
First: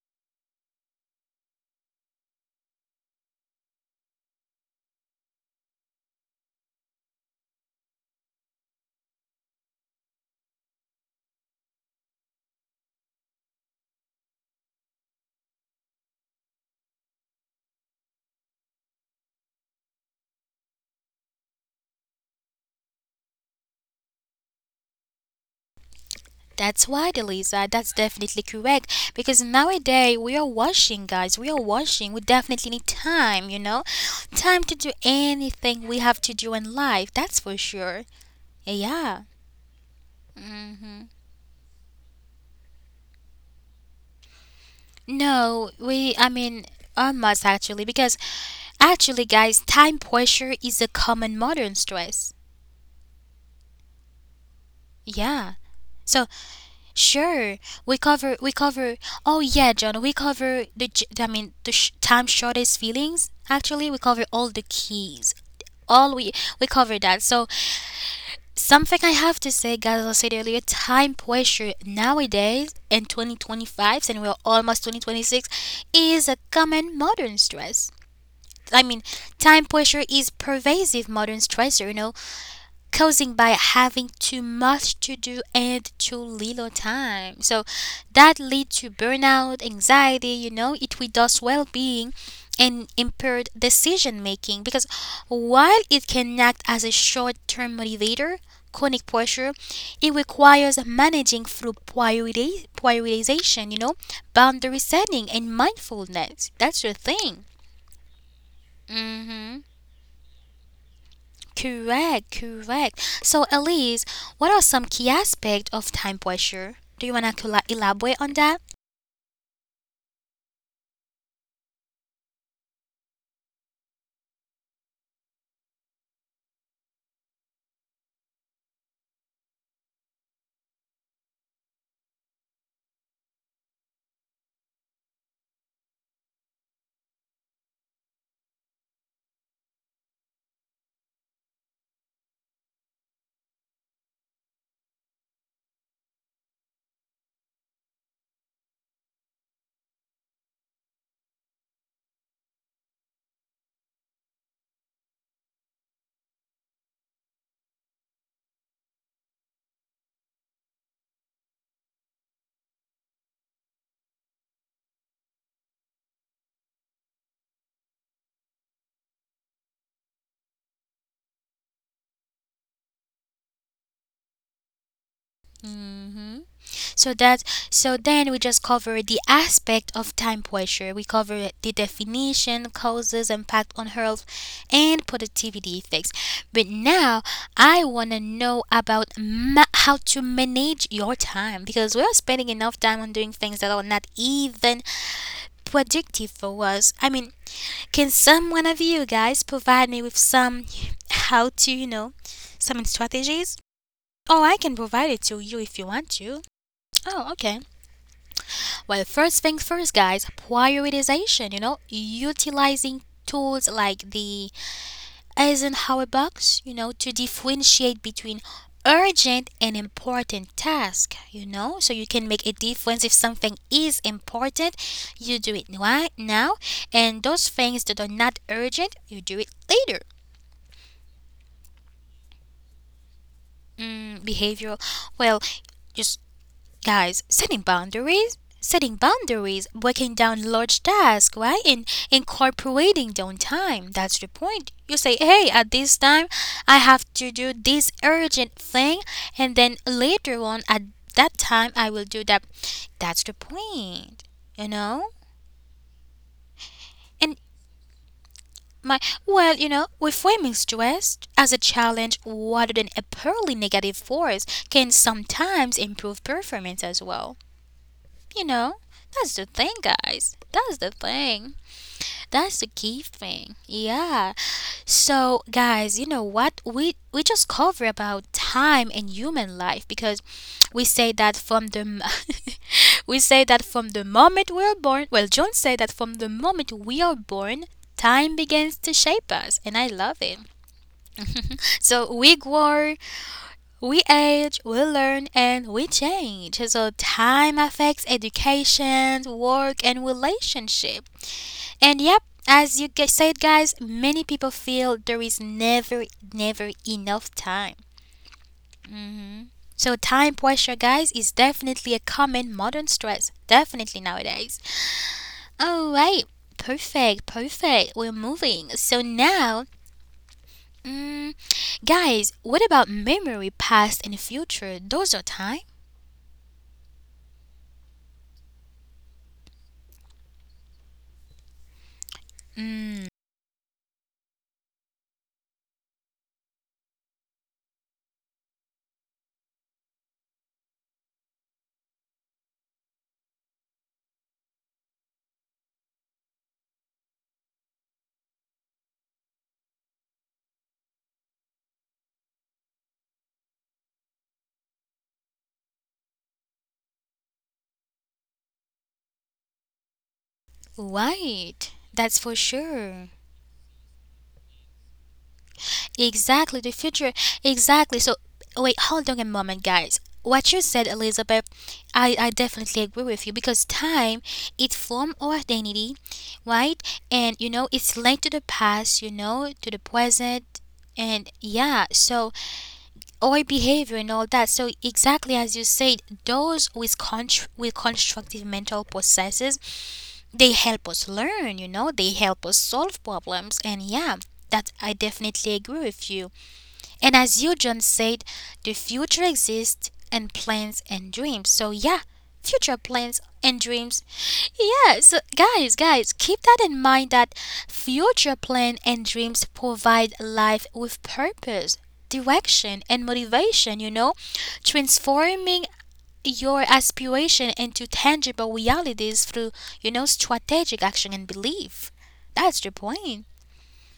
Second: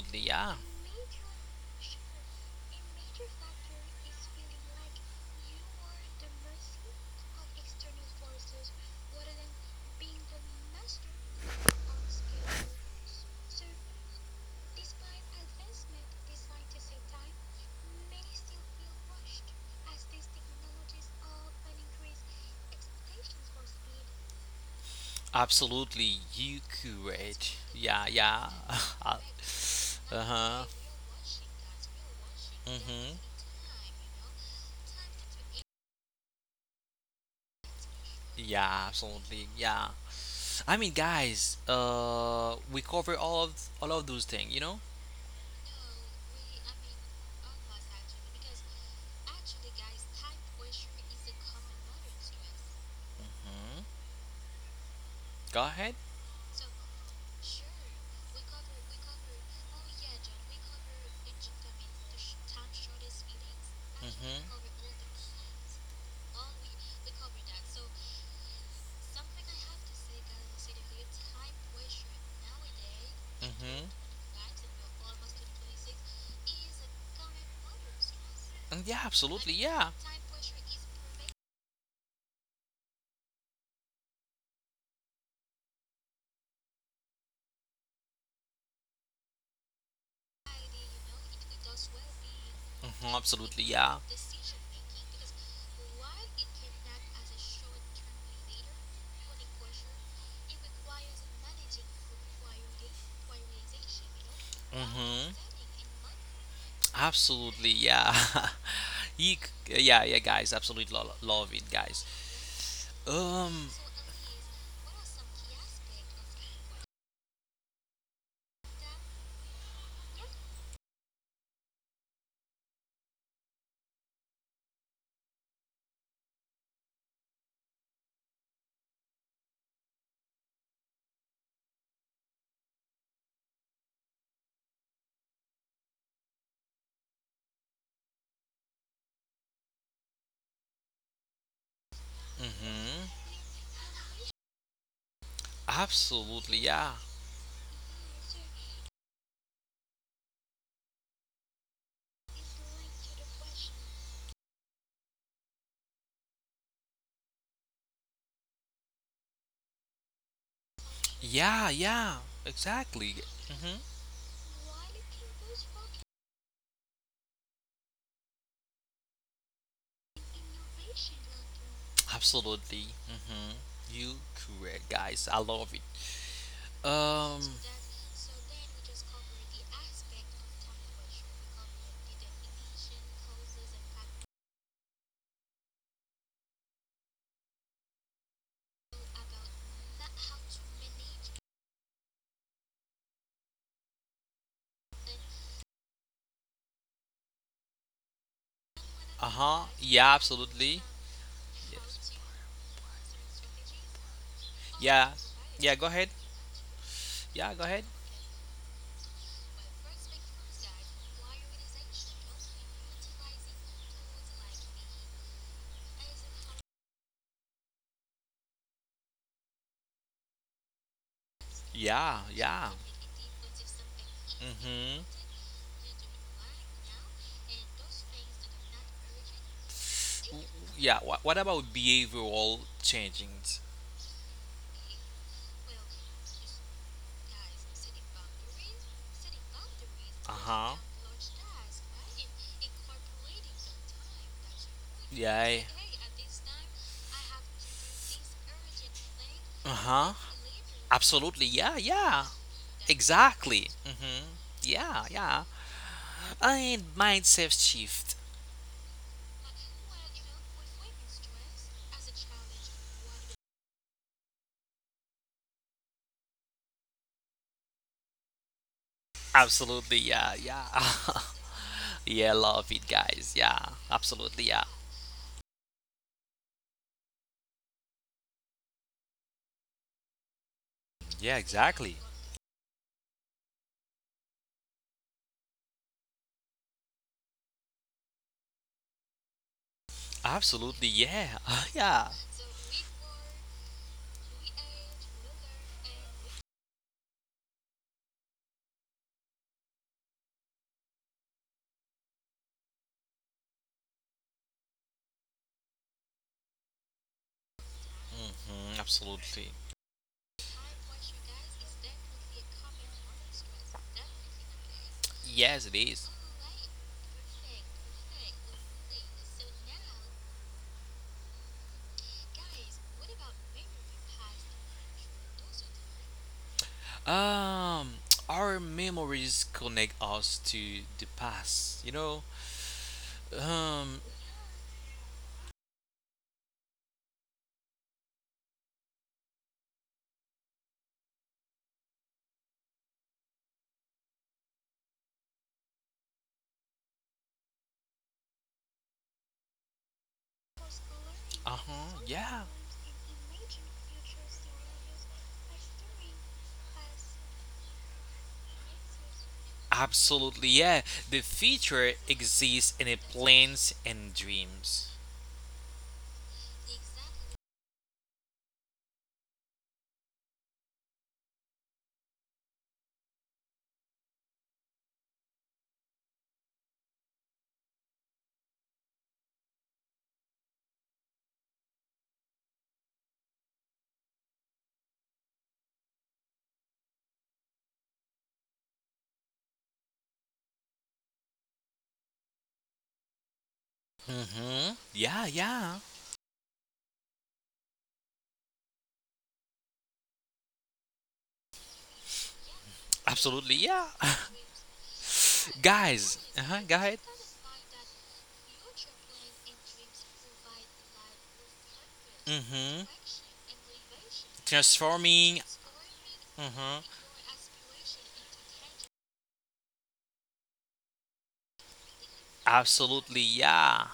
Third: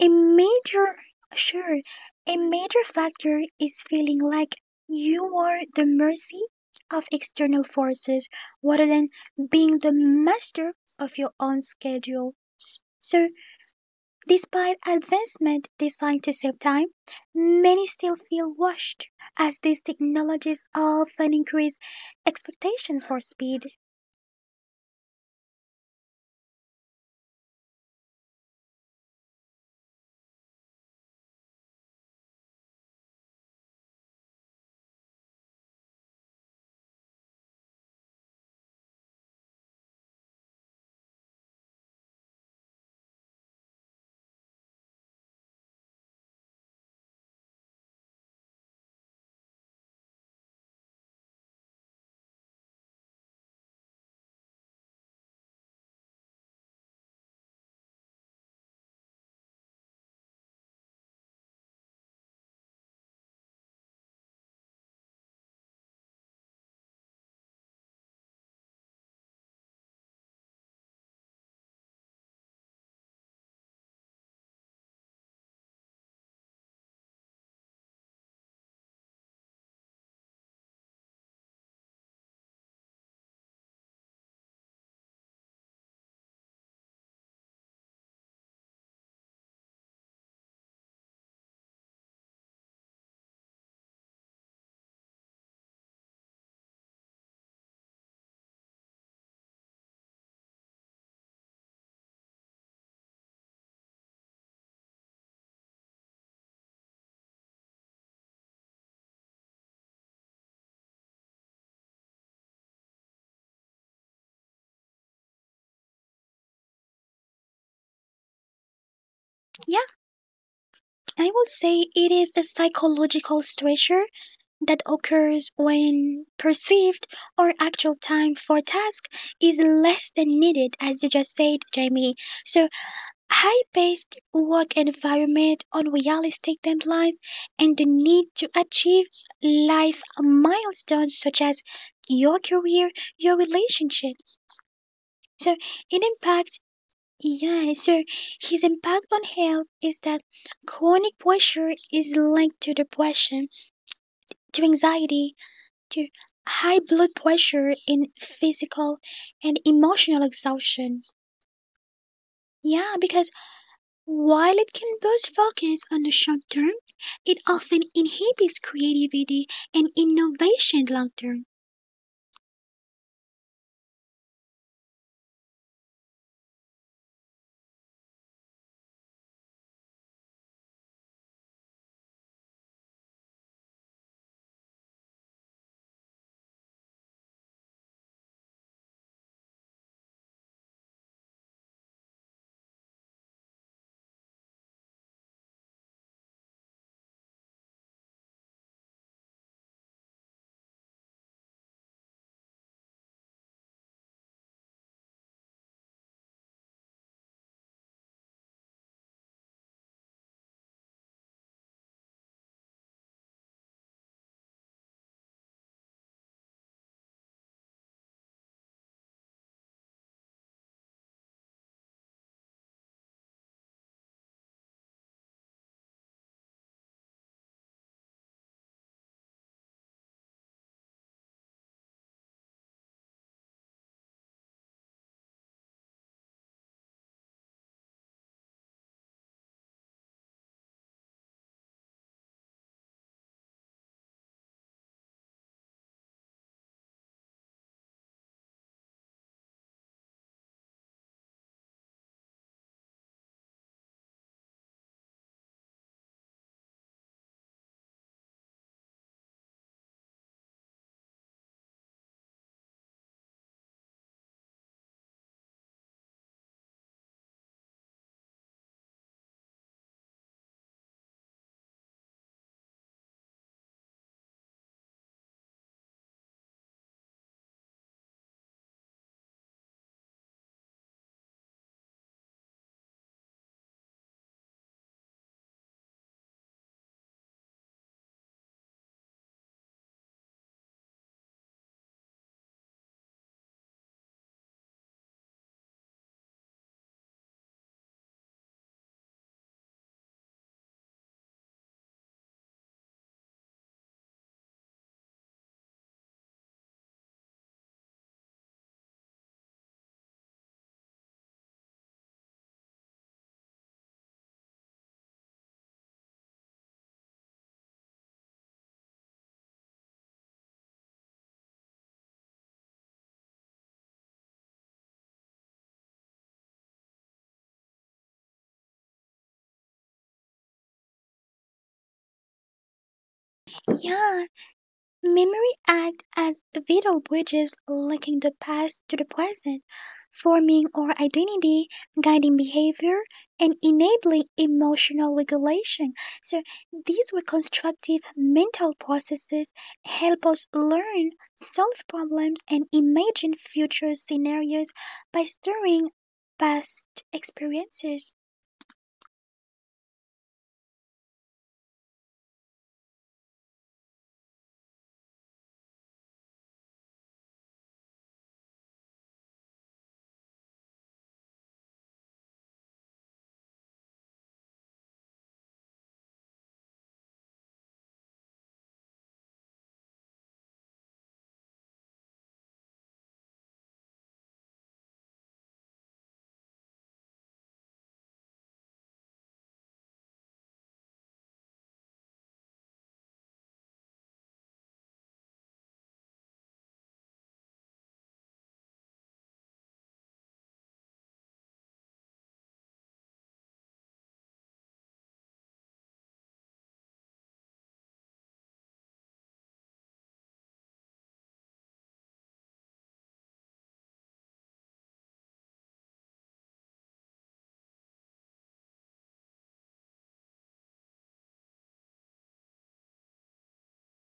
Speaker 3: a
Speaker 2: yeah.
Speaker 3: major sure, a major factor is feeling like you are the mercy of external forces rather than being the master of your own schedule. So, despite advancement designed to save time, many still feel rushed as these technologies often increase expectations for speed.
Speaker 2: Absolutely, you
Speaker 1: That's right,
Speaker 2: courage.
Speaker 1: Elisa. That's
Speaker 2: Yeah,
Speaker 1: definitely
Speaker 2: yeah.
Speaker 1: correct.
Speaker 2: uh
Speaker 1: Because nowadays we are
Speaker 2: huh.
Speaker 1: washing, guys. We are washing. We definitely
Speaker 2: Mm
Speaker 1: need
Speaker 2: hmm.
Speaker 1: time, you know? Time to do anything we have to do in life. That's for sure.
Speaker 2: Yeah,
Speaker 1: Yeah.
Speaker 2: absolutely. Yeah. I mean, guys, uh, we cover all of all of those things, you know.
Speaker 1: No, we, I mean, almost actually. Because actually, guys, time pressure is a common modern stress.
Speaker 2: Mhm.
Speaker 1: Yeah.
Speaker 2: Go ahead.
Speaker 1: So sure, we cover we cover. Oh yeah, John, we cover the j- I mean the sh- time shortest feelings. Actually, we cover all
Speaker 2: Mhm.
Speaker 1: the keys. All we we cover that. So something I have to say, guys, as I said earlier, time pressure nowadays in
Speaker 2: Mhm.
Speaker 1: twenty twenty-five, and we're almost twenty twenty-six, is a common modern stress. I
Speaker 2: And
Speaker 1: mean,
Speaker 2: yeah, absolutely.
Speaker 1: time
Speaker 2: Yeah.
Speaker 1: pressure is pervasive modern stressor. You know, causing by having too much to do and too little time. So that lead to burnout, anxiety, you know, it reduces well-being and
Speaker 2: Mhm,
Speaker 1: impaired
Speaker 2: absolutely, yeah.
Speaker 1: decision making because while it can act as a short-term motivator, chronic pressure, it requires managing through priority, prioritization, you know, boundary setting
Speaker 2: Mhm.
Speaker 1: and mindfulness. That's your thing.
Speaker 2: Absolutely, yeah. you,
Speaker 1: Mhm.
Speaker 2: c- yeah, yeah, guys, absolutely lo- love it, guys.
Speaker 1: Correct, correct. So,
Speaker 2: Um,
Speaker 1: Elise, what are some key aspects of time pressure? Do you want to elaborate on that?
Speaker 3: Yeah, I would say it is a psychological stressor that occurs when perceived or actual time for task is less than needed, as you just said, Jamie. So, high paced work environment, unrealistic deadlines, and the need to achieve life milestones such as your career,
Speaker 2: mhm.
Speaker 3: your relationship. So, it impacts
Speaker 2: Absolutely, yeah.
Speaker 3: yeah, so his impact on health is that chronic pressure is linked to depression, to anxiety, to high blood pressure and physical and emotional exhaustion.
Speaker 2: Yeah, yeah,
Speaker 3: Yeah, because
Speaker 2: exactly. Mm-hmm.
Speaker 3: while it can boost focus on the short term, it often inhibits creativity and innovation long term.
Speaker 2: Absolutely. Hmm You correct, guys. I love it.
Speaker 1: hmm So that,
Speaker 2: Um,
Speaker 1: so then we just cover the aspect of time pressure. We cover the definition, causes, impact on health, and productivity effects. But now I want to know about ma- how to manage your time because we are spending enough time on doing things that are not even productive for us. I mean, can some one of you
Speaker 2: uh
Speaker 1: guys
Speaker 2: huh.
Speaker 1: provide me with
Speaker 2: Yeah,
Speaker 1: some
Speaker 2: absolutely.
Speaker 1: how to, you know,
Speaker 2: Yes.
Speaker 1: some strategies? Oh, I can provide it
Speaker 2: Yeah.
Speaker 1: to you if you
Speaker 2: Yeah, go
Speaker 1: want
Speaker 2: ahead.
Speaker 1: to. Oh, okay.
Speaker 2: Yeah, go ahead.
Speaker 1: Well, first thing first, guys, prioritization, you know, utilizing tools like the Eisenhower box, you know, to differentiate between urgent and important task, you know, so you can
Speaker 2: Yeah,
Speaker 1: make a
Speaker 2: yeah.
Speaker 1: difference if something is important,
Speaker 2: Mm-hmm.
Speaker 1: you do it right now, and those things that are not urgent, you do it later.
Speaker 2: Yeah. What, what about behavioral changing?
Speaker 1: Mm, behavioral, well, just guys, setting boundaries, setting boundaries, breaking
Speaker 2: Uh
Speaker 1: down
Speaker 2: huh.
Speaker 1: large tasks, right, and incorporating down time. That's the point. You say, hey,
Speaker 2: Yeah.
Speaker 1: at this time I have to do this urgent thing, and then
Speaker 2: Uh huh.
Speaker 1: later on at that
Speaker 2: Absolutely.
Speaker 1: time
Speaker 2: Yeah.
Speaker 1: I will do
Speaker 2: Yeah.
Speaker 1: that. That's the
Speaker 2: Exactly. Mm-hmm.
Speaker 1: point, you
Speaker 2: Yeah,
Speaker 1: know.
Speaker 2: yeah. And
Speaker 1: And
Speaker 2: mindset shift.
Speaker 1: my, well, you know, reframing stress as a challenge rather than a purely negative force can sometimes improve performance as well. You know, that's the thing,
Speaker 2: Absolutely, yeah,
Speaker 1: guys.
Speaker 2: yeah.
Speaker 1: That's the thing.
Speaker 2: yeah,
Speaker 1: That's
Speaker 2: love
Speaker 1: the
Speaker 2: it,
Speaker 1: key
Speaker 2: guys. Yeah,
Speaker 1: thing. Yeah.
Speaker 2: absolutely, yeah.
Speaker 1: So, guys, you know what? We we just cover about time and human life because we say
Speaker 2: Yeah,
Speaker 1: that from the
Speaker 2: exactly.
Speaker 1: m- we say that from the moment we are born. Well, John said that from the moment we are born, time begins to shape us, and I love it.
Speaker 2: Absolutely, yeah. yeah.
Speaker 1: So we grow, we age, we learn, and we change. So time affects education, work, and relationship. And yep, as you gu- said, guys, many people feel there is never, never enough time.
Speaker 2: Hmm,
Speaker 1: hmm
Speaker 2: absolutely.
Speaker 1: So time pressure, guys, is definitely a common modern stress. Definitely nowadays.
Speaker 2: Yes, it
Speaker 1: All
Speaker 2: is.
Speaker 1: right, perfect, perfect. We're moving. So now, mm, guys, what about memory, past, and future? Those are time.
Speaker 2: Um, our memories connect us to the past. You know, um,
Speaker 3: Yeah, memory act as vital bridges linking the past to the present, forming our identity, guiding behavior, and enabling emotional regulation. So these reconstructive mental processes help us learn,
Speaker 2: uh
Speaker 3: solve
Speaker 2: huh,
Speaker 3: problems,
Speaker 2: yeah,
Speaker 3: and imagine future scenarios by stirring past experiences.
Speaker 2: absolutely, yeah. The
Speaker 1: Right,
Speaker 2: future
Speaker 1: that's for
Speaker 2: exists in the
Speaker 1: sure.
Speaker 2: plans and dreams.
Speaker 1: Exactly, the future. Exactly. So, wait, hold on a moment, guys. What you said, Elizabeth, I, I definitely agree with you because time, it forms our identity, right? And you know, it's linked to the past, you know, to the present, and yeah, so our behavior and all that. So exactly as you said, those with contr- with constructive mental processes, they help us learn, you know, they help us solve problems, and yeah,
Speaker 2: Mm
Speaker 1: that
Speaker 2: hmm.
Speaker 1: I
Speaker 2: Yeah,
Speaker 1: definitely agree
Speaker 2: yeah.
Speaker 1: with you. And as you, John, said, the future exists in plans and dreams. So yeah, future plans
Speaker 2: Absolutely,
Speaker 1: and
Speaker 2: yeah.
Speaker 1: dreams. Yeah, so guys, guys,
Speaker 2: Guys,
Speaker 1: keep that
Speaker 2: uh-huh, go
Speaker 1: in
Speaker 2: ahead.
Speaker 1: mind that future plan and dreams provide life with purpose, direction
Speaker 2: Hmm.
Speaker 1: and motivation, you know,
Speaker 2: Transforming.
Speaker 1: transforming your
Speaker 2: Uh-huh.
Speaker 1: aspiration into tangible realities through, you know, strategic action and belief. That's the point.
Speaker 2: Absolutely, yeah.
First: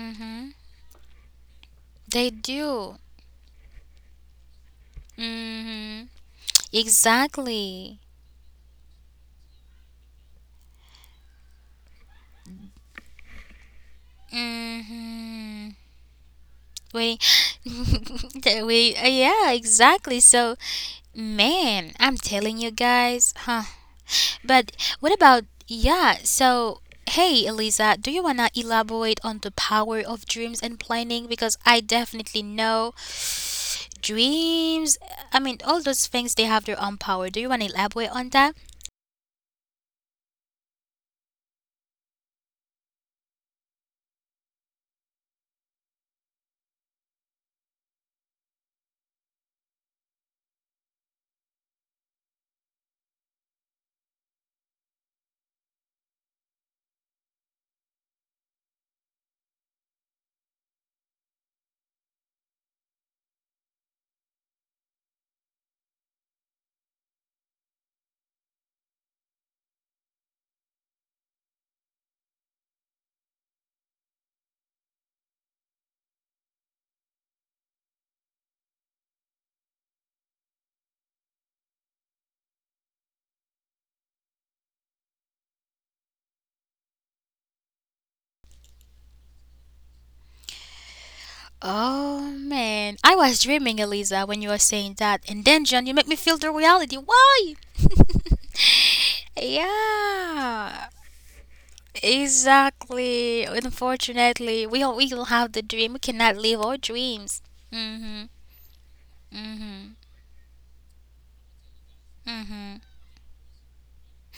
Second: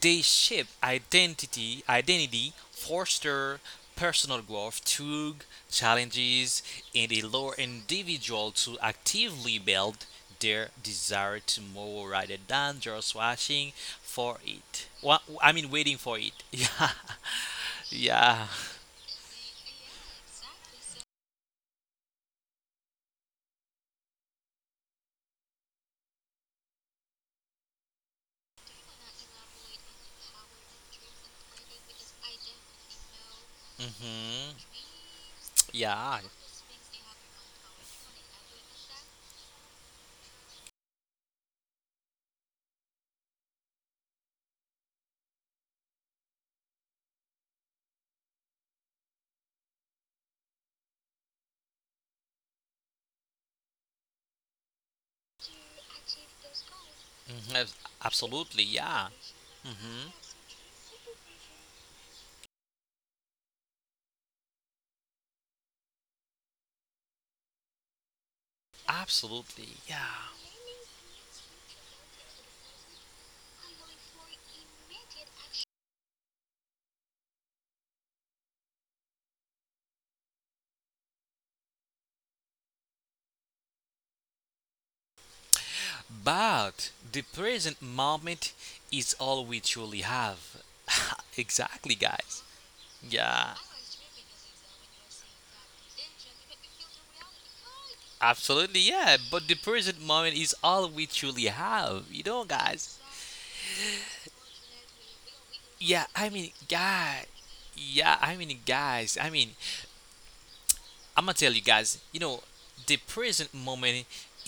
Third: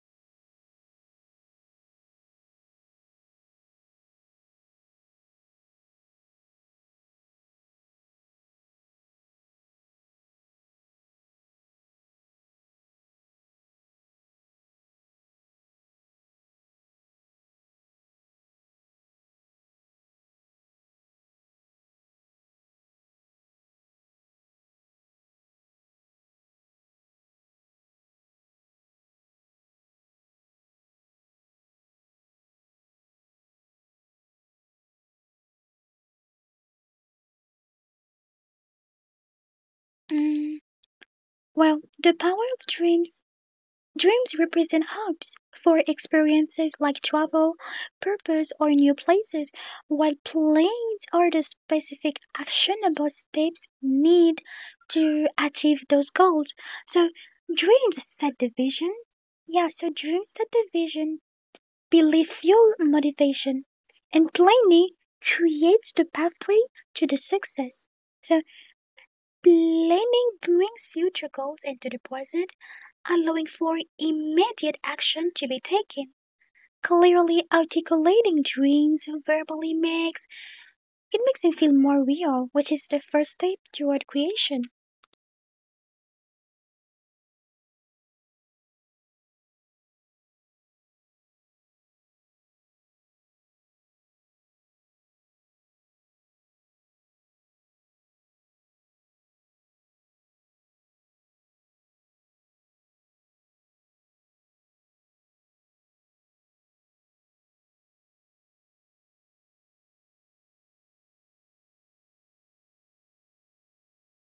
Speaker 2: They shape identity,
Speaker 1: they
Speaker 2: identity,
Speaker 1: do.
Speaker 2: foster personal growth through
Speaker 1: hmm
Speaker 2: challenges, and allow
Speaker 1: exactly.
Speaker 2: individual to actively build their desire tomorrow rather than just watching for it. Well, I mean,
Speaker 1: hmm
Speaker 2: waiting for it.
Speaker 1: we
Speaker 2: Yeah,
Speaker 1: that we uh, yeah, exactly. So man, I'm telling you guys, huh? But what about, yeah, so hey Eliza, do you want to elaborate on the power of dreams and planning? Because I definitely know
Speaker 2: yeah, hmm,
Speaker 1: dreams, I mean, all those
Speaker 2: yeah.
Speaker 1: things, they have their own power. Do you want to elaborate on that?
Speaker 3: Mm, Well, the power of dreams. Dreams represent hopes for experiences like travel, purpose, or new places, while plans are the specific actionable steps needed to achieve those goals. So,
Speaker 2: Mhm, abs-
Speaker 3: dreams set the
Speaker 2: Absolutely,
Speaker 3: vision.
Speaker 2: yeah.
Speaker 3: Yeah, so
Speaker 2: Hmm.
Speaker 3: dreams set the vision, belief fuel motivation, and planning creates the pathway to the success. So,
Speaker 2: Absolutely, yeah.
Speaker 3: planning brings future goals into the present allowing for immediate action to be taken. Clearly articulating dreams verbally makes it makes them feel more real, which is the first step toward creation.
Speaker 2: But the present moment is all we truly have. exactly, guys.
Speaker 1: Oh man, I
Speaker 2: Yeah,
Speaker 1: was dreaming, Eliza, when you were saying that, and then John, you make me feel the reality. Why?
Speaker 2: absolutely, yeah. But the present moment is all
Speaker 1: Yeah,
Speaker 2: we truly have, you know, guys.
Speaker 1: exactly, unfortunately, we all we all have the
Speaker 2: Yeah,
Speaker 1: dream, we
Speaker 2: I mean,
Speaker 1: cannot live our
Speaker 2: guy.
Speaker 1: dreams.
Speaker 2: Yeah, I
Speaker 1: Mm-hmm.
Speaker 2: mean, guys. I mean,
Speaker 1: Mm-hmm.
Speaker 2: I'm gonna tell you guys, you know,
Speaker 1: Mm-hmm.
Speaker 2: the present moment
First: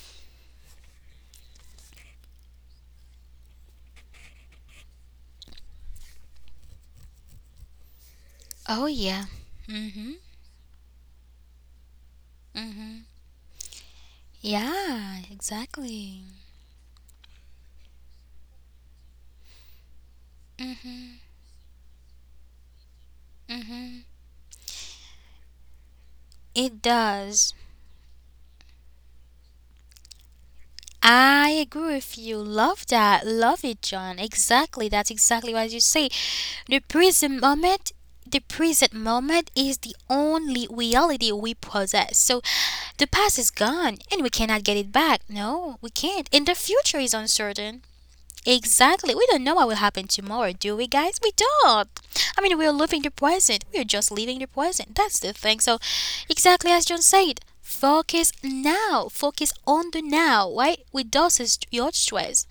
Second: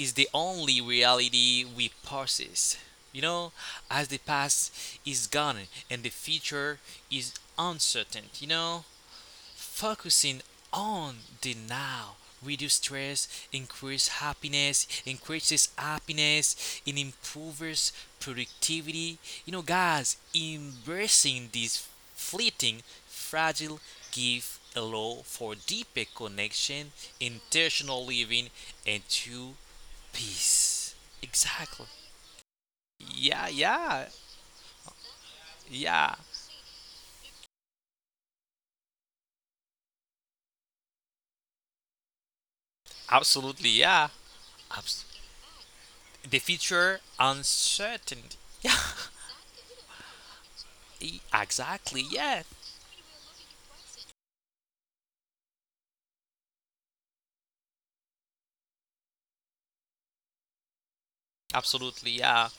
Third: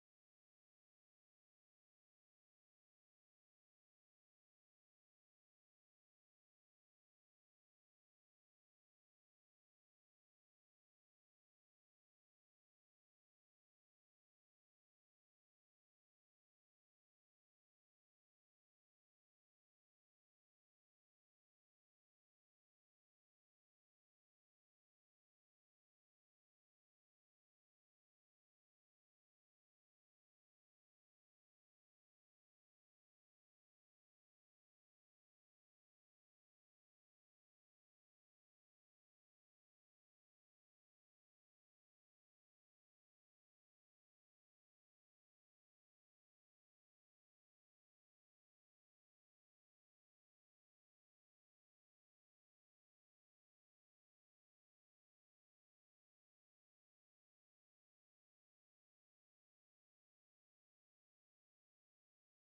Speaker 2: is the only reality we possess. You know, as the past is gone and the future is uncertain, you know?
Speaker 1: Oh yeah. Mm-hmm.
Speaker 2: Focusing on the now reduce
Speaker 1: Mm-hmm.
Speaker 2: stress, increase happiness,
Speaker 1: Yeah,
Speaker 2: increases
Speaker 1: exactly.
Speaker 2: happiness, it improves productivity. You know, guys, embracing this fleeting, fragile
Speaker 1: Mm-hmm.
Speaker 2: gift allow for deeper
Speaker 1: It
Speaker 2: connection,
Speaker 1: does.
Speaker 2: intentional living, and true peace.
Speaker 1: I
Speaker 2: Exactly.
Speaker 1: agree with you. Love that.
Speaker 2: Yeah,
Speaker 1: Love it,
Speaker 2: yeah,
Speaker 1: John. Exactly. That's exactly what you
Speaker 2: yeah.
Speaker 1: say. The present moment, the present moment is the only reality we possess. So the past is
Speaker 2: Absolutely, yeah.
Speaker 1: gone and we cannot get it
Speaker 2: Abs-
Speaker 1: back. No, we
Speaker 2: the
Speaker 1: can't. And the
Speaker 2: future
Speaker 1: future is uncertain.
Speaker 2: uncertainty. Yeah.
Speaker 1: Exactly. We don't know what will happen tomorrow, do we,
Speaker 2: E-
Speaker 1: guys? We don't.
Speaker 2: Exactly. Yeah.
Speaker 1: I mean, we're living the present. We're just living the present. That's the thing. So, exactly as John said, focus now. Focus on the now, right? Reduces your
Speaker 2: Absolutely. Yeah.
Speaker 1: stress,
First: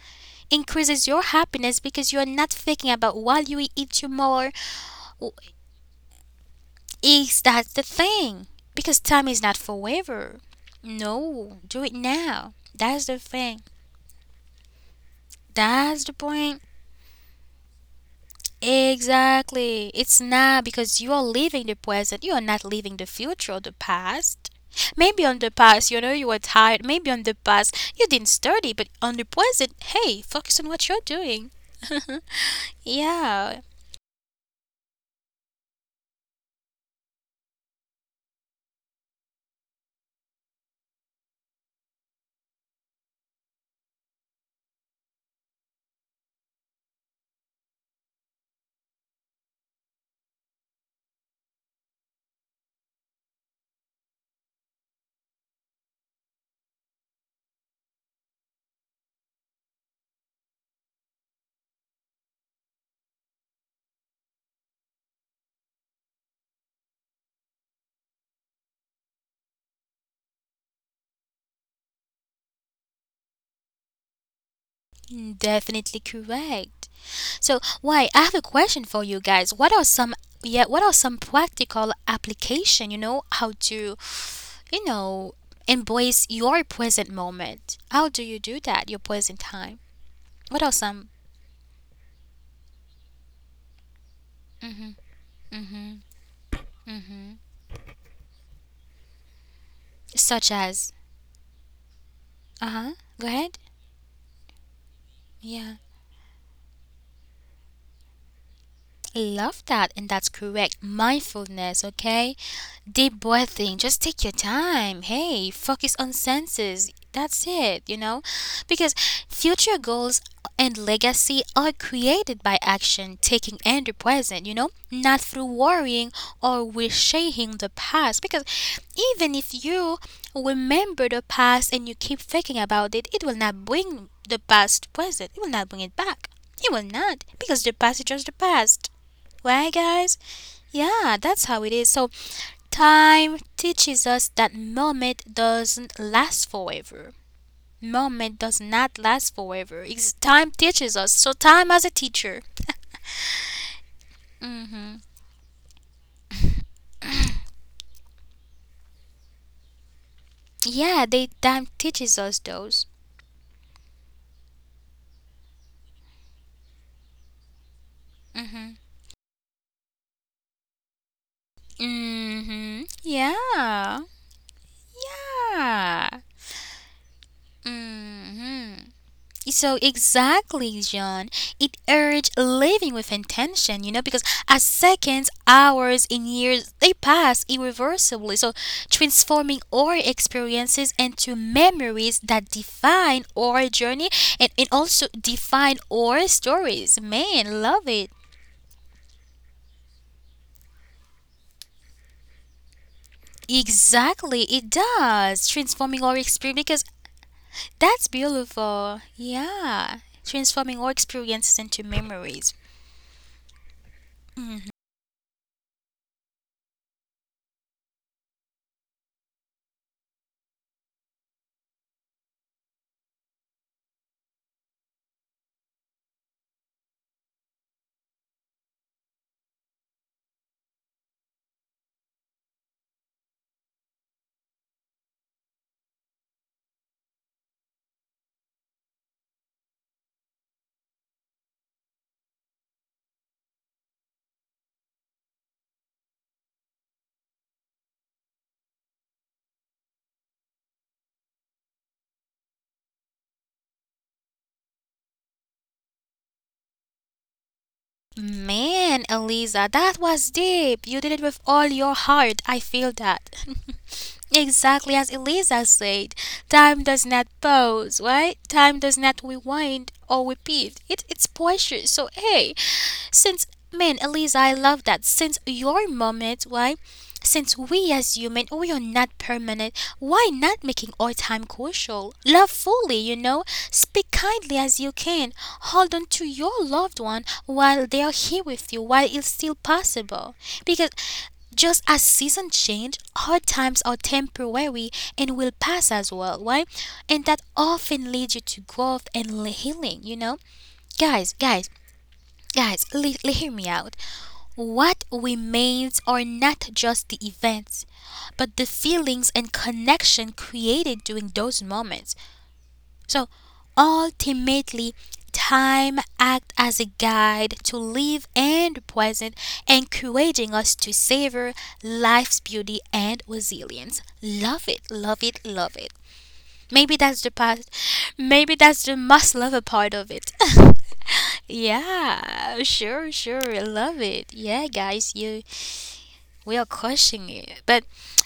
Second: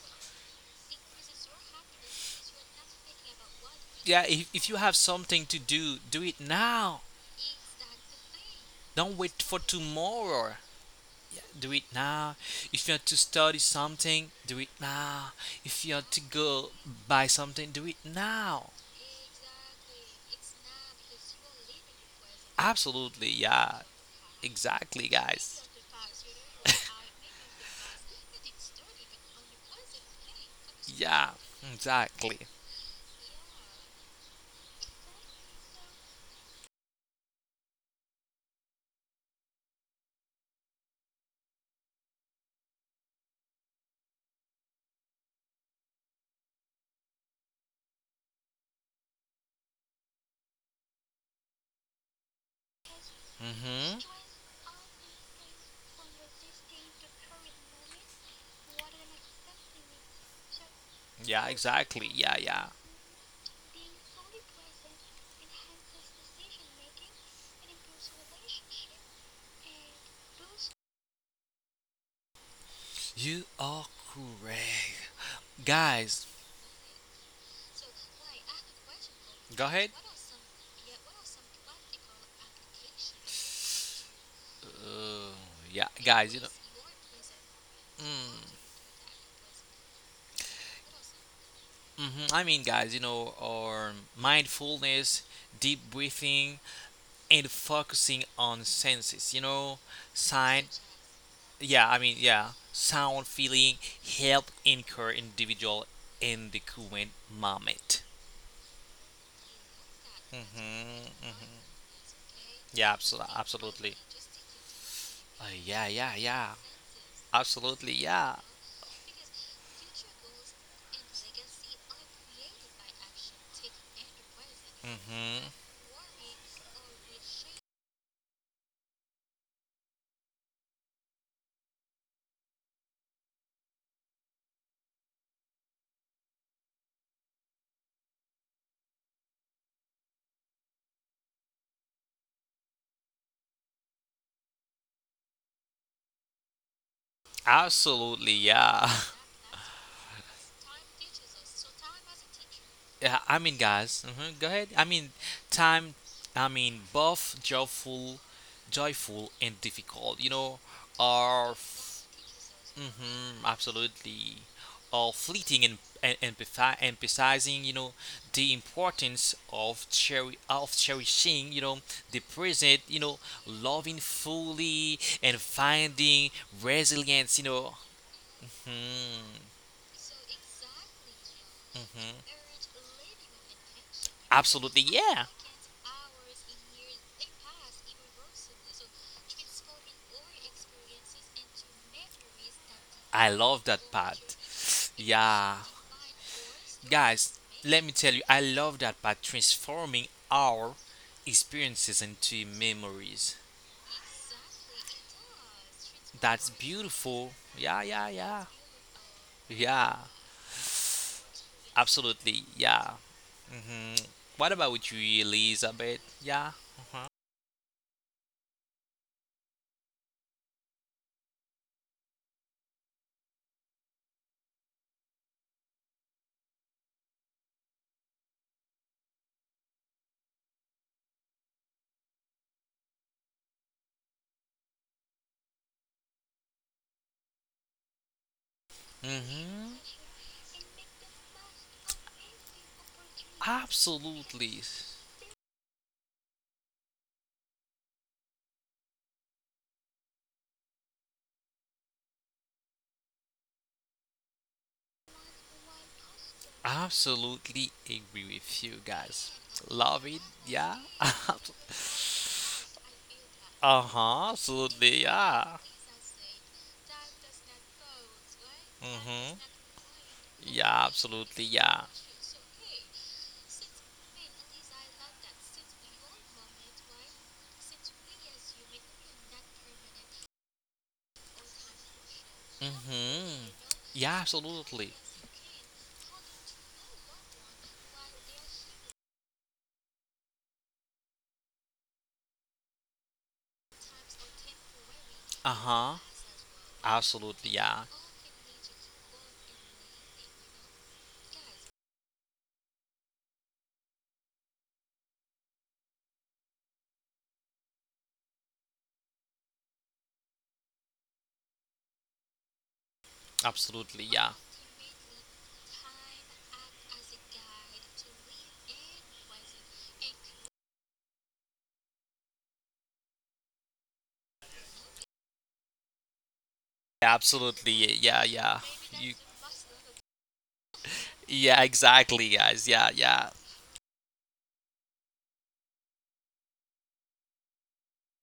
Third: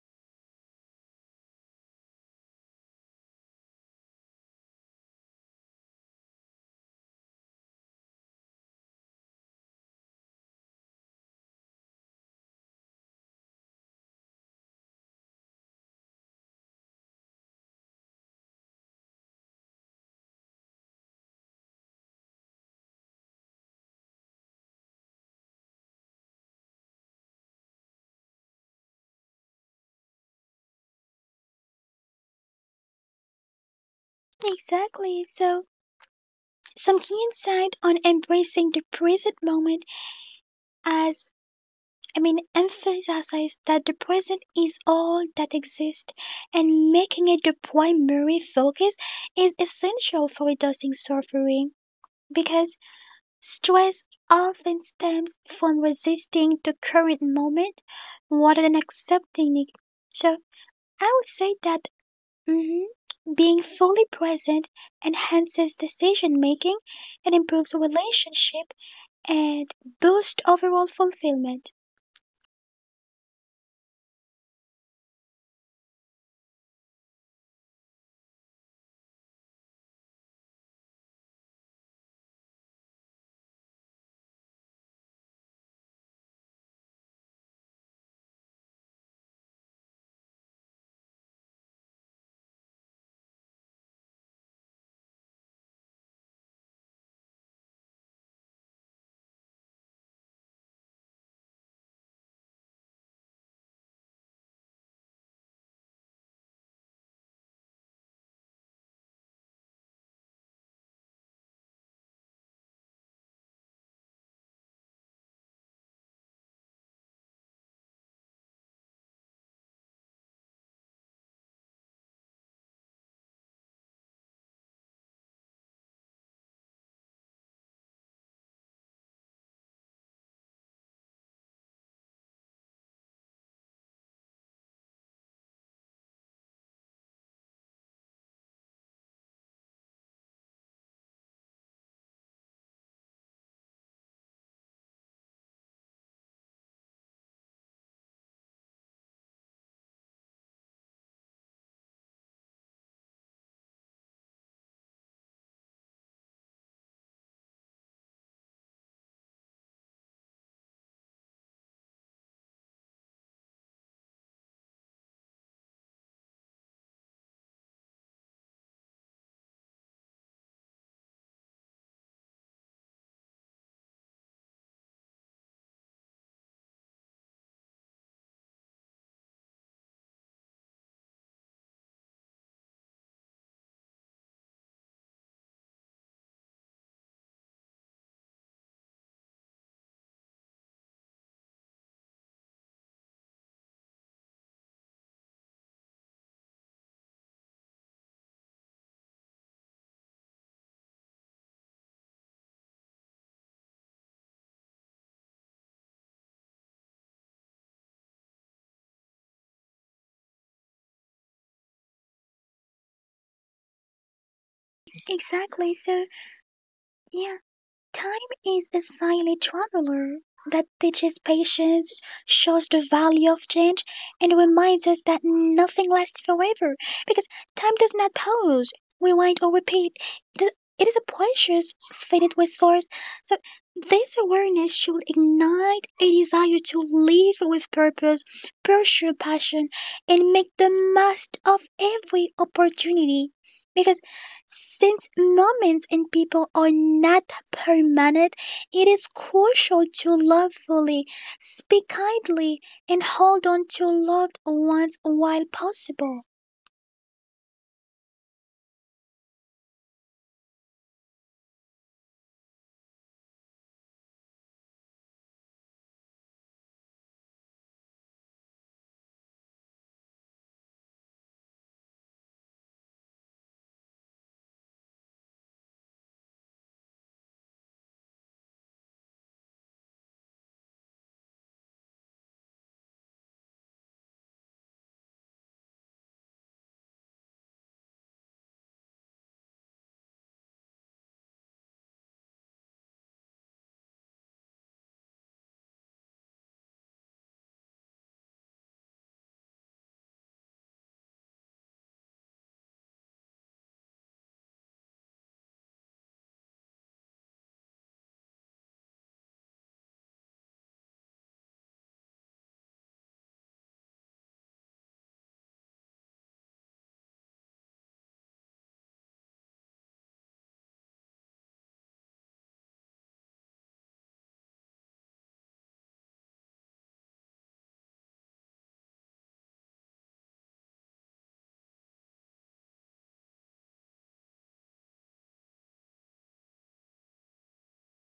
Speaker 1: increases your happiness because you're not thinking about what you will eat
Speaker 2: Yeah. If,
Speaker 1: tomorrow.
Speaker 2: if you have something to do, do it now.
Speaker 1: Is that the thing? Because
Speaker 2: Don't
Speaker 1: time
Speaker 2: wait
Speaker 1: is not
Speaker 2: for
Speaker 1: forever.
Speaker 2: tomorrow.
Speaker 1: No,
Speaker 2: Do
Speaker 1: do
Speaker 2: it
Speaker 1: it
Speaker 2: now.
Speaker 1: now.
Speaker 2: If you have
Speaker 1: That's
Speaker 2: to
Speaker 1: the
Speaker 2: study
Speaker 1: thing.
Speaker 2: something, do it now. If you
Speaker 1: That's
Speaker 2: have
Speaker 1: the
Speaker 2: to
Speaker 1: point.
Speaker 2: go buy something, do it now.
Speaker 1: Exactly. It's now because you are living the present. You are not living the
Speaker 2: Absolutely.
Speaker 1: future or the
Speaker 2: Yeah.
Speaker 1: past.
Speaker 2: Exactly,
Speaker 1: Maybe on the
Speaker 2: guys.
Speaker 1: past, you know, you were tired. Maybe on the past, you didn't study. But on the present, hey, focus on what you're
Speaker 2: Yeah.
Speaker 1: doing.
Speaker 2: Exactly.
Speaker 1: Yeah,
Speaker 3: Exactly. So, some key insight on embracing the present moment as I mean, emphasizes that the present is all that exists, and making it the primary focus is essential for reducing suffering because
Speaker 2: Mm-hmm.
Speaker 3: stress often stems from resisting the current moment rather than accepting it. So I would
Speaker 2: Yeah,
Speaker 3: say that
Speaker 2: exactly. Yeah, yeah.
Speaker 3: mhm, being fully present enhances decision making, it improves relationship and boosts overall fulfillment.
Speaker 2: You are correct.
Speaker 1: definitely
Speaker 2: Guys,
Speaker 1: correct. So, why? I have a question for you guys.
Speaker 2: go
Speaker 1: What are
Speaker 2: ahead.
Speaker 1: some, yeah? What are some practical application? You know how to, you know,
Speaker 2: Uh, yeah,
Speaker 1: embrace
Speaker 2: guys, you know.
Speaker 1: your present moment. How do you do
Speaker 2: Mm,
Speaker 1: that? Your present time. What are some?
Speaker 2: hmm, I mean, guys, you know, or mindfulness, deep
Speaker 1: Mm-hmm,
Speaker 2: breathing,
Speaker 1: mm.
Speaker 2: and focusing on senses. You know,
Speaker 1: Such
Speaker 2: sign.
Speaker 1: as.
Speaker 2: Yeah, I mean, yeah,
Speaker 1: Uh huh. Go
Speaker 2: sound,
Speaker 1: ahead.
Speaker 2: feeling help anchor
Speaker 1: Yeah.
Speaker 2: individual in the current moment.
Speaker 1: Love that, and that's
Speaker 2: Hmm.
Speaker 1: correct.
Speaker 2: Hmm.
Speaker 1: Mindfulness, okay?
Speaker 2: Yeah,
Speaker 1: Deep
Speaker 2: absolutely,
Speaker 1: breathing,
Speaker 2: absolutely.
Speaker 1: just take your time.
Speaker 2: Uh,
Speaker 1: Hey,
Speaker 2: yeah,
Speaker 1: focus on
Speaker 2: yeah, yeah,
Speaker 1: senses. That's it,
Speaker 2: absolutely,
Speaker 1: you know?
Speaker 2: yeah.
Speaker 1: Because future goals and legacy are created by action taking in the present, you know? Not
Speaker 2: Hmm.
Speaker 1: through worrying or reshaping the past. Because even if you remember the past and you keep thinking about it, it will not bring the past to present. It will not bring it back. It will not, because the past is just the past. Right, guys? Yeah, that's how it is. So, time teaches us that moment doesn't last forever.
Speaker 2: Absolutely,
Speaker 1: Moment does
Speaker 2: yeah.
Speaker 1: not last forever. It's, time teaches us. So, time as a teacher.
Speaker 2: Yeah, I mean, guys, hmm go ahead. I mean, time. I mean, both joyful, joyful and difficult. You know,
Speaker 1: Yeah, they,
Speaker 2: are
Speaker 1: time teaches us those.
Speaker 2: mm-hmm, absolutely, are fleeting and and empathize, emphasizing. You know, the importance of cherry of cherishing. You know, the present.
Speaker 1: Mhm.
Speaker 2: You know,
Speaker 1: Yeah.
Speaker 2: loving fully and
Speaker 1: Yeah.
Speaker 2: finding resilience. You know,
Speaker 1: Mhm.
Speaker 2: hmm.
Speaker 1: So exactly, John. It urged
Speaker 2: Hmm.
Speaker 1: living with intention, you know, because as
Speaker 2: Absolutely, yeah.
Speaker 1: seconds, hours, and years, they pass irreversibly. So transforming our experiences into memories that define
Speaker 2: I love
Speaker 1: our
Speaker 2: that
Speaker 1: journey
Speaker 2: part.
Speaker 1: and, and also
Speaker 2: Yeah.
Speaker 1: define our stories.
Speaker 2: Guys,
Speaker 1: Man,
Speaker 2: let
Speaker 1: love
Speaker 2: me
Speaker 1: it.
Speaker 2: tell you, I love that part transforming our experiences into memories.
Speaker 1: Exactly, it does. Transforming our
Speaker 2: That's
Speaker 1: experience because
Speaker 2: beautiful. Yeah,
Speaker 1: that's
Speaker 2: yeah, yeah.
Speaker 1: beautiful.
Speaker 2: Yeah,
Speaker 1: Yeah. Transforming our experiences into
Speaker 2: absolutely.
Speaker 1: memories.
Speaker 2: Yeah. Hmm. What
Speaker 1: Mm.
Speaker 2: about with you,
Speaker 3: Exactly.
Speaker 2: Elizabeth?
Speaker 3: So
Speaker 2: Yeah. Uh-huh.
Speaker 3: yeah. Time is a silent traveler that teaches patience, shows the value of change, and reminds us that nothing lasts forever because time does not pause, rewind, or repeat. It is, it is a precious, finite resource. So, this awareness should ignite a desire to live with purpose, pursue
Speaker 2: Hmm.
Speaker 3: passion, and make the most of every opportunity. Because
Speaker 2: Absolutely.
Speaker 3: since moments and people are not permanent, it is crucial to love fully, speak kindly, and hold on to loved ones while possible.
Speaker 2: Absolutely agree with you
Speaker 1: Man,
Speaker 2: guys.
Speaker 1: Eliza, that
Speaker 2: Love it.
Speaker 1: was
Speaker 2: Yeah.
Speaker 1: deep. You did it
Speaker 2: uh
Speaker 1: with all your heart. I feel that.
Speaker 2: huh. Absolutely.
Speaker 1: Exactly as
Speaker 2: Yeah.
Speaker 1: Eliza said, time does not pause, right? Time does not
Speaker 2: Mm-hmm.
Speaker 1: rewind or repeat.
Speaker 2: Yeah,
Speaker 1: It, it's
Speaker 2: absolutely. Yeah.
Speaker 1: precious. So, hey, since, man, Eliza, I love that. Since your moment, why? Since we as human, we are not permanent, why not making our time crucial? Love fully, you know.
Speaker 2: Hmm.
Speaker 1: Speak
Speaker 2: Yeah,
Speaker 1: kindly as you
Speaker 2: absolutely.
Speaker 1: can. Hold on to your loved one while they are here with you, while it's still possible. Because just as seasons change, hard times are temporary and
Speaker 2: Uh
Speaker 1: will pass
Speaker 2: huh.
Speaker 1: as well, why? And that
Speaker 2: Absolutely. Yeah.
Speaker 1: often leads you to growth and healing, you know? Guys, guys, guys, li- li- hear me out. What remains are not just the events, but the feelings and connection created during those moments. So
Speaker 2: Absolutely. Yeah.
Speaker 1: ultimately, time acts as a guide to live and the present, encouraging us to savor life's beauty and resilience. Love it, love it, love it. Maybe that's the part,
Speaker 2: Absolutely. Yeah.
Speaker 1: maybe
Speaker 2: Yeah.
Speaker 1: that's the
Speaker 2: You.
Speaker 1: must love a part of it.
Speaker 2: Yeah. Exactly,
Speaker 1: Yeah,
Speaker 2: guys. Yeah.
Speaker 1: sure,
Speaker 2: Yeah.
Speaker 1: sure. I love it. Yeah, guys, you we are crushing it. But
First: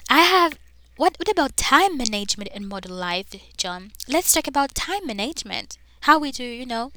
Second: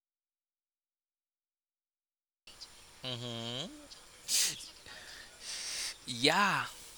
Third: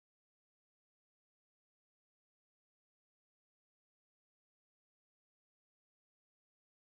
Speaker 1: I have. What, what about time management in modern life,
Speaker 2: Hmm.
Speaker 1: John? Let's talk about time management. How we do,
Speaker 2: Yeah.
Speaker 1: you know?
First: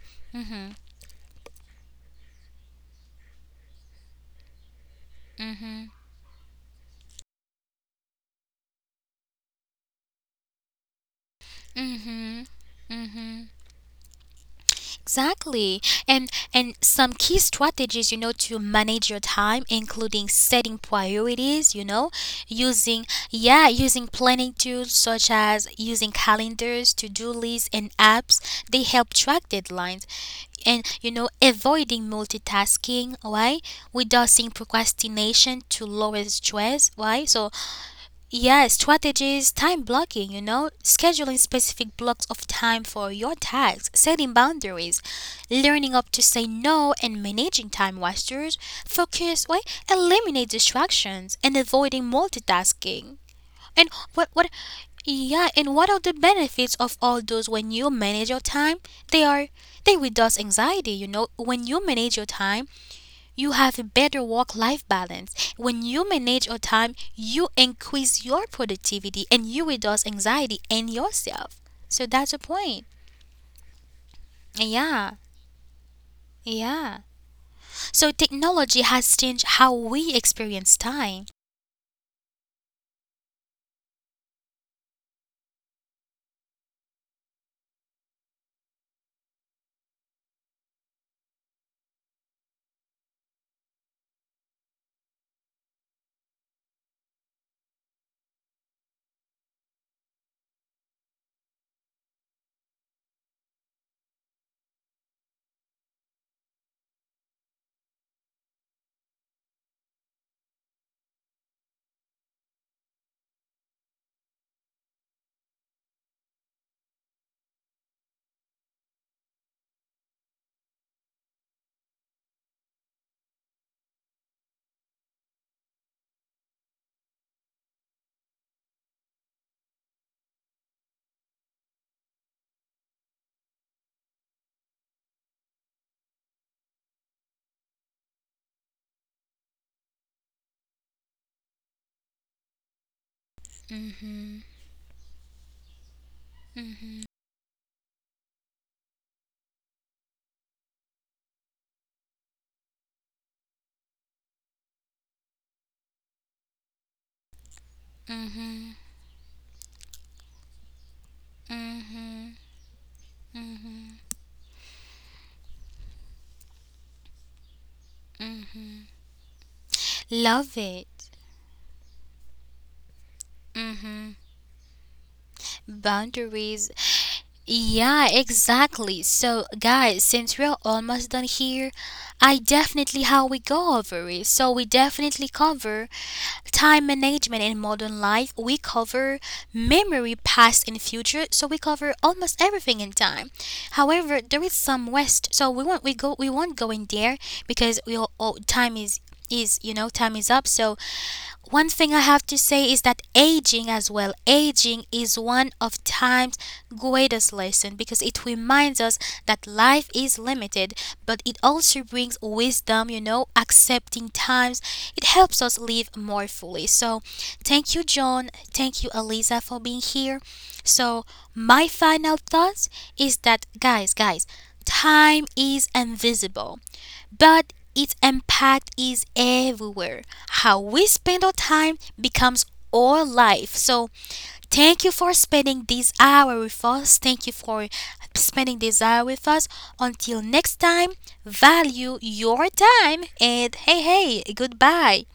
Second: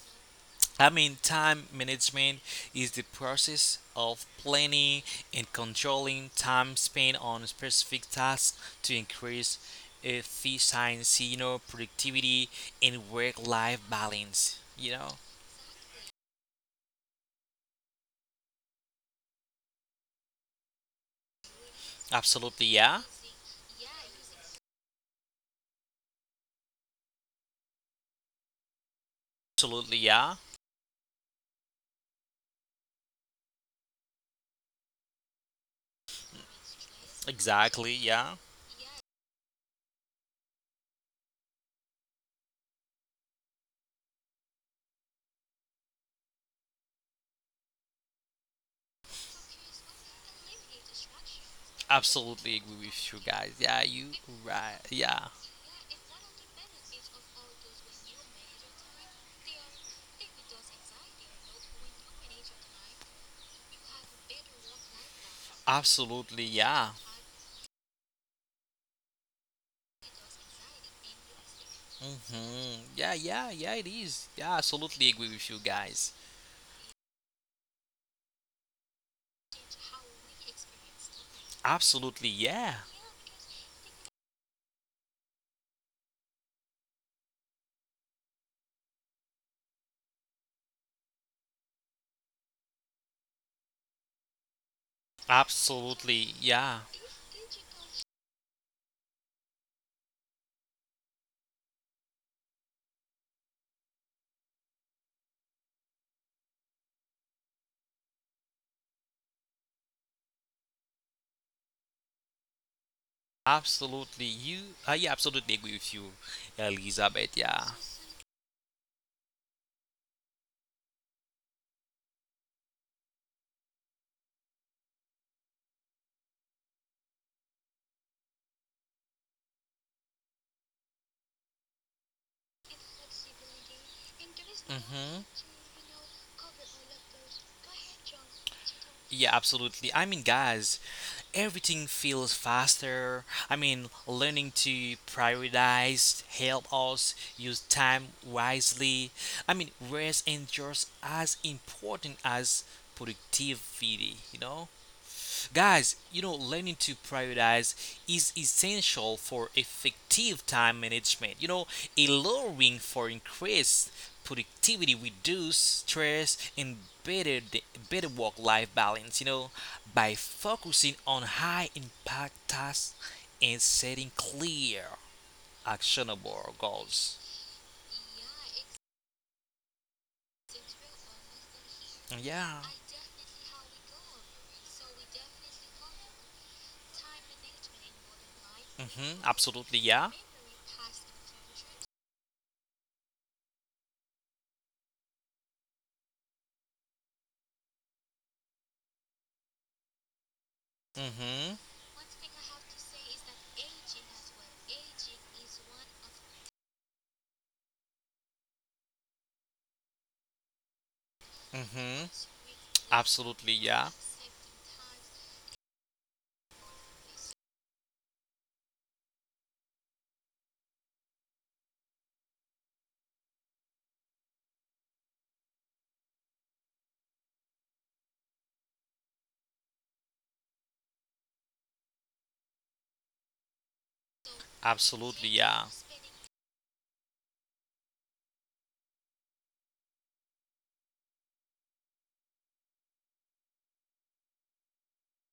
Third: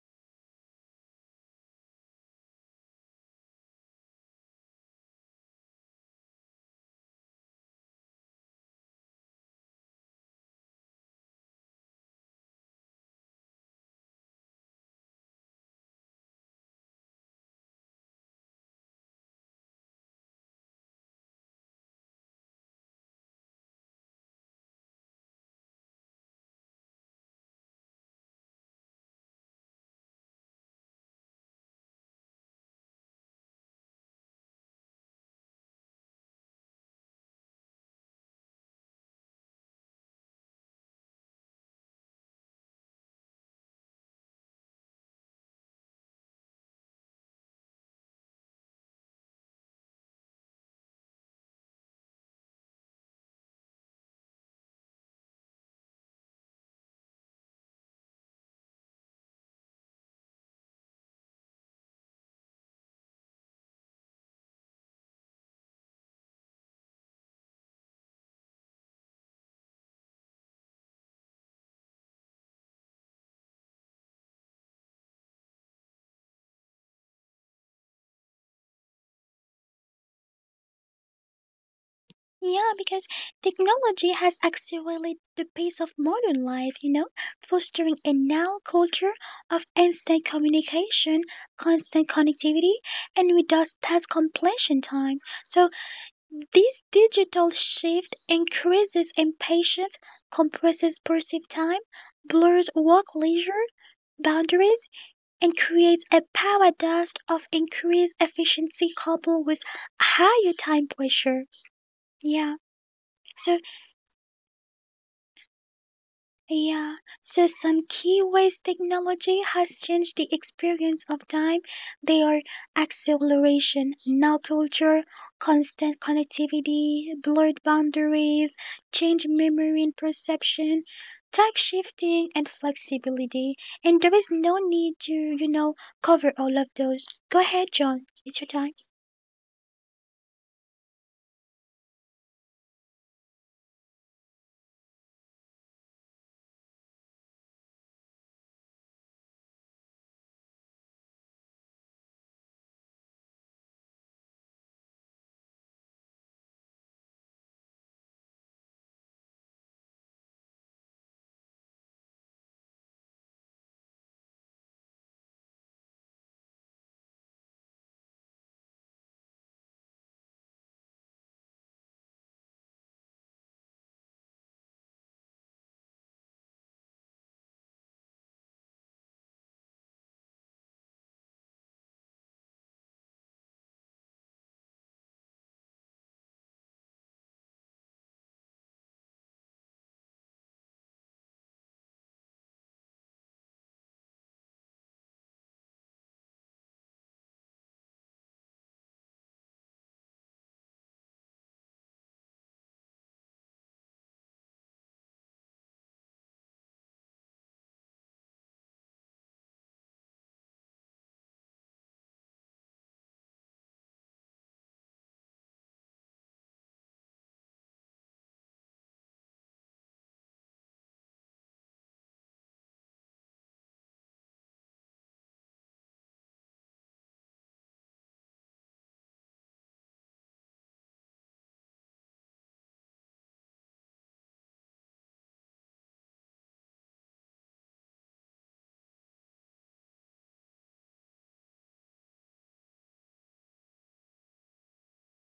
Speaker 2: I mean, time management is the process of planning and controlling time spent on specific tasks to increase efficiency, you know,
Speaker 1: Mm-hmm.
Speaker 2: productivity and work-life balance. You know.
Speaker 1: Exactly. And and some key strategies, you know, to manage your time, including setting priorities, you know,
Speaker 2: Absolutely, yeah.
Speaker 1: using, yeah, using planning tools such as using calendars, to-do lists and apps. They help track
Speaker 2: Absolutely,
Speaker 1: deadlines.
Speaker 2: yeah.
Speaker 1: And you know, avoiding multitasking, right? Reducing procrastination to lower stress, right? So
Speaker 2: Exactly, yeah.
Speaker 1: yeah, strategies, time blocking, you know, scheduling specific blocks of time for your tasks, setting boundaries, learning up to say no and managing time wasters, focus, why, eliminate distractions and avoiding
Speaker 2: Absolutely agree with you
Speaker 1: multitasking.
Speaker 2: guys. Yeah,
Speaker 1: And
Speaker 2: you
Speaker 1: what what
Speaker 2: right. Yeah.
Speaker 1: yeah, and what are the benefits of all those when you manage your time? They are, they reduce anxiety, you know, when you manage your time you have a better work life balance. When you
Speaker 2: Absolutely,
Speaker 1: manage your
Speaker 2: yeah.
Speaker 1: time, you increase your productivity and you reduce anxiety in yourself. So that's the
Speaker 2: Hmm.
Speaker 1: point.
Speaker 2: Yeah, yeah, yeah, it is. Yeah, absolutely
Speaker 1: Yeah.
Speaker 2: agree with you guys.
Speaker 1: Yeah. So technology has changed how we experience time.
Speaker 2: Absolutely,
Speaker 3: Yeah,
Speaker 2: yeah.
Speaker 3: because technology has accelerated the pace of modern life, you know, fostering a now culture of instant communication, constant connectivity, and reduced task completion time. So,
Speaker 2: Absolutely,
Speaker 3: this
Speaker 2: yeah.
Speaker 3: digital shift increases impatience, compresses perceived time, blurs work-leisure boundaries, and creates a paradox of increased efficiency coupled with higher time pressure. Yeah. So
Speaker 2: Absolutely, you. I absolutely agree with you,
Speaker 3: yeah,
Speaker 2: Elizabeth.
Speaker 3: so
Speaker 2: Yeah.
Speaker 3: some key ways technology has changed the experience of time, they are acceleration, now culture, constant connectivity, blurred boundaries, change memory and perception, type shifting and flexibility. And there is no need to,
Speaker 2: Mm-hmm.
Speaker 3: you know, cover all of those. Go ahead, John. It's your time.
Speaker 2: Yeah, absolutely. I mean, guys, everything feels faster. I mean,
Speaker 1: hmm
Speaker 2: learning to prioritize help us use time wisely. I mean, rest and just as important as productivity, you know? Guys, you know, learning to prioritize is essential for effective time management. You know, allowing for increased productivity, reduce stress, and better better work-life balance. You know, by
Speaker 1: Love
Speaker 2: focusing
Speaker 1: it.
Speaker 2: on high-impact tasks and setting clear, actionable
Speaker 1: Boundaries.
Speaker 2: goals.
Speaker 1: Yeah, exactly. So, guys, since we're almost done here, I
Speaker 2: Yeah.
Speaker 1: definitely how we go over it. So, we definitely cover time management in modern life, we
Speaker 2: Mm-hmm.
Speaker 1: cover
Speaker 2: Absolutely. Yeah.
Speaker 1: memory, past, and future. So we cover almost everything in time. However, there is some waste. So we won't we go we won't go in there because we all, all time is is you know, time is up. So
Speaker 2: Mm-hmm.
Speaker 1: one thing I have to say is that aging as well, aging is one of time's greatest lesson because it reminds us that life is limited, but it also
Speaker 2: Mm-hmm.
Speaker 1: brings wisdom, you know,
Speaker 2: Absolutely. Yeah.
Speaker 1: accepting times. It helps us live more fully. So thank you, John. Thank you, Eliza, for being here. So my final thoughts is that guys, guys, time is invisible but its impact is everywhere. How we spend our time becomes our life. So, thank you for
Speaker 2: Absolutely. Yeah.
Speaker 1: spending this hour with us. Thank you for spending this hour with us. Until next time, value your time and hey, hey, goodbye.